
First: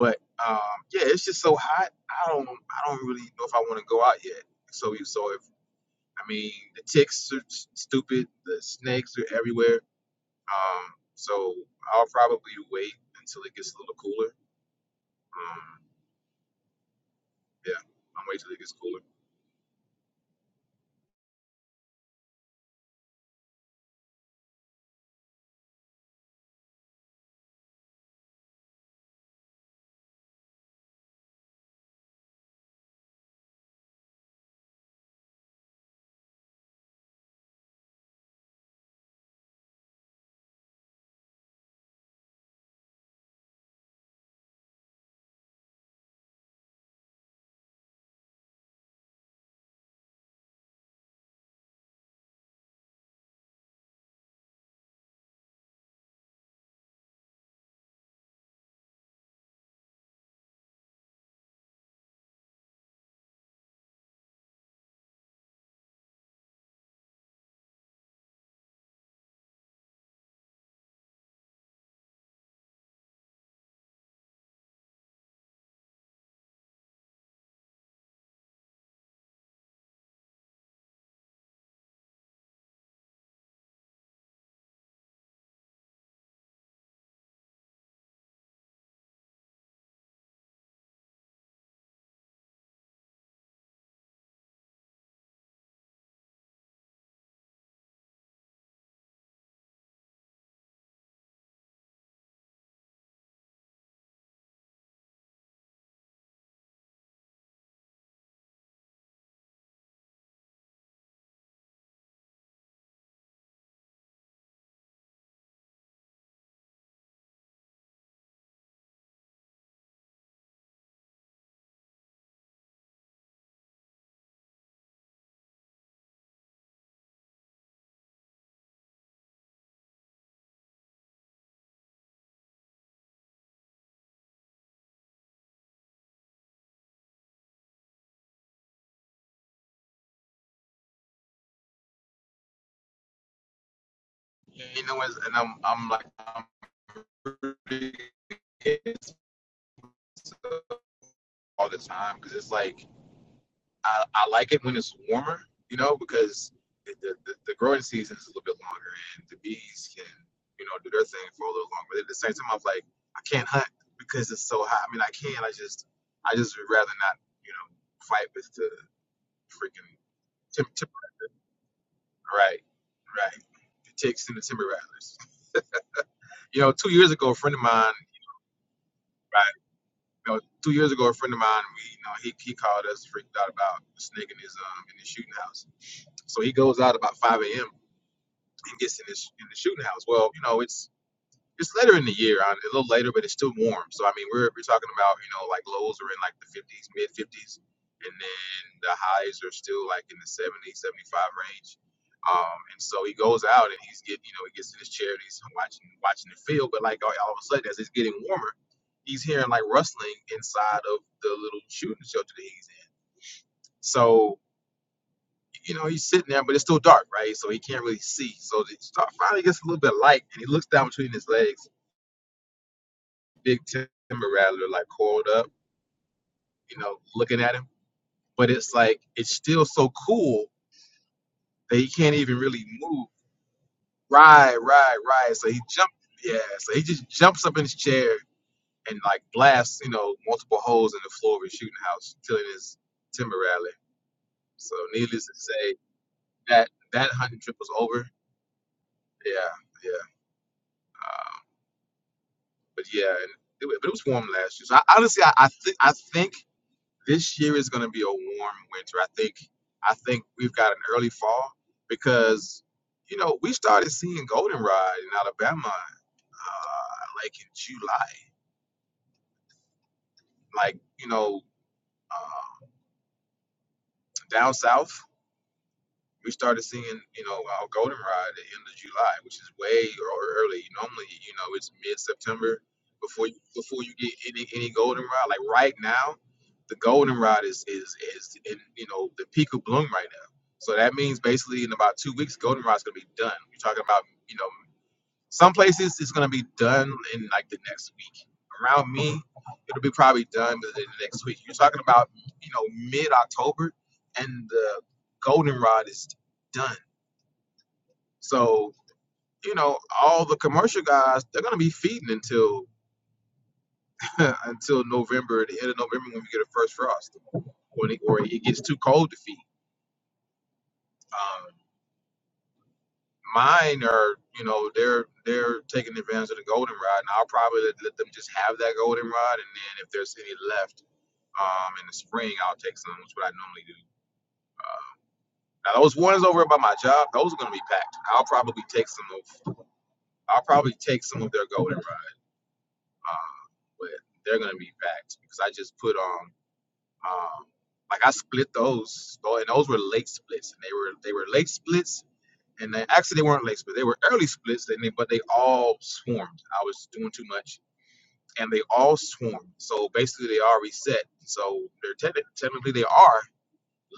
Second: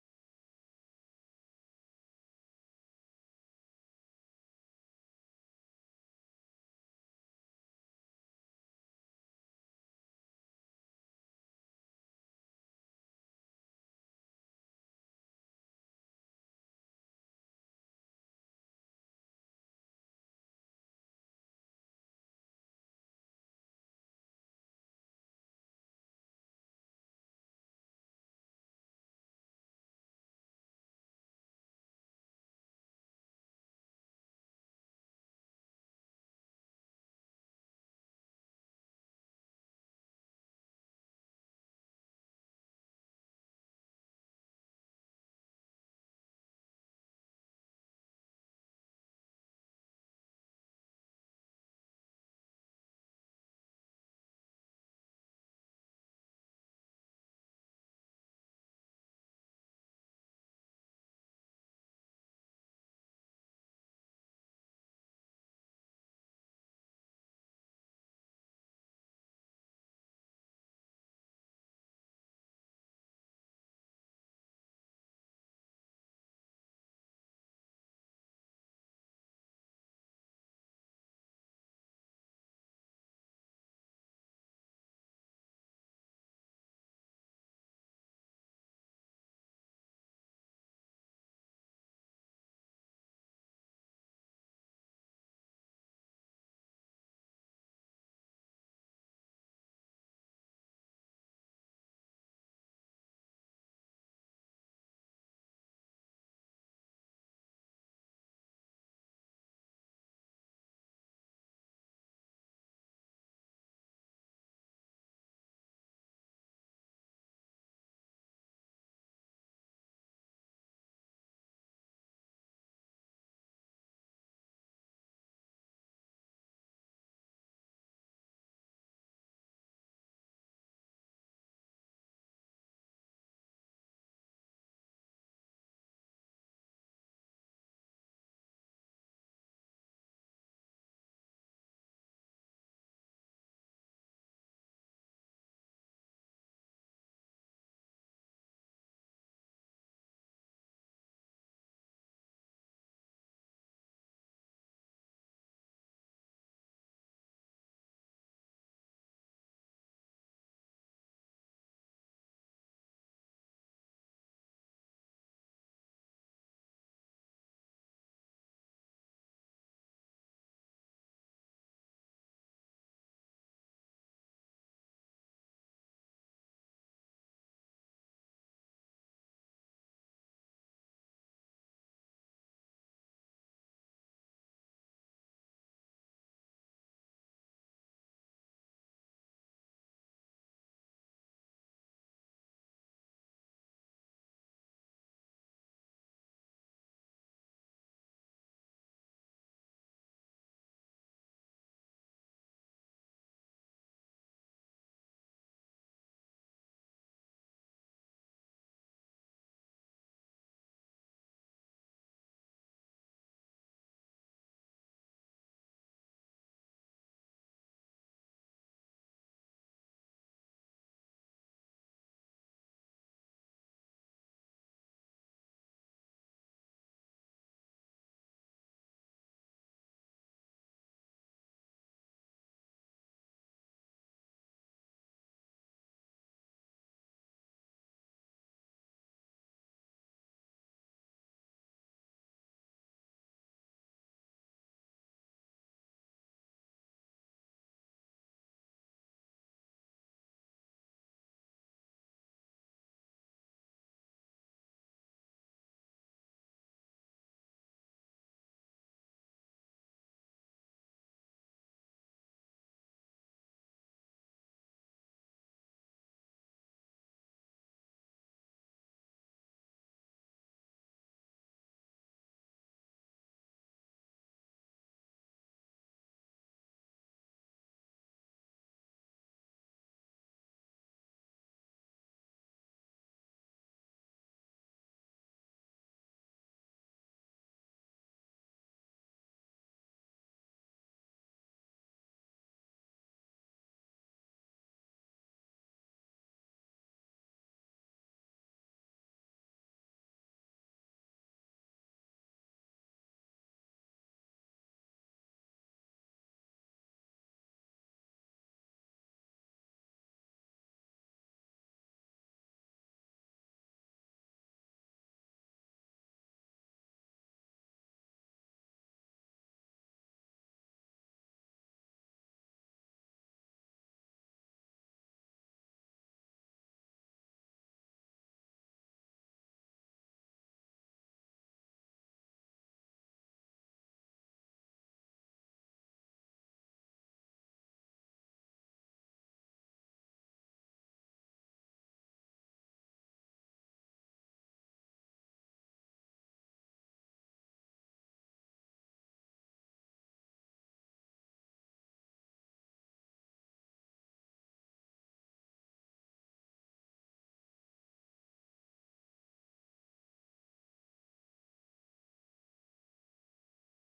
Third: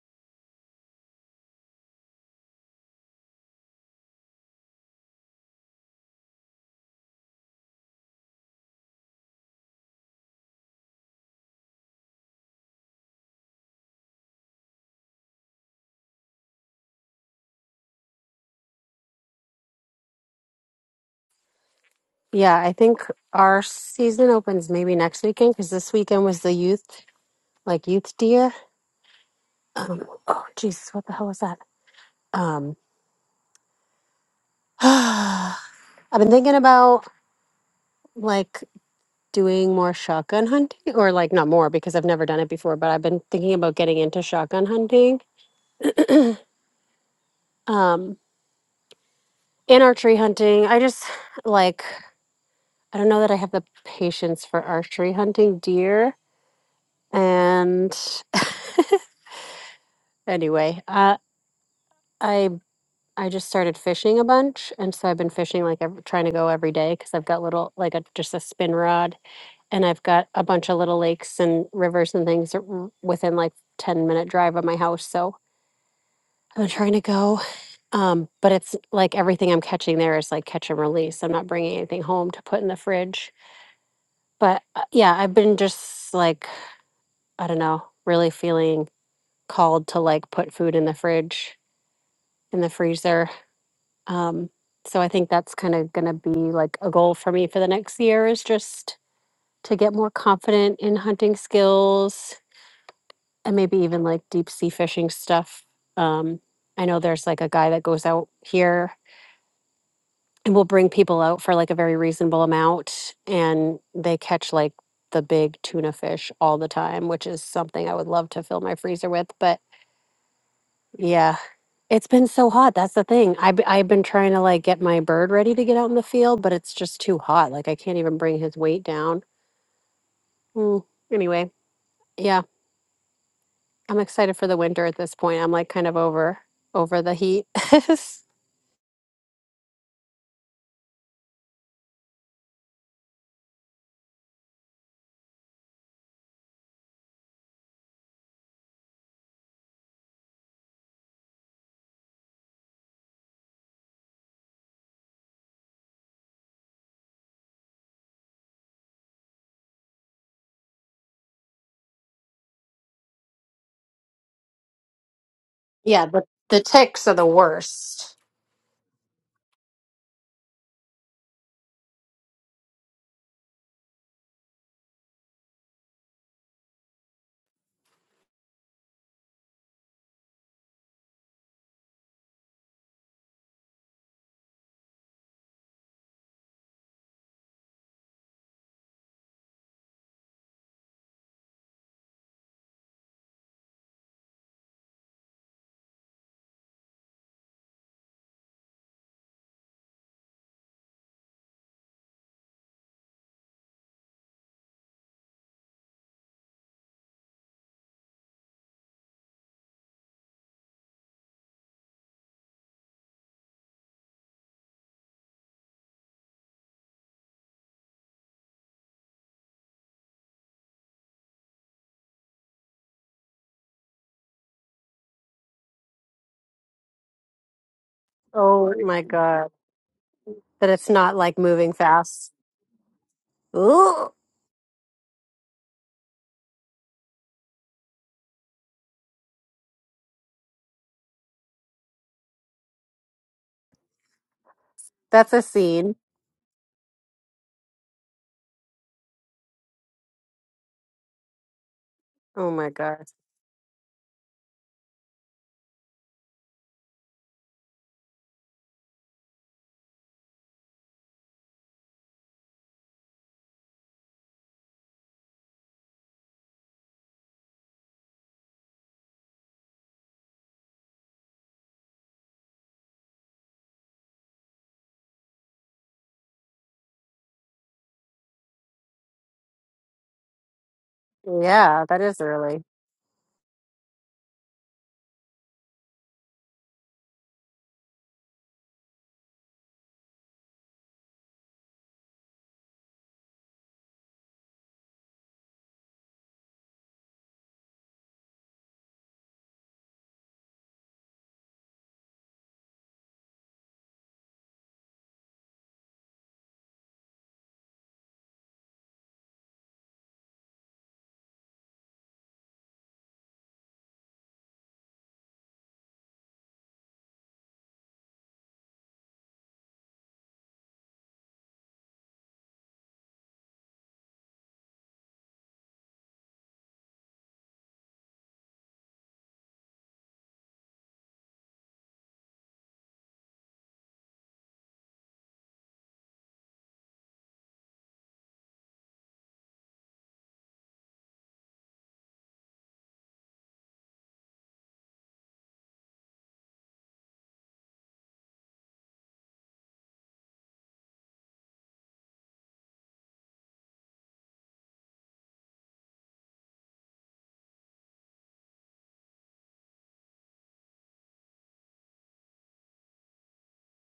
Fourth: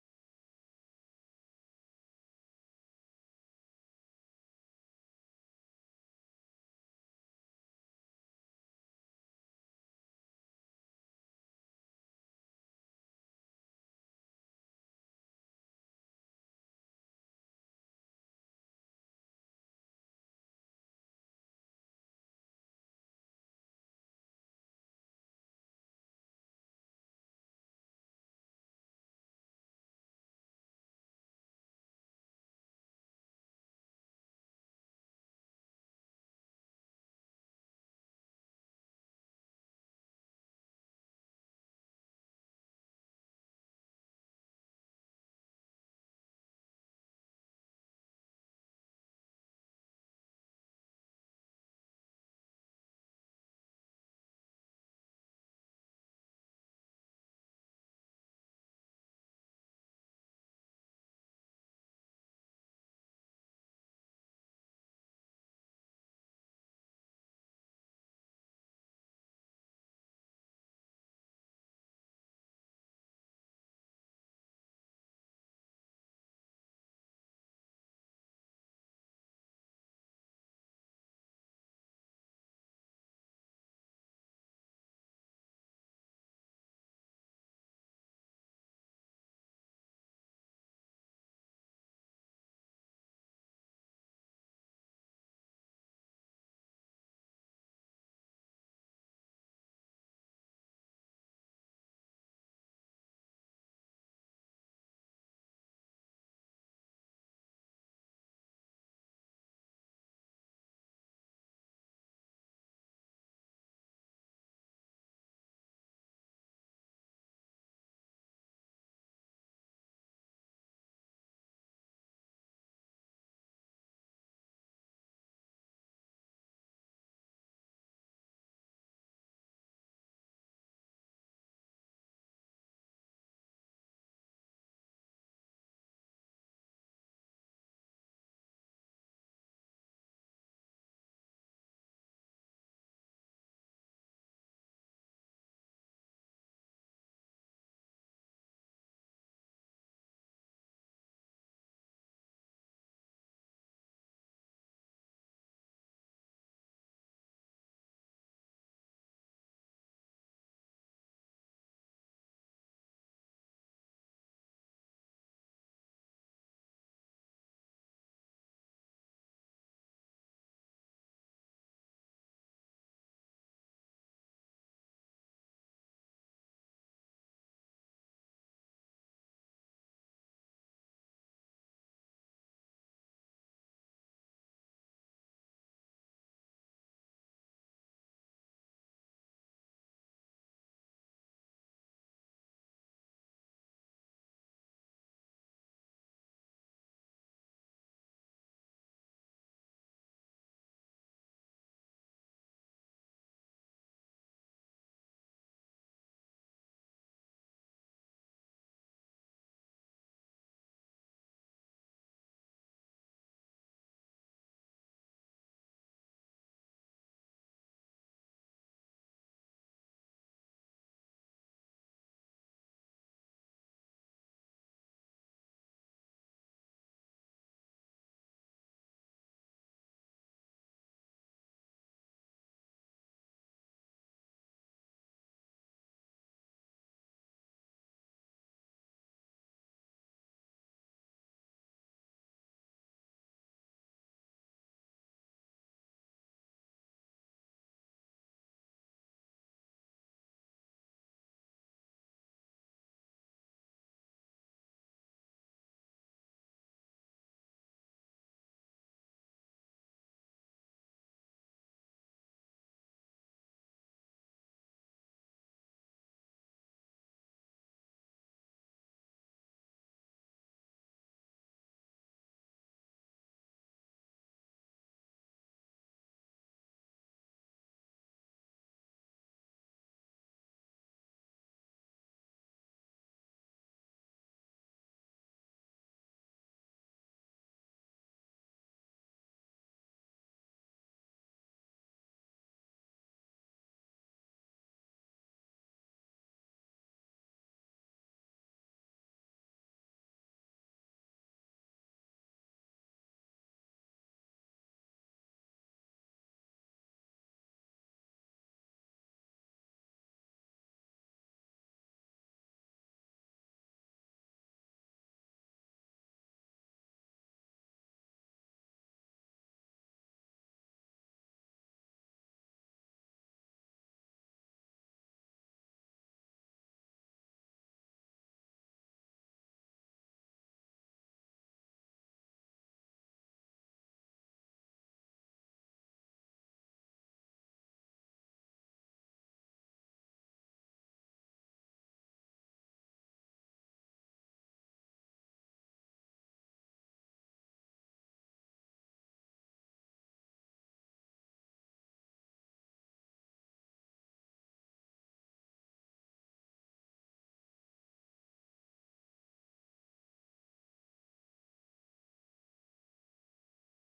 But um, yeah, it's just so hot. I don't, I don't really know if I want to go out yet. So, so if I mean, the ticks are s- stupid, the snakes are everywhere Um, so I'll probably wait until it gets a little cooler. Um, yeah, I'm wait till it gets cooler.
Yeah, I think our season opens maybe next weekend because this weekend was the youth, like youth deer. Um, oh, Jesus, what the hell was that? Um, I've been thinking about like doing more shotgun hunting, or like not more because I've never done it before, but I've been thinking about getting into shotgun hunting. Um, in archery hunting, I just like I don't know that I have the patience for archery hunting deer. And anyway, uh, I I just started fishing a bunch, and so I've been fishing like ev trying to go every day because I've got little like a just a spin rod, and I've got a bunch of little lakes and rivers and things that w- within like ten minute drive of my house. So I'm trying to go, um, but it's like everything I'm catching there is like catch and release. I'm not bringing anything home to put in the fridge but uh, yeah, I've been just like, I don't know, really feeling called to like put food in the fridge, in the freezer. Um, so I think that's kind of going to be like a goal for me for the next year is just to get more confident in hunting skills and maybe even like deep sea fishing stuff. Um, I know there's like a guy that goes out here we'll bring people out for like a very reasonable amount and they catch like the big tuna fish all the time which is something i would love to fill my freezer with but yeah it's been so hot that's the thing I've, b- I've been trying to like get my bird ready to get out in the field but it's just too hot like i can't even bring his weight down Mm, anyway yeah i'm excited for the winter at this point i'm like kind of over over the heat
Yeah, you know, and I'm I'm like I'm all the time because it's like I, I like it when it's warmer, you know, because the, the the the growing season is a little bit longer and the bees can you know do their thing for a little longer. But at the same time, I'm like I can't hunt because it's so hot. I mean, I can. I just
yeah but
I just
the
would rather
ticks are
not
the
you know
worst
fight with the freaking Tim, Tim, right, right. The Ticks and the Timber Rattlers. You know, two years ago, a friend of mine, right, you know, two years ago, a friend of mine, we, you know, he, he called us, freaked out about a snake in his, um, in his shooting house. So he goes out about 5 a.m. and gets in his, in the shooting house. Well, you know, it's It's later in the year, uh, a little later, but it's still warm. So I mean, we're we're talking about you know like lows are in like the 50s, mid 50s, and then the highs are still like in the 70s, 75 range. Um, and so he goes out and he's getting you know he gets to his chair and he's watching watching the field, but like all, all of a sudden as it's getting warmer, he's hearing like rustling inside of the little shooting shelter that he's in. So you know, he's sitting there, but it's still dark, right? So he can't really see. So it star finally gets a little bit of light, and he looks down between his legs, Big Timber Rattler like coiled up, you know, looking at him. But
oh
it's like
my
it's
god
still so cool
That it's not like moving
that he can't
fast.
even really move.
Ooh,
Right, right, right. So he jumped. Yeah. So he just jumps up in his chair and like blasts, you know, multiple holes in the floor of his shooting house, killing his Timber Rattler. So needless
that's
to
a
say,
scene.
that that hunting trip was over. Yeah, yeah. Um,
Oh my
but
gosh.
yeah, and it, wa- but it was warm last year. So I, honestly, I, I think I think this year is going to be a warm winter. I think I think we've got an early fall because you know we started seeing goldenrod in Alabama uh, like in July, like you know uh, down south. we started seeing, you know, our goldenrod at the end of July, which is way or early. Normally, you know, it's
Yeah,
mid
that is
September
early.
before you before you get any any goldenrod. Like right now, the goldenrod is is is in you know the peak of bloom right now. So that means basically in about two weeks, goldenrod's gonna be done. You're talking about you know some places it's gonna be done in like the next week. Around me, it'll be probably done within the next week. You're talking about you know mid October, and the goldenrod is done. So you know all the commercial guys they're gonna be feeding until until November, the end of November when we get a first frost, when it, or it gets too cold to feed. Um, Mine are, you know, they're they're taking advantage of the goldenrod, and I'll probably let, let them just have that goldenrod, and then if there's any left um, in the spring, I'll take some, which is what I normally do. Uh, now those ones over by my job, those are gonna be packed. I'll probably take some of, I'll probably take some of their goldenrod, uh, but they're gonna be packed because I just put on, um, like I split those, oh, and those were late splits, and they were they were late splits and they actually they weren't late splits. They were early splits, and they, but they all swarmed. I was doing too much, and they all swarmed. So basically, they are reset. So they're techni- technically they are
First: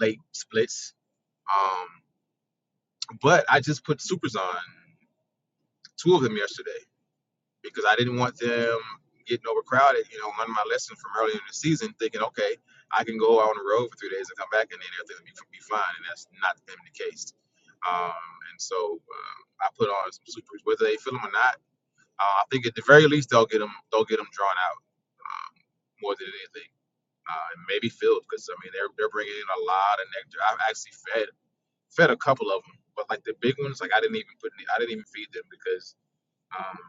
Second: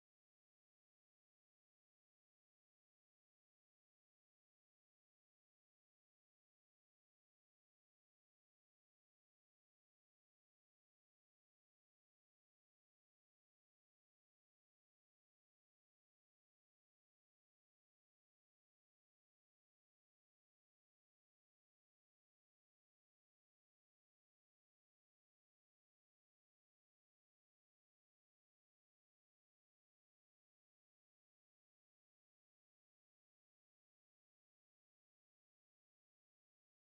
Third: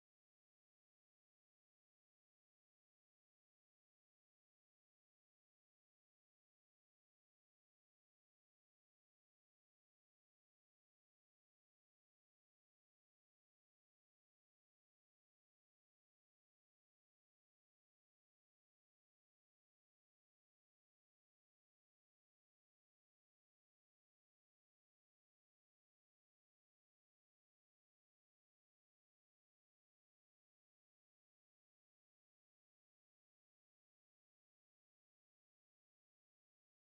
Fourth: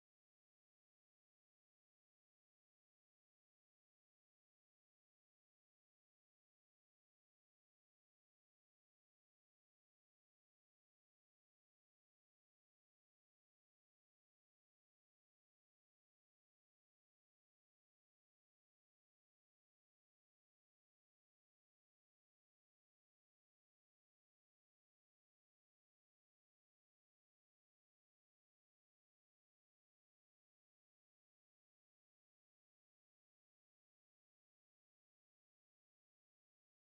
late splits. Um, but I just put supers on two of them yesterday because I didn't want them getting overcrowded. You know, learning my lesson from earlier in the season, thinking, okay, I can go out on the road for three days and come back, and then everything will be, be fine. And that's not been the case. Um, and so uh, I put on some supers, whether they feel them or not Uh, I think at the very least they'll get them they'll get them drawn out um, more than anything, uh, and maybe filled because I mean they're they're bringing in a lot of nectar. I've actually fed fed a couple of them, but like the big ones, like I didn't even put any, I didn't even feed them because um,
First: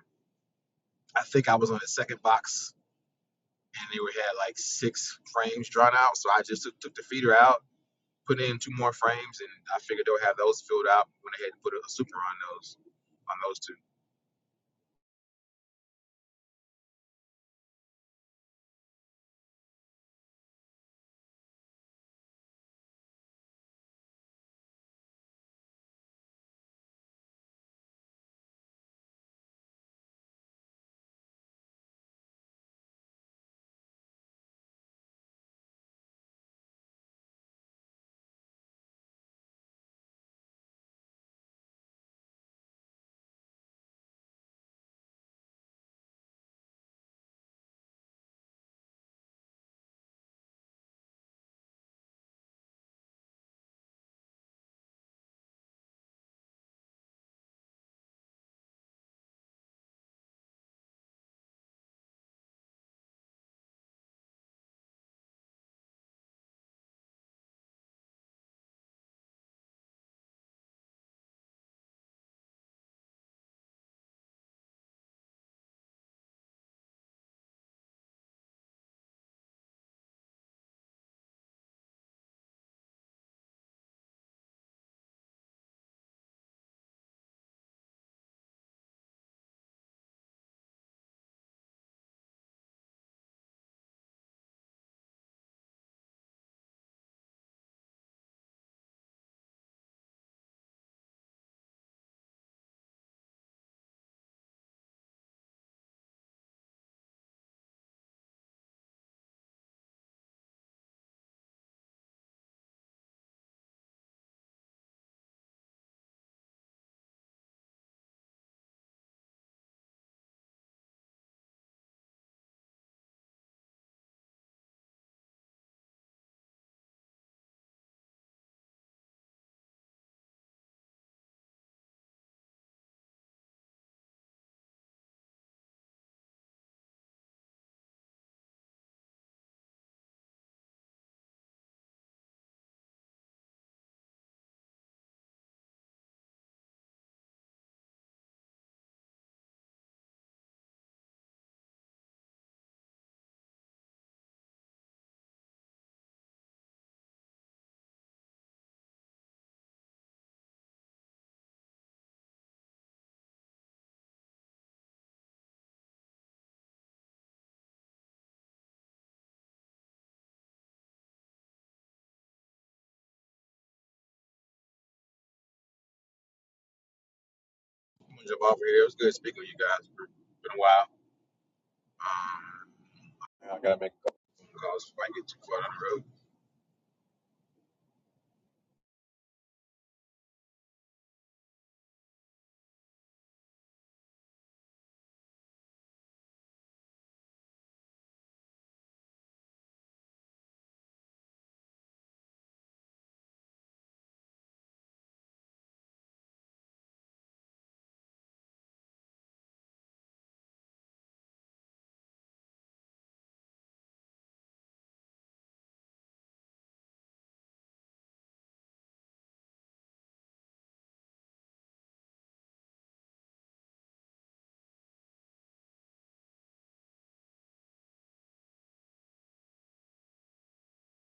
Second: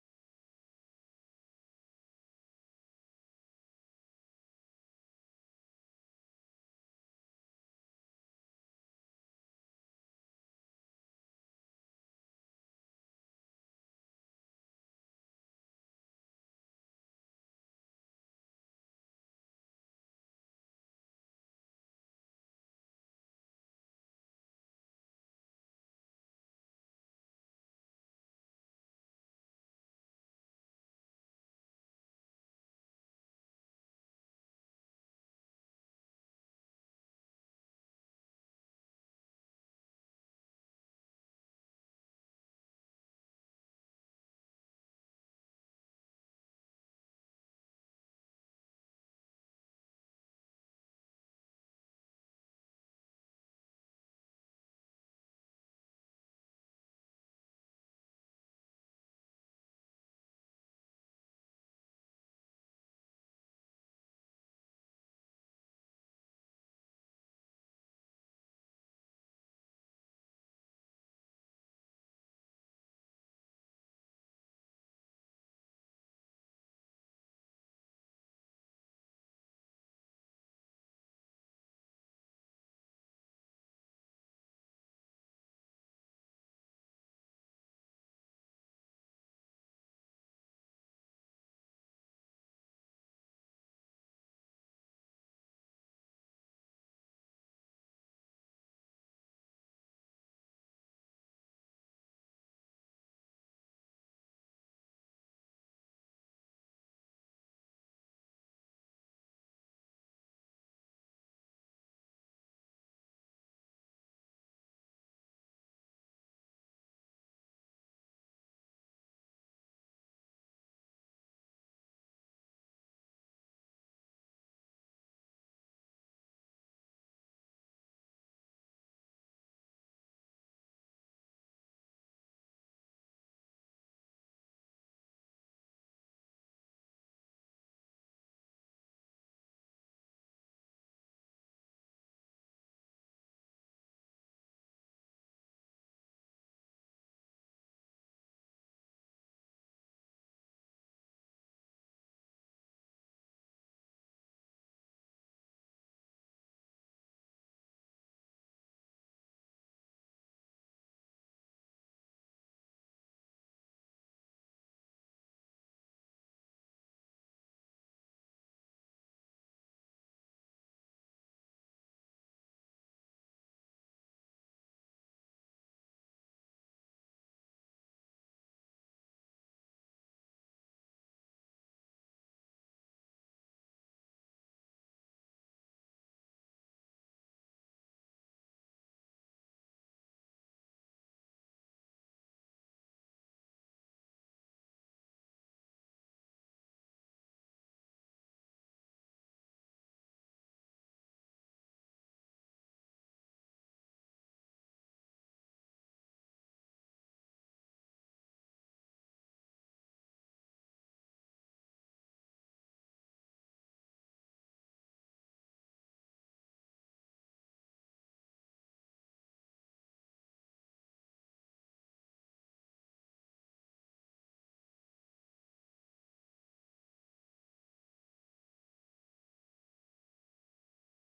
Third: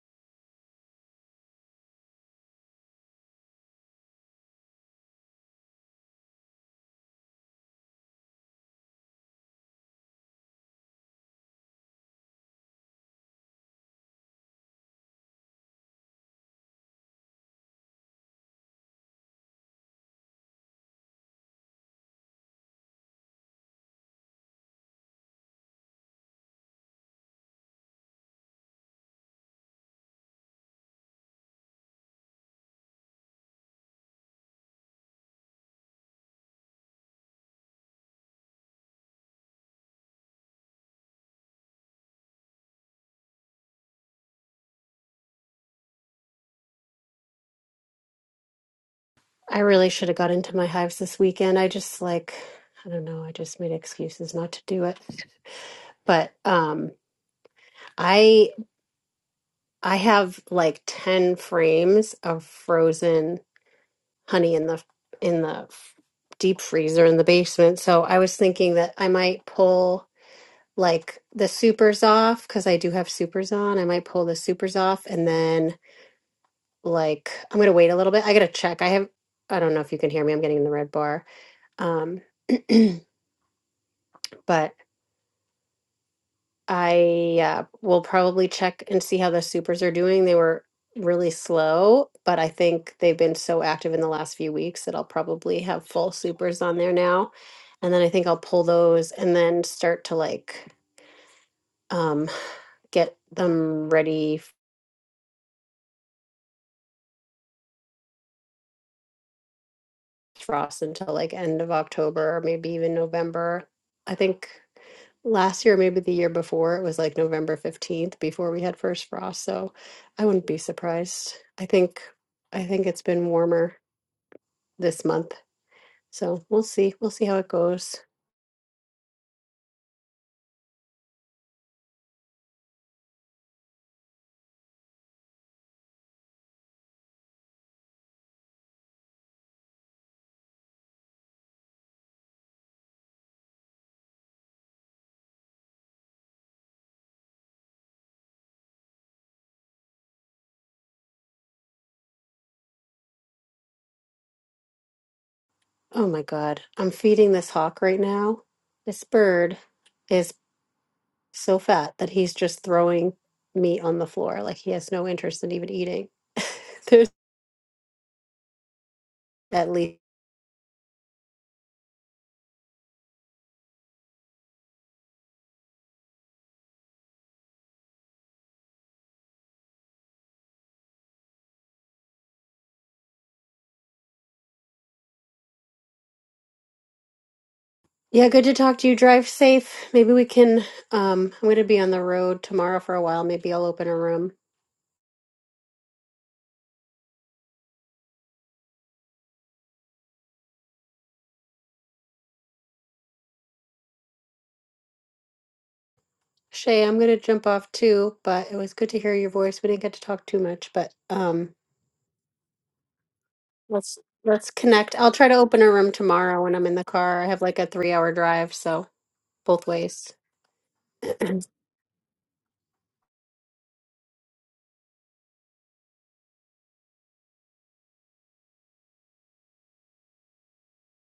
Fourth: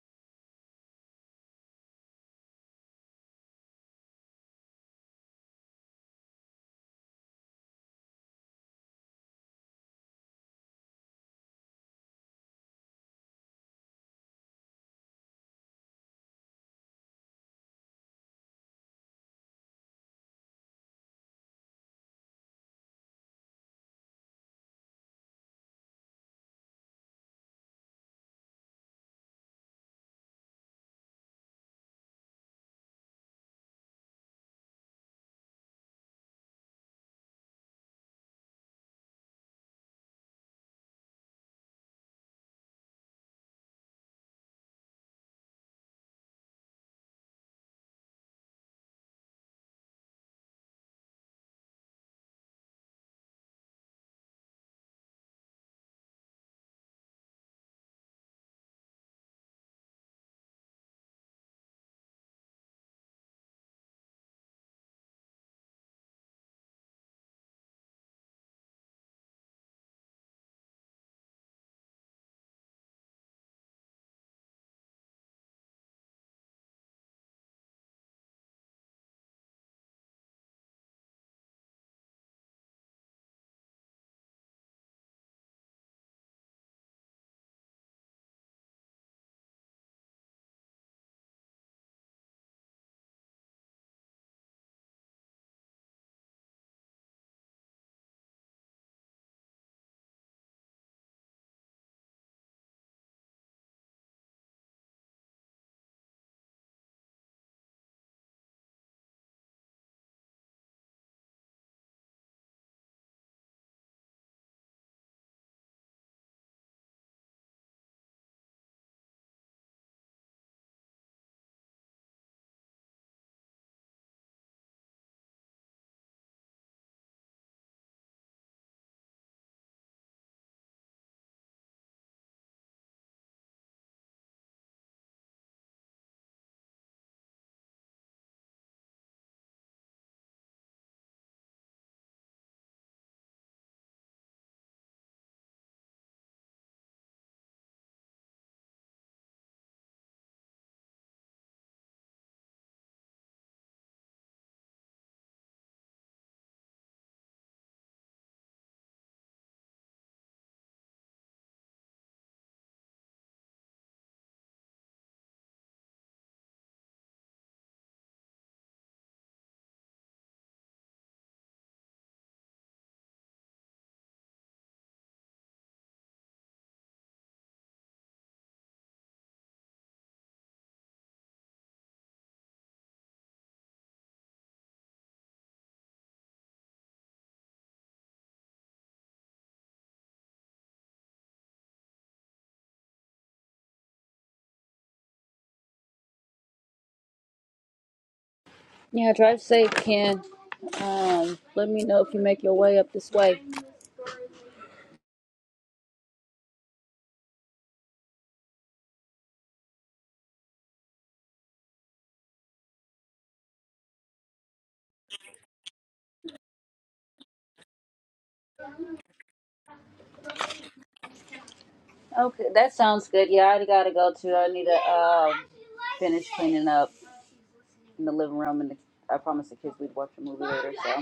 I think I was on the second box and they were had like six frames drawn out, so I just took, took the feeder out, put in two more frames, and I figured they'll have those filled out when they had to put a, a super on those on those two.
I really should have got into my hives this weekend. I just like, I don't know, I just made excuses not to do it. But um I I have like 10 frames of frozen honey in the in the f- deep freezer in the basement. So I was thinking that I might pull like the supers off because I do have supers on. I might pull the supers off and then like I'm gonna wait a little bit. I gotta check. I have I don't know if you can hear me. I'm getting in the red bar. Um, but I uh, will probably check and see how the supers are doing. They were really slow, but I think they've been so active in the last few weeks that I'll probably have full supers on there now. And then I think I'll pull those and then start to like um, get them ready frost until like end of October or maybe even November. I think last year, maybe the year before, it was like November 15th before we had first frost. So I wouldn't be surprised. I think I think it's been warmer this month. So we'll see. We'll see how it goes. Oh my God. I'm feeding this hawk right now. This bird is so fat that he's just throwing meat on the floor. Like he has no interest in even eating. There's at least
I'm gonna jump off here. It was good speaking with you guys. It's been a while. Um, I gotta make calls before I get too far down the road.
Yeah, good to talk to you. Drive safe. Maybe we can um I'm going to be on the road tomorrow for a while. Maybe I'll open a room.
Yeah, drive safe, Ken. Um, let me know if you make your way up this way.
Shay, I'm going to jump off too, but it was good to hear your voice. We didn't get to talk too much, but um let's let's connect. I'll try to open a room tomorrow when I'm in the car. I have like a 3-hour drive, so both ways.
Okay, that sounds good. Yeah, I already gotta go too. I need to um, finish cleaning up in the living room, and the, I promised the kids we'd watch a movie later. So,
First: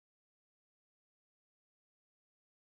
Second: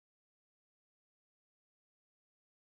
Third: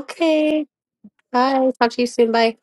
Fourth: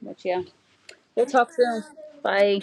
but yeah, we'll talk
Bye.
soon.
Talk to you soon. Bye.
Bye.